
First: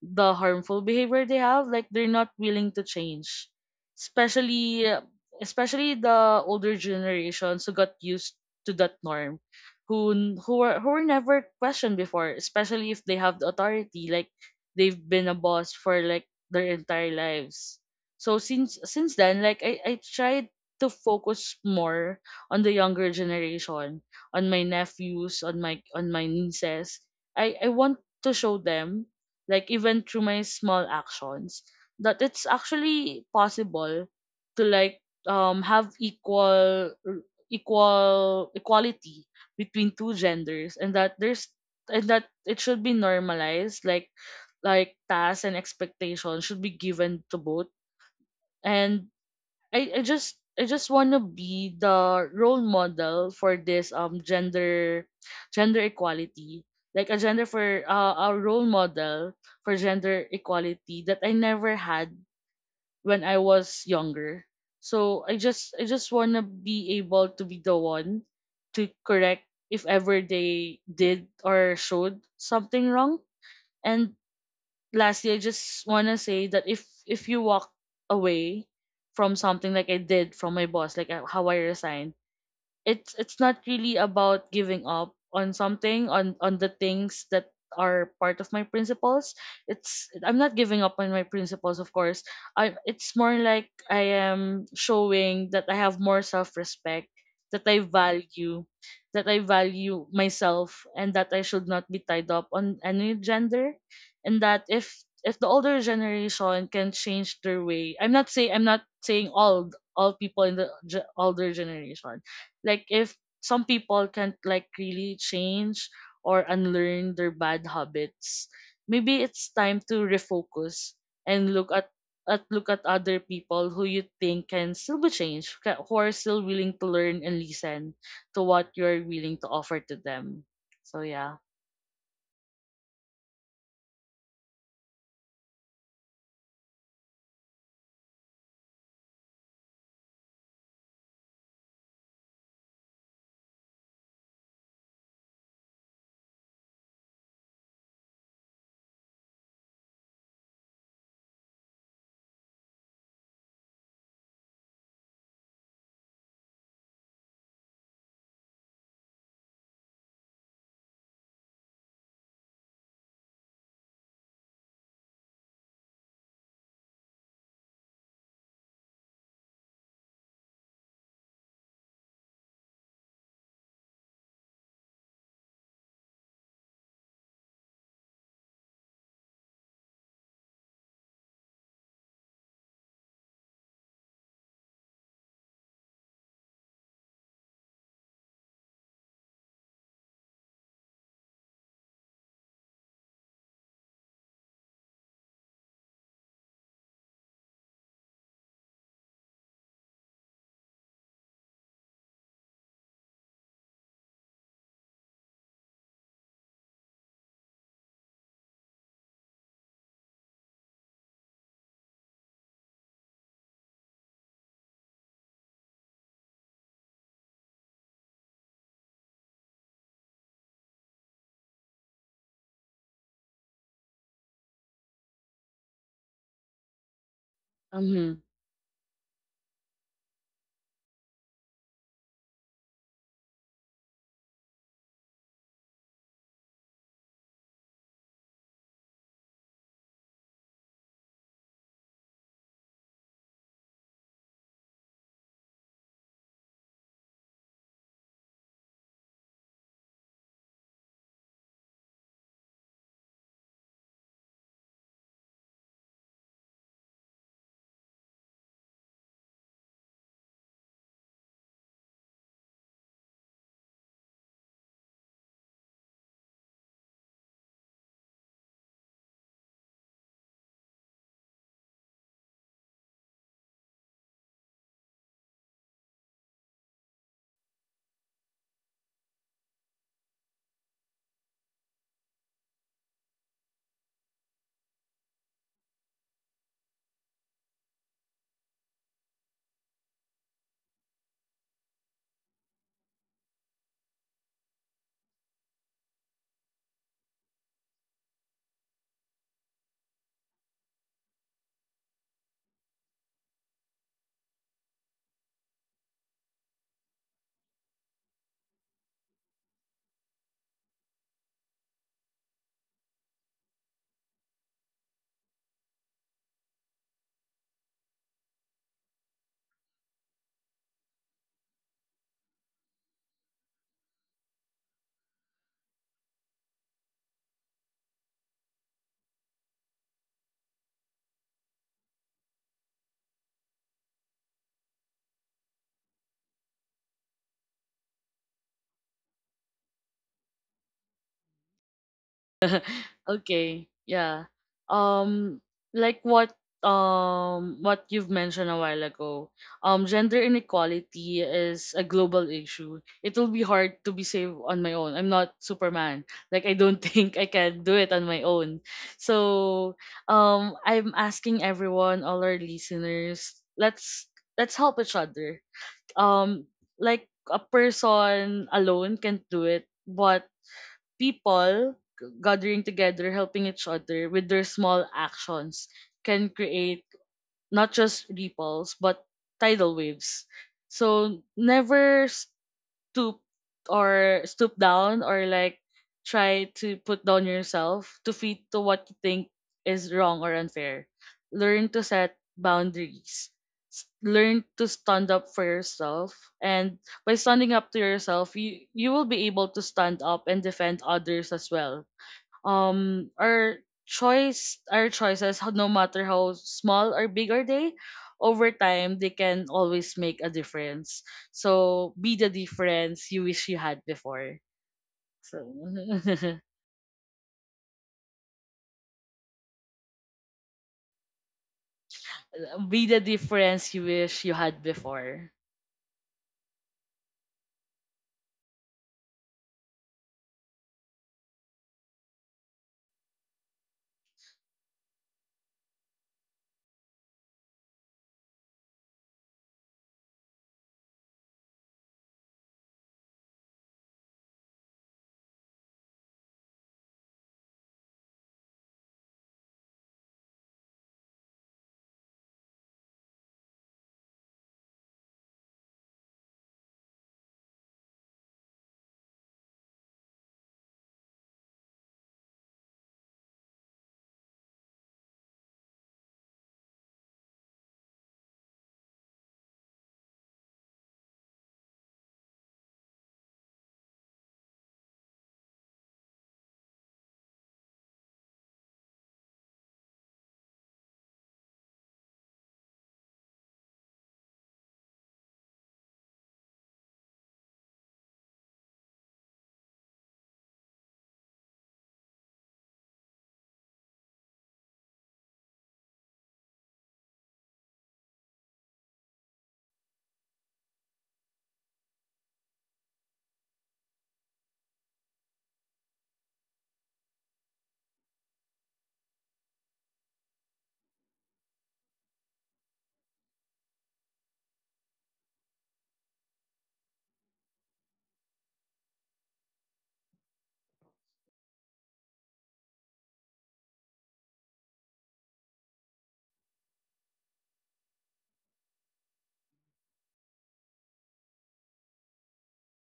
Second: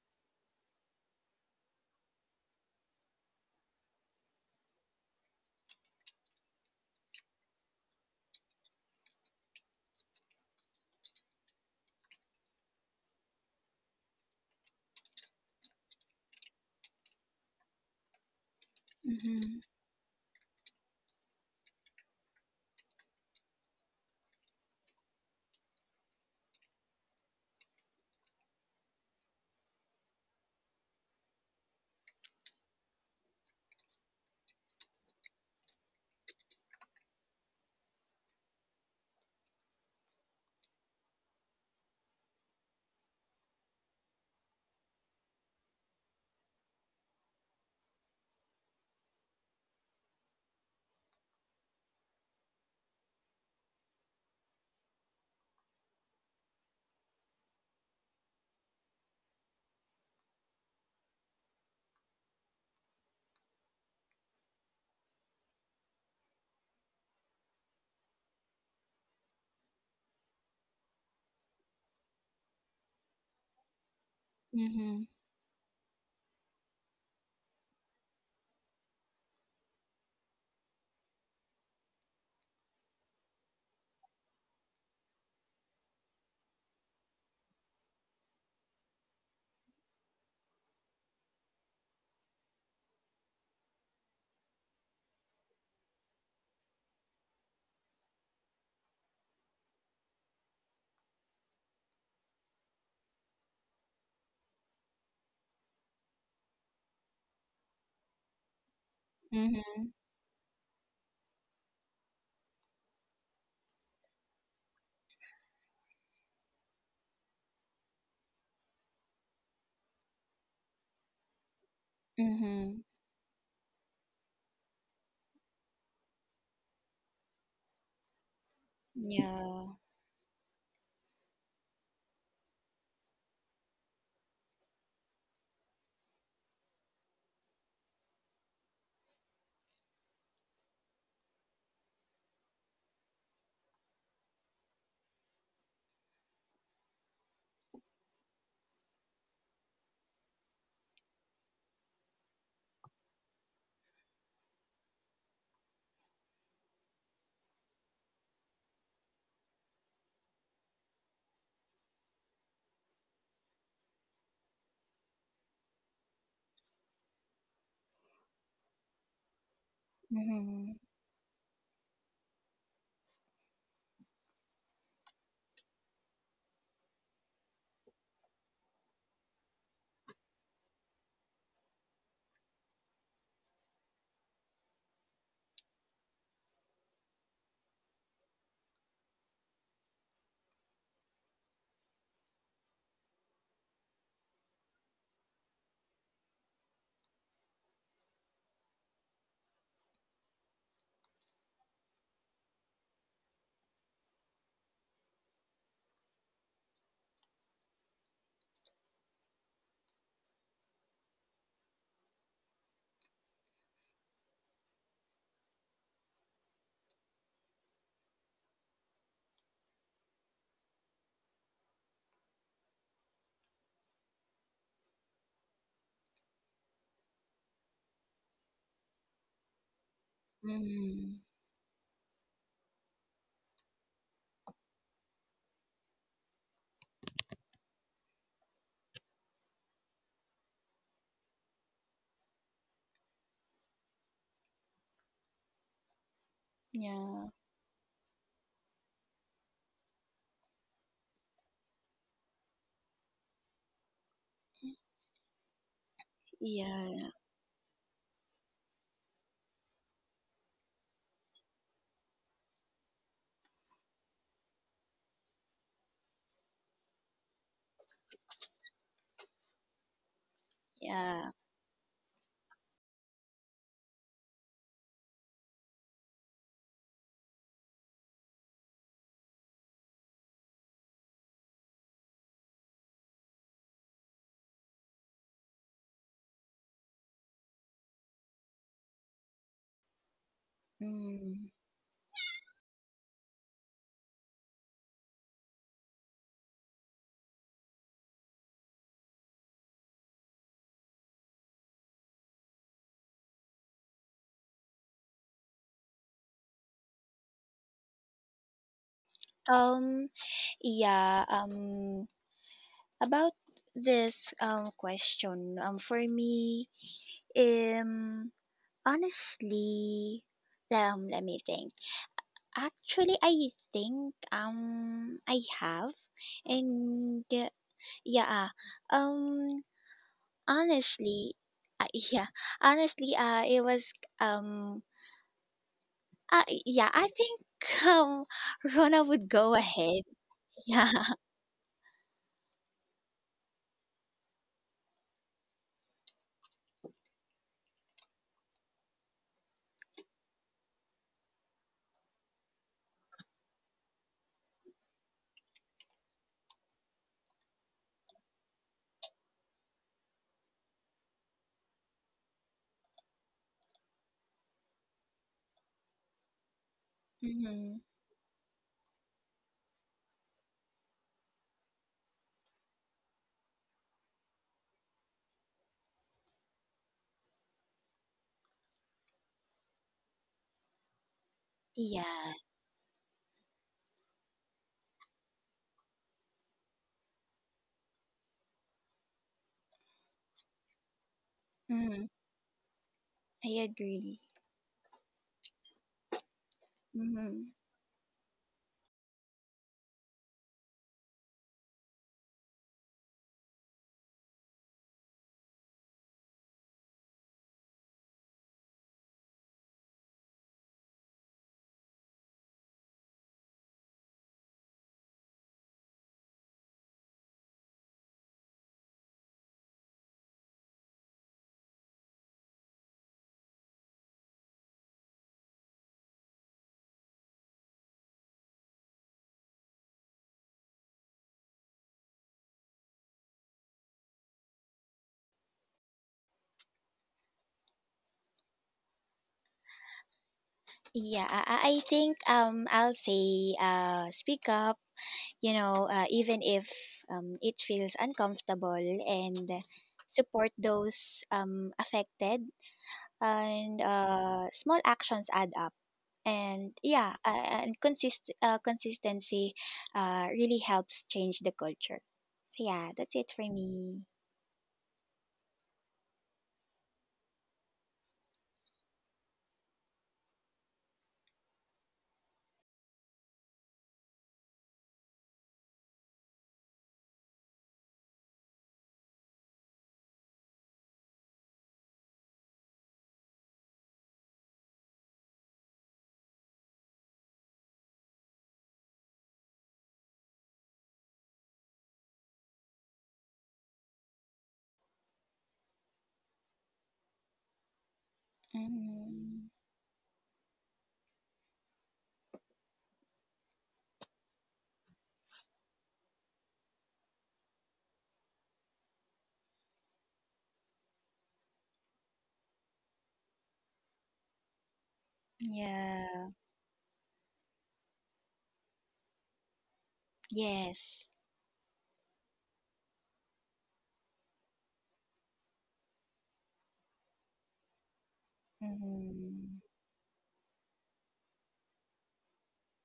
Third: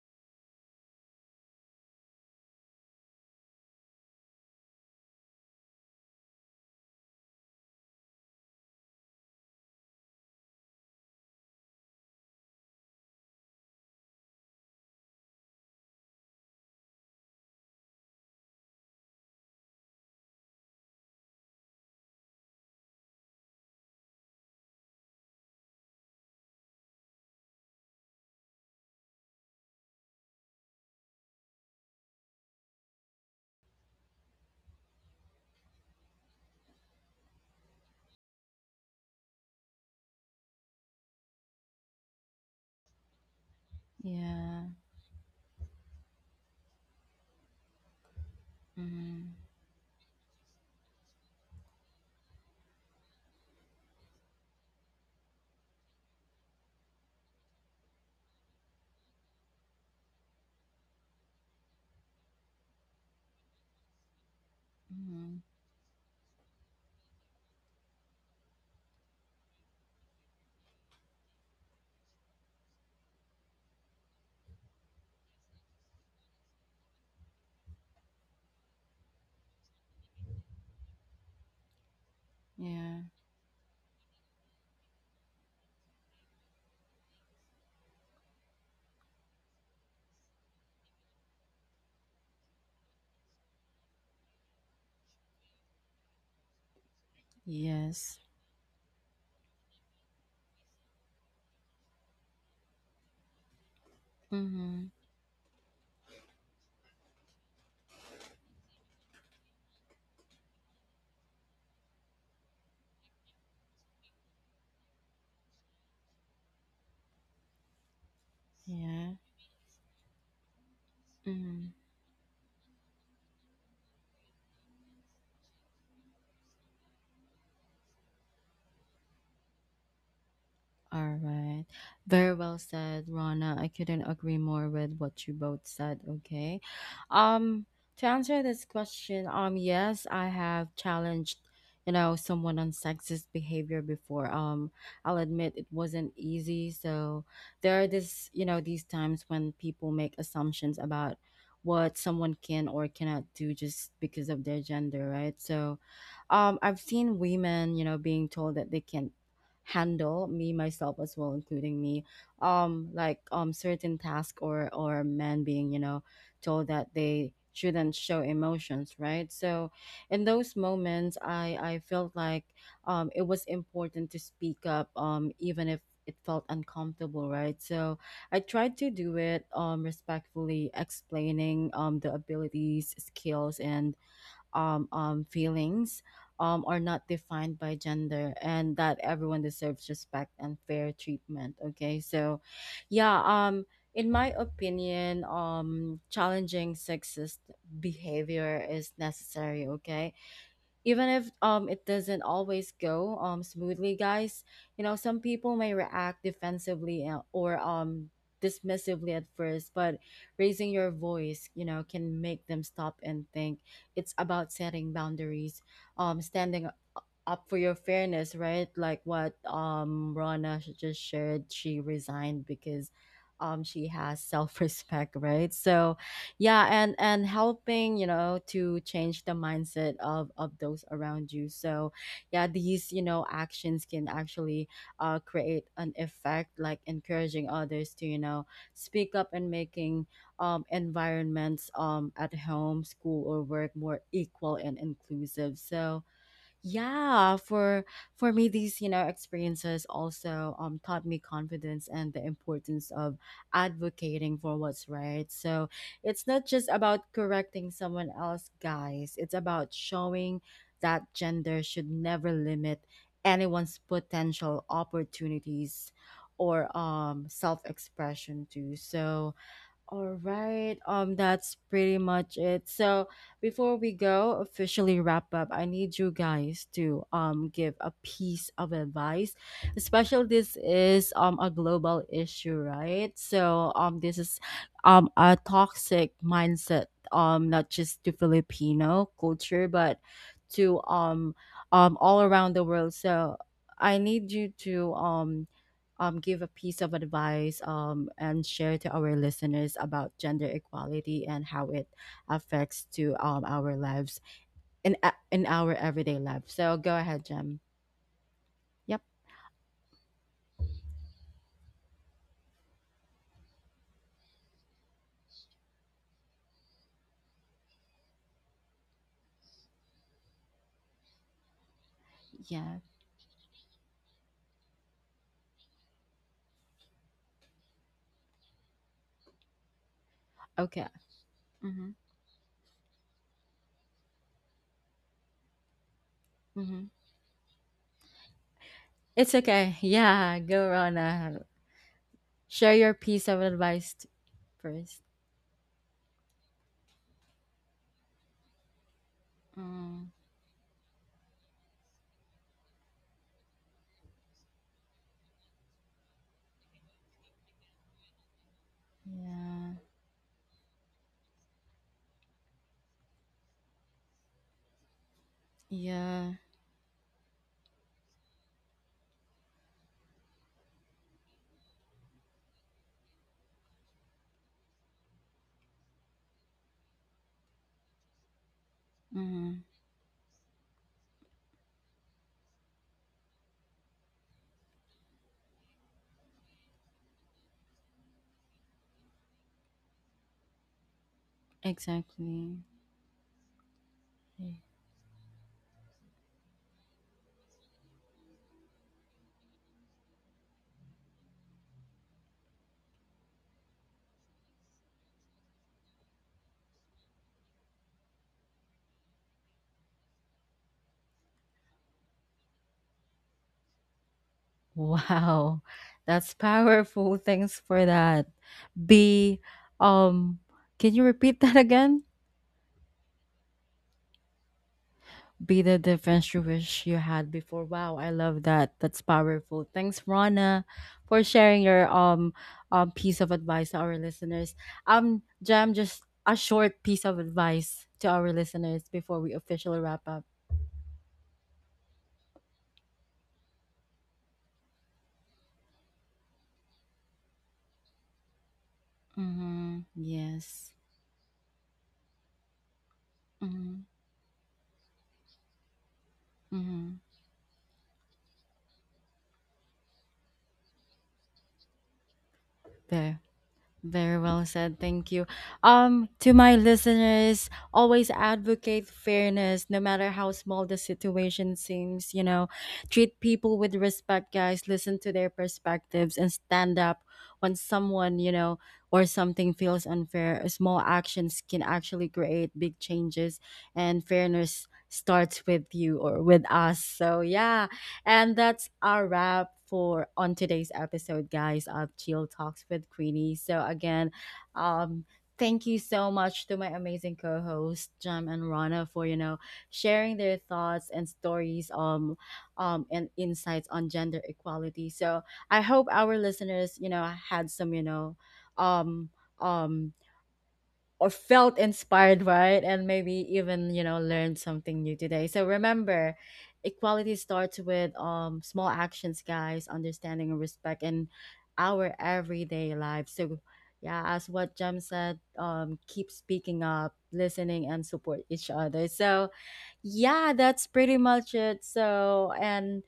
[SPEAKER 3] the harmful behavior they have. Like they're not willing to change, especially uh, especially the older generations who got used to that norm, who n- who were who were never questioned before, especially if they have the authority, like they've been a boss for like their entire lives. So since since then, like
[SPEAKER 2] Mhm.
[SPEAKER 3] I, I tried to focus more on the younger generation, on my nephews, on my on my nieces. I, I want to show them, like even through my small actions, that it's actually possible to like um have equal equal equality between two genders, and that there's and that it should be normalized, like
[SPEAKER 1] Yeah.
[SPEAKER 3] like tasks and expectations should be given to both. And
[SPEAKER 1] Mm,
[SPEAKER 3] i, I just I just wanna be the role model for this um gender gender equality, like a gender for uh, a role model for gender equality that I never had when I was younger. So I
[SPEAKER 1] mm,
[SPEAKER 3] just I just wanna be able to be the one to correct if ever they did or showed something wrong. And
[SPEAKER 2] Mhm.
[SPEAKER 3] lastly, I just wanna say that if if you walk away from something like I did from my boss, like uh, how I resigned,
[SPEAKER 1] yeah.
[SPEAKER 3] it's it's not really about giving up on something on on the things that are part of my principles. It's I'm not giving up on my principles, of course. I It's more like I am showing that I have more self respect, that I
[SPEAKER 1] Yes.
[SPEAKER 3] value that i value myself, and that I should not be tied up on any gender. And that
[SPEAKER 1] Mm-hmm.
[SPEAKER 3] if if the older generation can change their way, i'm not saying I'm not saying all
[SPEAKER 2] Mhm.
[SPEAKER 3] all people in the ge- older generation, like if some people can't like really change or unlearn their bad habits,
[SPEAKER 1] Yeah.
[SPEAKER 3] maybe it's time to refocus and
[SPEAKER 1] Mm-hmm.
[SPEAKER 3] look at at look
[SPEAKER 2] Mhm.
[SPEAKER 3] at other people who you think can still be changed, ca- who are still willing to learn and listen to what you're willing to
[SPEAKER 2] Yeah.
[SPEAKER 3] offer to them. So
[SPEAKER 1] All
[SPEAKER 3] yeah.
[SPEAKER 1] right. Very well said, Rana. I couldn't agree more with what you both said, okay? Um to answer this question, um yes, I have challenged, you know, someone on sexist behavior before. Um I'll admit it wasn't easy. So there are this, you know, these times when people make assumptions about what someone can or cannot do just because of their gender, right? So um I've seen women, you know, being told that they can't handle me myself as well, including me, um like um certain task, or or men being, you know, told that they shouldn't show emotions, right, so in those
[SPEAKER 2] Mhm.
[SPEAKER 1] moments, i i felt like um it was important to speak up, um even if it felt uncomfortable, right, so I tried to do it um respectfully, explaining um the abilities, skills, and um, um, feelings um, are not defined by gender and that everyone deserves respect and fair treatment. Okay, so yeah, um, in my opinion, um, challenging sexist behavior is necessary. Okay, even if um it doesn't always go um smoothly, guys. You know, some people may react defensively, uh, or um dismissively at first, but raising your voice, you know, can make them stop and think. It's about setting boundaries, um standing up for your fairness, right? Like what um Rana sh- just shared, she resigned because um she has self-respect, right? So yeah, and and helping, you
[SPEAKER 3] Mhm.
[SPEAKER 1] know, to change the mindset of of those
[SPEAKER 2] Mhm.
[SPEAKER 1] around you. So yeah, these, you know, actions can actually uh create an effect, like encouraging others to, you know, speak up and making um environments um at home, school, or work more equal and inclusive. So yeah,
[SPEAKER 2] Yeah.
[SPEAKER 1] for for me, these, you know, experiences also um taught me confidence and the importance of advocating for what's right, so it's not just about
[SPEAKER 2] Yeah.
[SPEAKER 1] correcting someone else, guys, it's about showing that gender should never limit anyone's potential, opportunities, or um self-expression too, so all right. Um,
[SPEAKER 2] Yeah.
[SPEAKER 1] that's pretty much it. So before we go officially wrap up, I need you guys to um give a piece of advice. Especially this is um a global issue, right? So um this is um a toxic mindset, um not just to Filipino culture, but to um
[SPEAKER 2] Mm.
[SPEAKER 1] um all around the world. So I need you to um um, give a piece of advice um, and share to our listeners about gender equality and how it affects to um, our lives in a- in our everyday life. So go ahead, Jem. Yep.
[SPEAKER 2] Um yeah, um about this um question, um for me. Um, honestly, um, let me think.
[SPEAKER 1] Yeah.
[SPEAKER 2] Actually, I think um I have, and uh, yeah, um,
[SPEAKER 1] Okay.
[SPEAKER 2] honestly,
[SPEAKER 1] Mm-hmm.
[SPEAKER 2] uh, yeah, honestly, uh, it was um, uh,
[SPEAKER 1] Mm-hmm.
[SPEAKER 2] yeah, I think um, Rona would
[SPEAKER 1] It's
[SPEAKER 2] go
[SPEAKER 1] okay.
[SPEAKER 2] ahead.
[SPEAKER 1] Yeah. Go,
[SPEAKER 2] Yeah.
[SPEAKER 1] Rana. Share your piece of
[SPEAKER 3] Okay,
[SPEAKER 1] advice t-
[SPEAKER 3] yeah,
[SPEAKER 1] first.
[SPEAKER 3] um like what um what you've mentioned a while ago, um
[SPEAKER 1] Mm,
[SPEAKER 3] gender inequality is a global issue. It will be hard to be saved on my own. I'm not superman. Like I don't think I can do it on my own.
[SPEAKER 1] yeah.
[SPEAKER 3] So um I'm asking everyone, all our listeners, let's let's help each other.
[SPEAKER 1] Yeah.
[SPEAKER 3] um like a
[SPEAKER 2] Mm-hmm.
[SPEAKER 3] person alone can not do it, but people g- gathering together, helping each other with their small actions, can create not just ripples but
[SPEAKER 1] Mm-hmm.
[SPEAKER 3] tidal waves. So never s-
[SPEAKER 2] Yeah.
[SPEAKER 3] stoop or stoop down, or like try to put down yourself to fit to what you think is wrong or unfair. Learn to
[SPEAKER 2] Mm-hmm.
[SPEAKER 3] set
[SPEAKER 1] Exactly.
[SPEAKER 3] boundaries.
[SPEAKER 2] I
[SPEAKER 3] S-
[SPEAKER 2] agree.
[SPEAKER 3] Learn
[SPEAKER 1] Yeah.
[SPEAKER 3] to stand up for yourself. And by
[SPEAKER 2] Mm-hmm.
[SPEAKER 3] standing up to yourself, you, you will be able to stand up and defend others as well. um our choice our choices, ho- no matter how small or big are they, over time they can always make a difference. So be the difference you wish you had before. So
[SPEAKER 1] Wow, that's powerful. Thanks for that. Be, um, can you repeat that again?
[SPEAKER 3] be the difference you wish you had before.
[SPEAKER 1] Be the difference you wish you had before. Wow, I love that. That's powerful. Thanks, Rana, for sharing your um, um piece of advice to our listeners. Um, Jam, just a short piece of advice to our listeners before we officially wrap up.
[SPEAKER 2] Yeah, I, I I think um I'll say uh speak up, you know, uh, even if um, it feels uncomfortable, and
[SPEAKER 1] Mm-hmm.
[SPEAKER 2] support
[SPEAKER 1] Yes.
[SPEAKER 2] those um, affected.
[SPEAKER 1] Mm-hmm.
[SPEAKER 2] And uh, small actions add up. And
[SPEAKER 1] Mm-hmm.
[SPEAKER 2] yeah, uh, and consist uh, consistency uh, really helps change the culture. So yeah, that's
[SPEAKER 1] There.
[SPEAKER 2] it for me.
[SPEAKER 1] Very well said. Thank you. Um, to my listeners, always advocate fairness, no matter how small the situation seems. You know, treat people with respect, guys. Listen to their perspectives and stand up when someone, you know, or something feels unfair. Small actions can actually create big changes, and fairness starts with you or with us. So yeah. And that's our wrap for on today's episode, guys, of Chill Talks with Queenie. So again, um, thank you so much to my amazing co-hosts, Jem and Rana, for, you know,
[SPEAKER 2] Mm.
[SPEAKER 1] sharing their thoughts and stories um um and insights on gender equality. So I hope our listeners, you know, had some, you know, um um or felt inspired, right? And maybe even, you know, learned something new today. So remember,
[SPEAKER 2] Yeah.
[SPEAKER 1] equality starts with um small actions, guys, understanding and respect in
[SPEAKER 2] Yes.
[SPEAKER 1] our everyday lives. So yeah, as what Jem said, um, keep speaking up, listening and support each other. So
[SPEAKER 2] Hmm.
[SPEAKER 1] yeah, that's pretty much it. So and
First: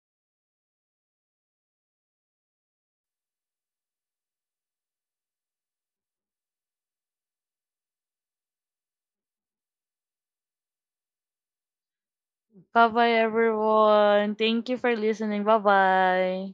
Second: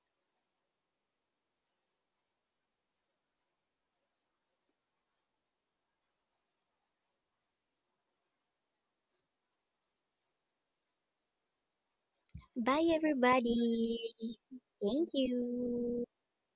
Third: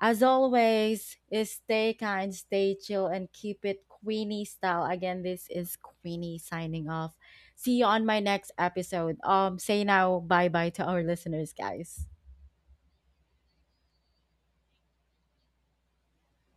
[SPEAKER 1] as always, is stay kind, stay chill, and keep it Queenie style. Again, this is Queenie signing off. See you on my next episode. Um, say now, bye bye to our listeners, guys.
[SPEAKER 2] Bye,
[SPEAKER 3] Bye bye
[SPEAKER 2] everybody.
[SPEAKER 3] everyone, thank you for
[SPEAKER 2] Thank you.
[SPEAKER 3] listening, bye bye.